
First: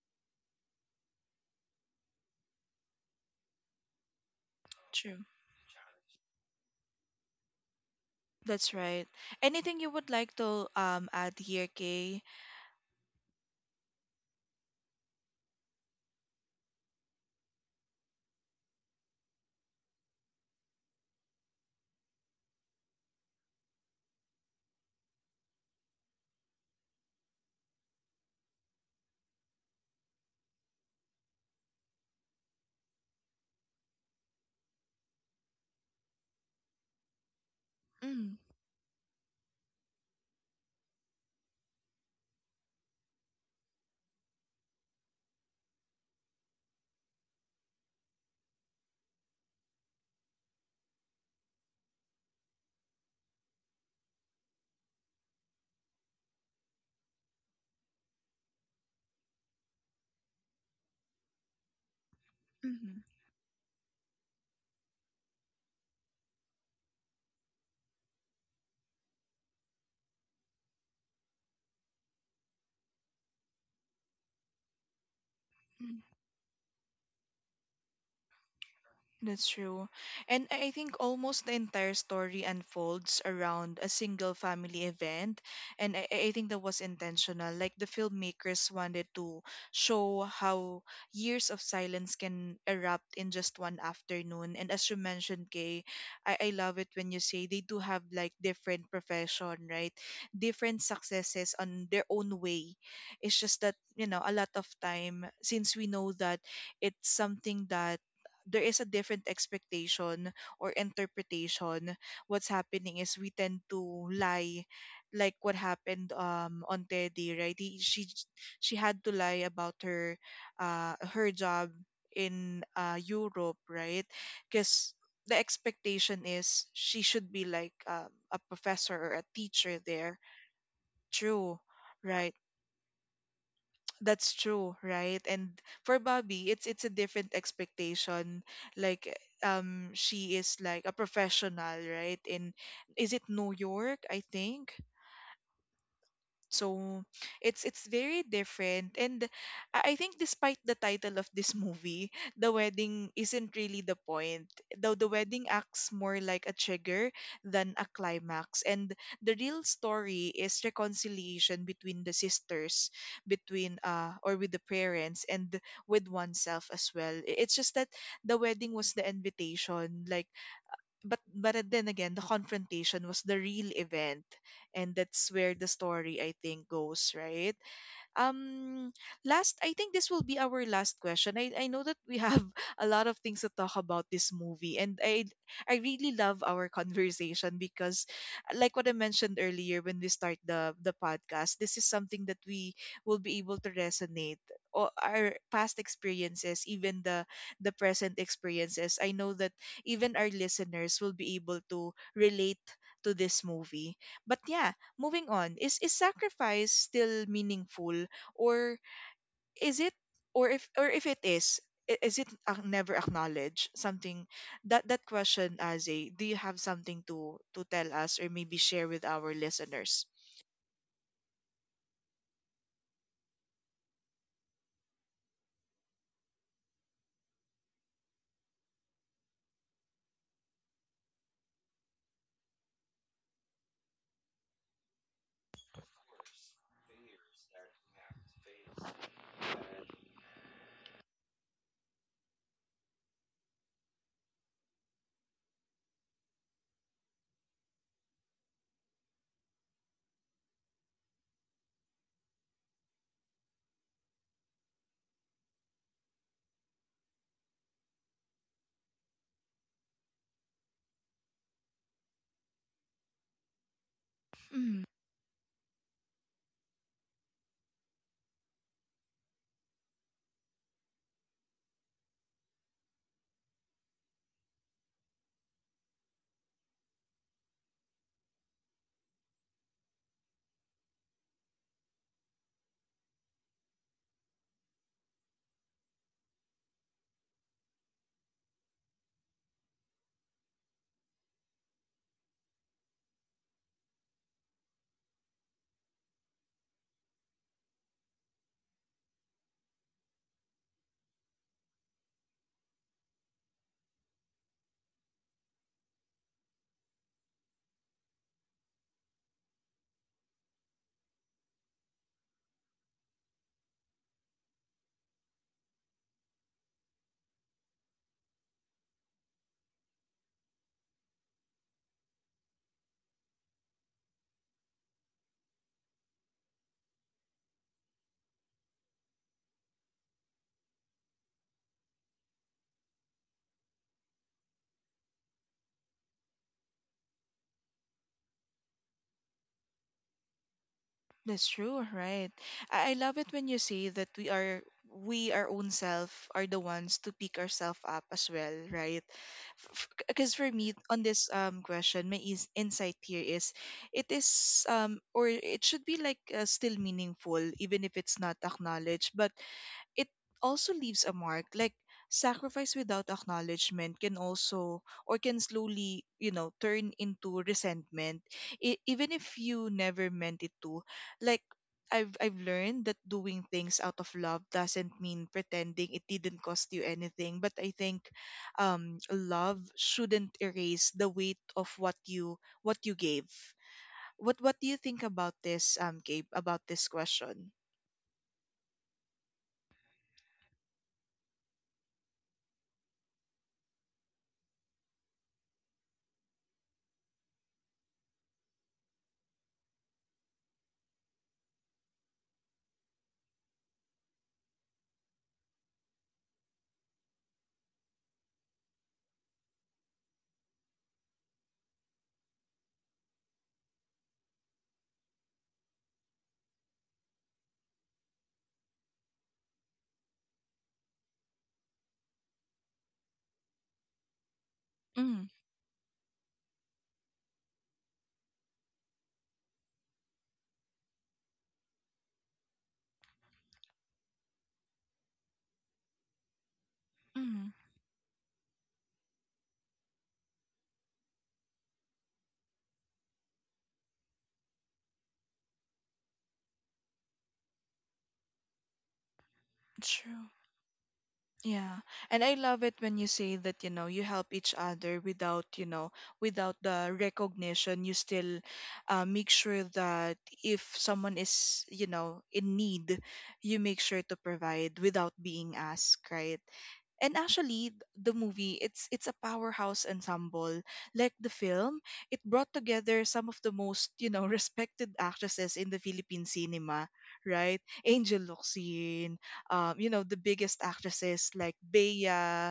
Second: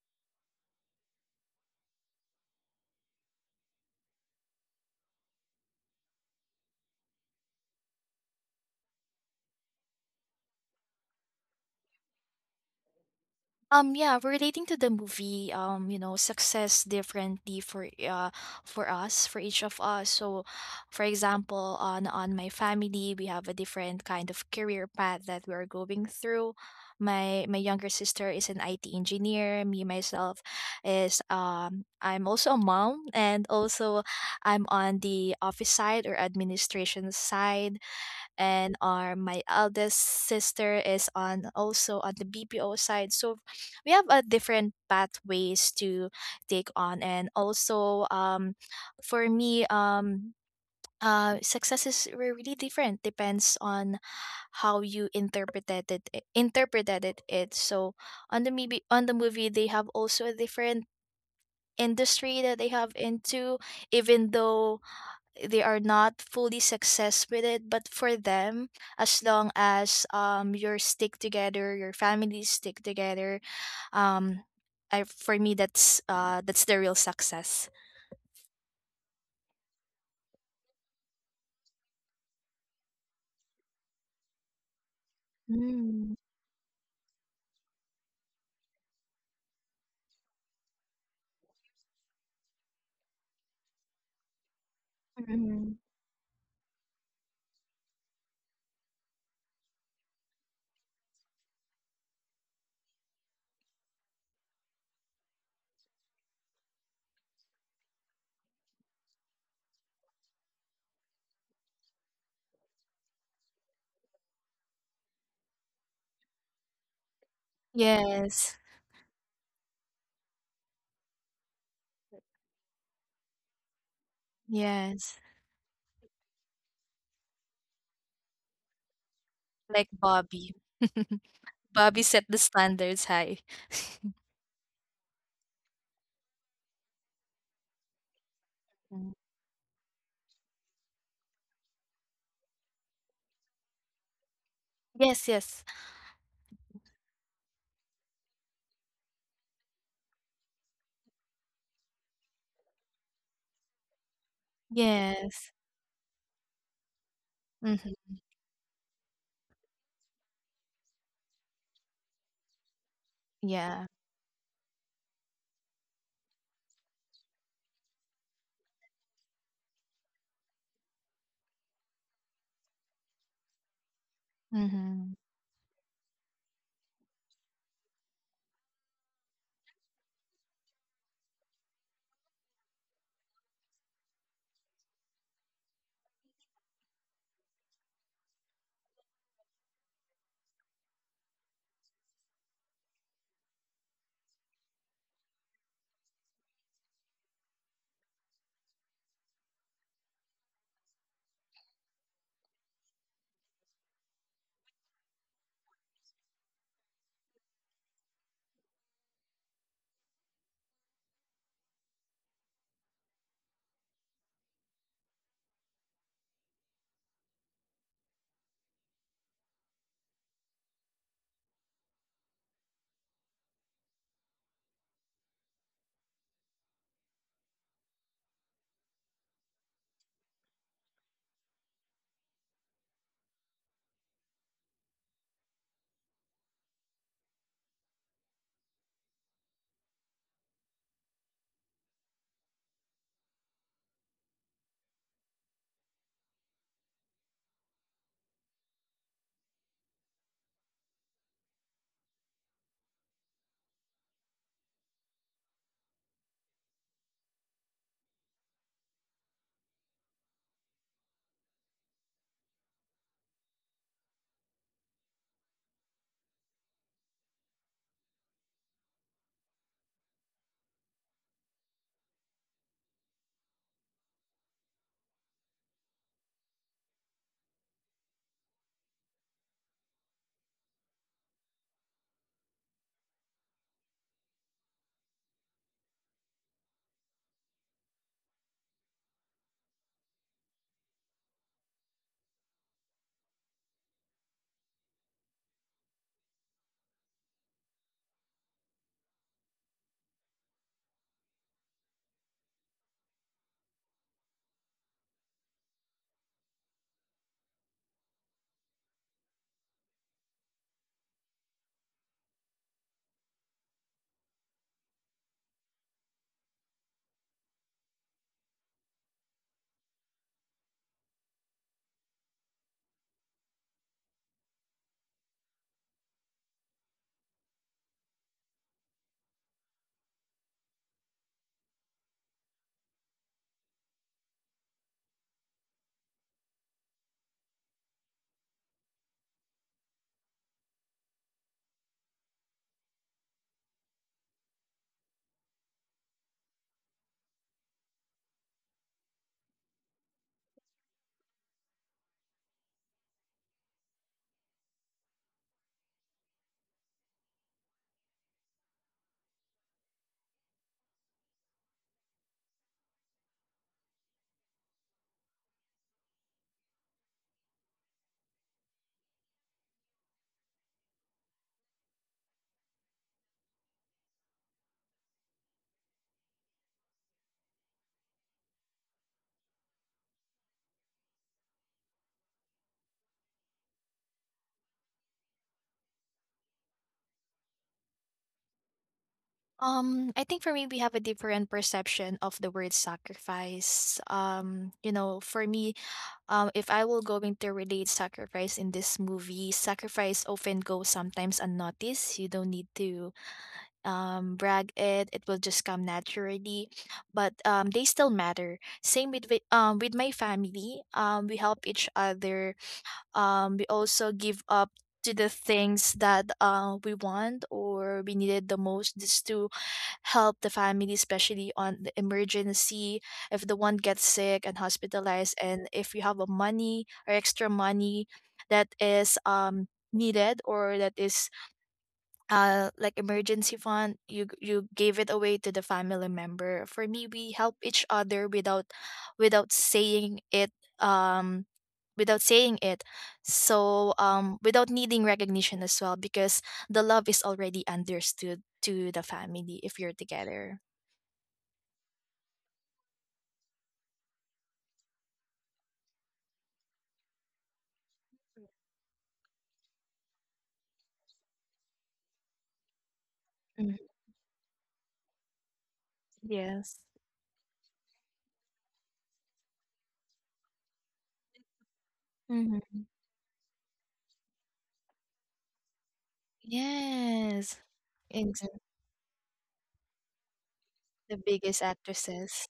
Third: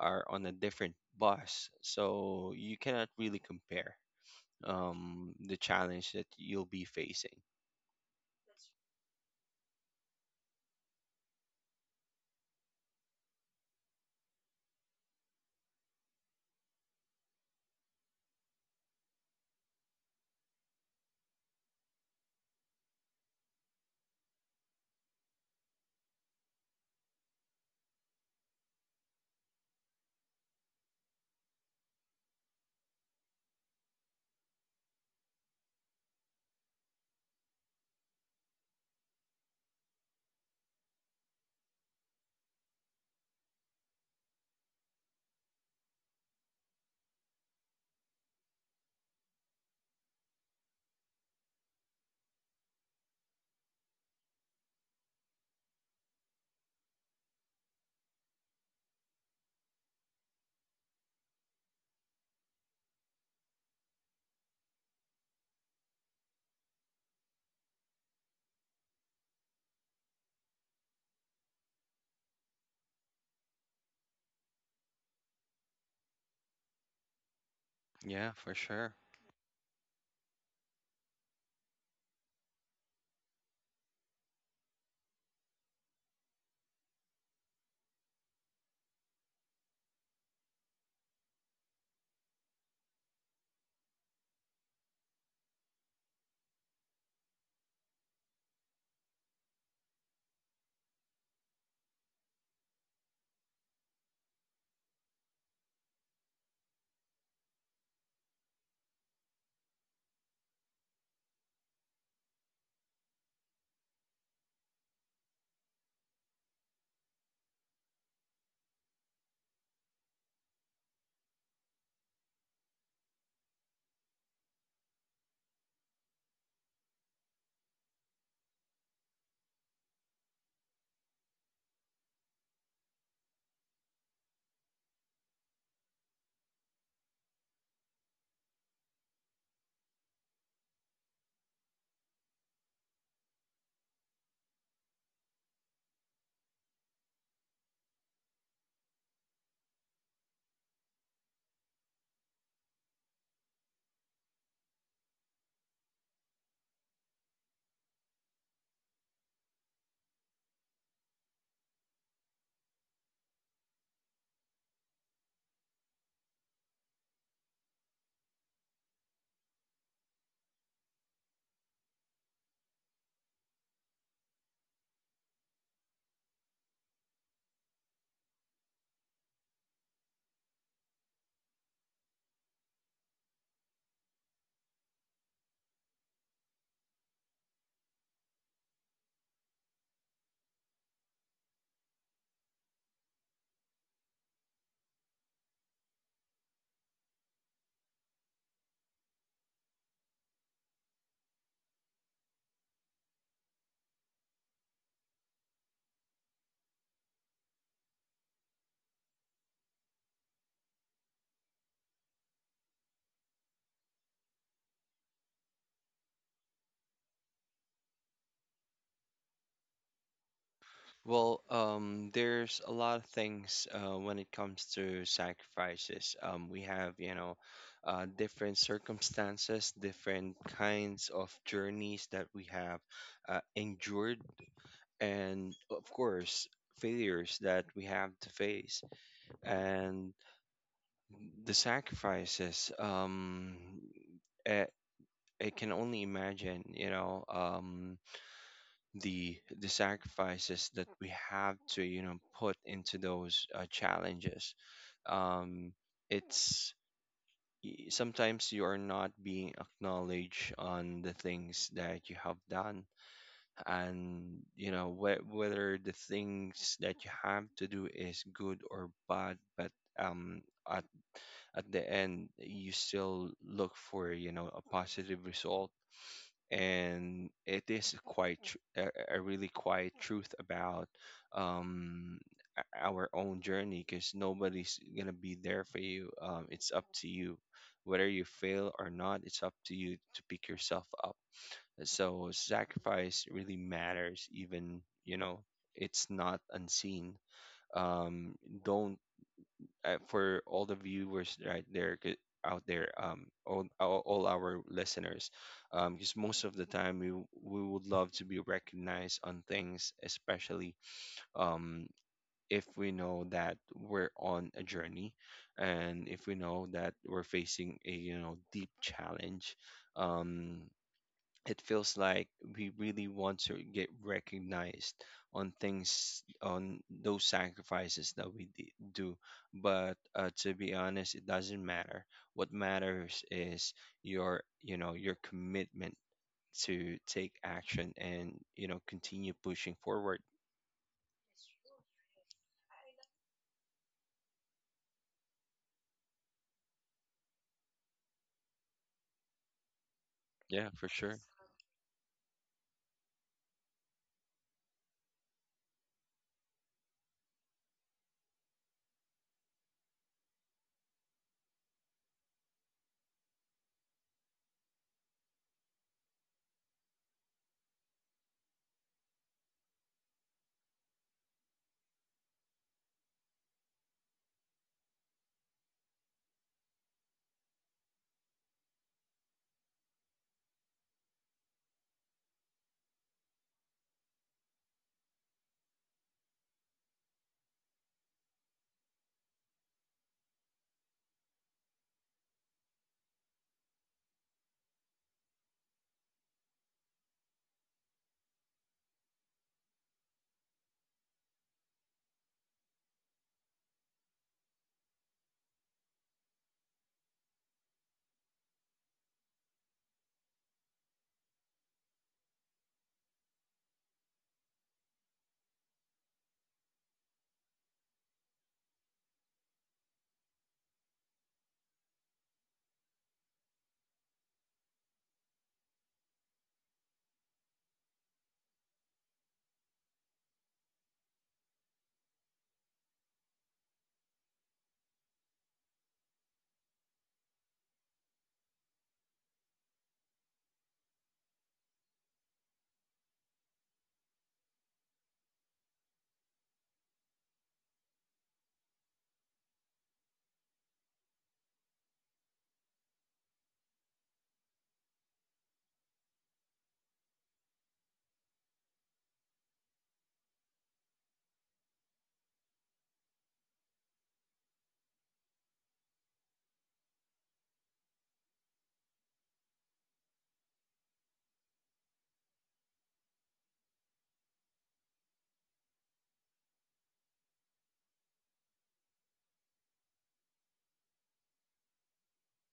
Speaker 2: are on a different bus, so you cannot really compare
Speaker 1: True.
Speaker 2: um the challenge that you'll be facing.
Speaker 1: That's right. Anything you would like to um add here, Kay?
Speaker 3: Um yeah, relating to the movie, um, you know, success differently for uh for us, for each of us. So for example, on on my family, we have a different kind of career path that we're going through. My my younger sister is an I T engineer. Me myself is um I'm also a mom, and also I'm on the office side or administration side,
Speaker 1: Mm.
Speaker 3: and our my eldest sister is on also on the B P O side. So we have a different pathways to take on, and also um, for me um. Uh, success is re- really different. Depends on how you interpreted it. Eh, interpreted it. It. So on the movie, on the movie, they have also a different industry that they have
Speaker 1: Mm-hmm.
Speaker 3: into. Even though they are not fully success with it, but for them as long as um you stick together, your families stick together, um I, for me that's uh that's the real success.
Speaker 2: Yeah, for sure.
Speaker 1: That's true. And I I think almost the entire story unfolds around a single family event. And I,
Speaker 3: Mm.
Speaker 1: I I think that was intentional. Like the filmmakers wanted to show how years of silence can erupt in just one afternoon. And as you mentioned,
Speaker 3: Mm.
Speaker 1: Kay, I, I love it when you say they do have like different profession, right? Different successes on their own way. It's just that, you know, a lot of time, since we know that it's something that there is a different expectation or interpretation, what's happening is we tend to lie, like what happened um on Teddy, right? he, she
Speaker 3: Yes.
Speaker 1: she had to lie about her uh her job in uh Europe, right? Because
Speaker 3: Yes.
Speaker 1: the expectation is she should be like, um, a professor or a teacher
Speaker 3: Like
Speaker 1: there.
Speaker 3: Bobby.
Speaker 1: True.
Speaker 3: Bobby set
Speaker 1: Right.
Speaker 3: the standards high.
Speaker 1: That's true, right? And for Bobby, it's it's a different expectation. Like,
Speaker 3: Mm.
Speaker 1: um she is like a professional, right? In, is it New York, I think?
Speaker 3: Yes. Yes.
Speaker 1: So it's it's very different. And I I think, despite the title of this movie, the wedding isn't really the point. Though the wedding
Speaker 3: Yes.
Speaker 1: acts more like a trigger than a
Speaker 3: Mm-hmm.
Speaker 1: climax, and the real story is reconciliation between the sisters, between
Speaker 3: Yeah.
Speaker 1: uh or with the parents and with oneself as well. I- It's just that the wedding was the invitation, like, but but then again, the confrontation was the real event, and
Speaker 3: Mm-hmm.
Speaker 1: that's where the story, I think, goes, right? um, Last, I think this will be our last question. I, I know that we have a lot of things to talk about this movie, and I I really love our conversation because, like what I mentioned earlier when we start the the podcast, this is something that we will be able to resonate, or our past experiences, even the the present experiences. I know that even our listeners will be able to relate to this movie. But yeah, moving on, is is sacrifice still meaningful, or is it, or if, or if it is, i- is it ac- never acknowledged? Something that, that question, as a, do you have something to to tell us or maybe share with our listeners?
Speaker 2: Well, um, there's a lot of things, uh, when it comes to sacrifices. Um, we have, you know, uh, different circumstances, different kinds of journeys that we have, uh, endured, and of course, failures that we have to face. And the sacrifices, um, I, I can only imagine, you know, um, the the sacrifices that we have to, you know, put into those, uh, challenges. um it's y- Sometimes you are not being acknowledged on the things that you have done, and, you know, wh- whether the things that you have to do is good or bad. But um at at the end you still look for, you know, a positive result, and it is quite tr- a, a really quiet truth about, um o- our own journey, because nobody's gonna be there for you. Um it's up to you whether you fail or not. It's up to you to pick yourself up. So sacrifice really matters, even, you know, it's not unseen. Um don't uh, For all the viewers right there, c- out there, um, all, all all our listeners, um, because most of the time we w- we would love to be recognized on things, especially, um, if we know that we're on a journey, and if we know that we're facing a, you know, deep challenge. Um, it feels like we really want to get recognized on things, on those sacrifices that we d- do. But, uh, to be honest, it doesn't matter. What matters is your, you know, your commitment to take action, and, you know, continue pushing forward.
Speaker 1: That's true, right? I, I love it when you say that we are, we our own self are the ones to pick ourselves up as well, right? Because for
Speaker 2: Yeah,
Speaker 1: me,
Speaker 2: for
Speaker 1: on
Speaker 2: sure.
Speaker 1: this um question, my is, insight here is it is, um or it should be like, uh, still meaningful even if it's not acknowledged, but it also leaves a mark. Like sacrifice without acknowledgement can also, or can slowly, you know, turn into resentment, e- even if you never meant it to. Like, I've, I've learned that doing things out of love doesn't mean pretending it didn't cost you anything, but I think, um, love shouldn't erase the weight of what you, what you gave. what what do you think about this, um Gabe, about this question?
Speaker 3: Um, I think for me, we have a different perception of the word sacrifice. Um, you know, for me, um, if I will going to relate sacrifice in this movie, sacrifice often goes sometimes unnoticed. You don't need to um, brag it; it will just come naturally. But um, they still matter. Same with with- um with my family. Um, we help each other, um, we also give up to the things that uh, we want or we needed the most, just to help the family, especially on the emergency. If the one gets sick and
Speaker 1: Mm.
Speaker 3: hospitalized, and if you have a money or extra money that is um needed, or that is uh like emergency fund, you g- you gave it away to the family member. For me we
Speaker 1: Mm.
Speaker 3: help each other without without saying it um without saying it. So um without needing recognition as well, because the love is already understood to the family if you're
Speaker 1: True.
Speaker 3: together.
Speaker 1: Yeah. And I love it when you say that, you know, you help each other without, you know, without the recognition. You still uh, make sure that if someone is, you know, in need, you make
Speaker 3: Mhm.
Speaker 1: sure to provide without being asked, right?
Speaker 3: Yes.
Speaker 1: And actually, th- the movie, it's it's a powerhouse ensemble. Like the film, it brought
Speaker 3: Hmm.
Speaker 1: together some of the most, you know, respected actresses in the Philippine cinema,
Speaker 3: Yes.
Speaker 1: right? Angel
Speaker 3: Exactly.
Speaker 1: Locsin, um, you know, the biggest
Speaker 3: The
Speaker 1: actresses like
Speaker 3: biggest
Speaker 1: Bea,
Speaker 3: actresses.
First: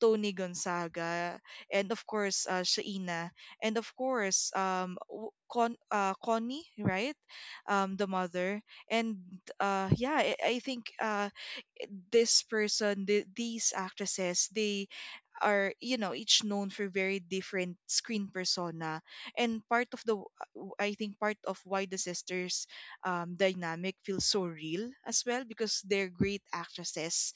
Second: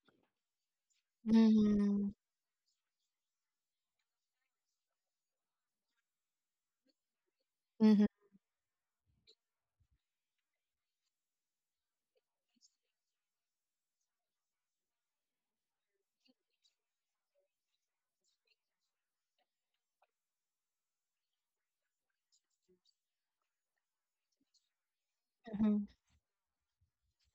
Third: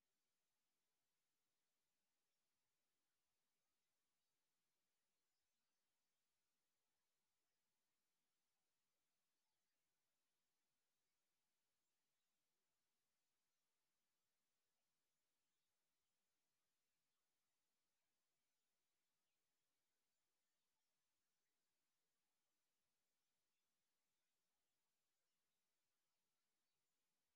Speaker 1: Tony Gonzaga, and of
Speaker 3: Hmm.
Speaker 1: course, uh, Shaina, and of course, um, w- Con- uh, Connie, right? Um,
Speaker 3: Hmm.
Speaker 1: the mother. And uh, yeah, i, I think, uh, this person, the, these actresses, they are, you know, each known for very different screen persona. And part of the, I think part of why the sisters um dynamic feels so real as well,
Speaker 3: Hmm.
Speaker 1: because they're great actresses.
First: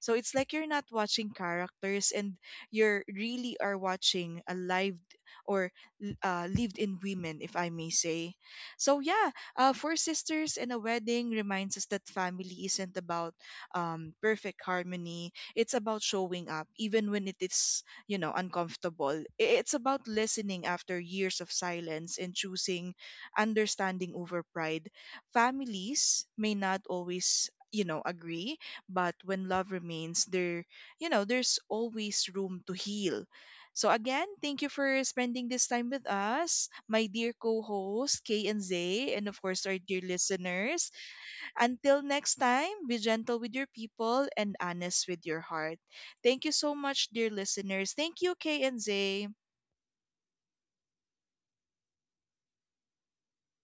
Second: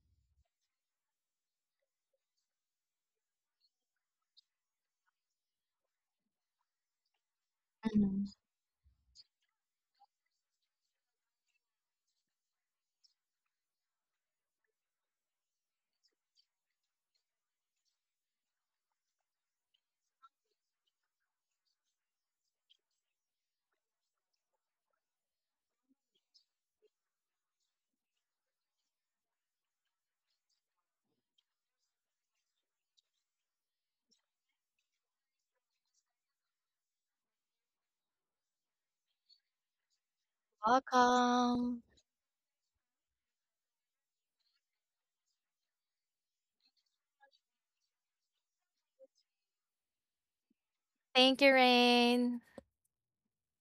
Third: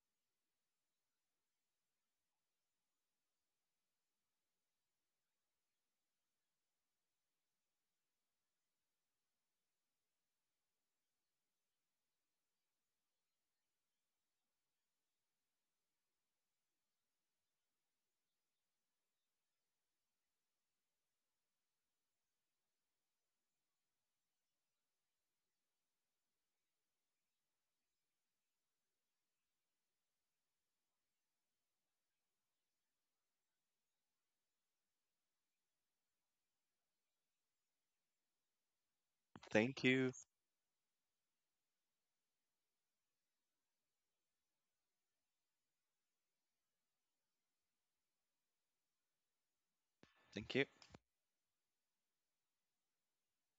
Speaker 1: So it's like you're not watching characters, and you're really are watching a live, or uh, lived in women, if I may say. So, yeah, uh, Four Sisters and a Wedding reminds us that family isn't about, um, perfect harmony. It's about showing up, even when it is, you know, uncomfortable. I- It's about listening after years of silence and choosing understanding over pride. Families may not always, you know, agree, but when love remains there, you know, there's always room to heal. So again, thank you for spending this time with us, my dear co-host Kay and Zay, and of course our
Speaker 2: Thank
Speaker 1: dear
Speaker 2: you.
Speaker 1: listeners.
Speaker 3: Welcome.
Speaker 1: Until next time, be gentle with your people and honest with your heart. Thank you so much, dear listeners. Thank you, Kay and Zay.
Speaker 2: Thank you.
Speaker 3: Thank you, Rain.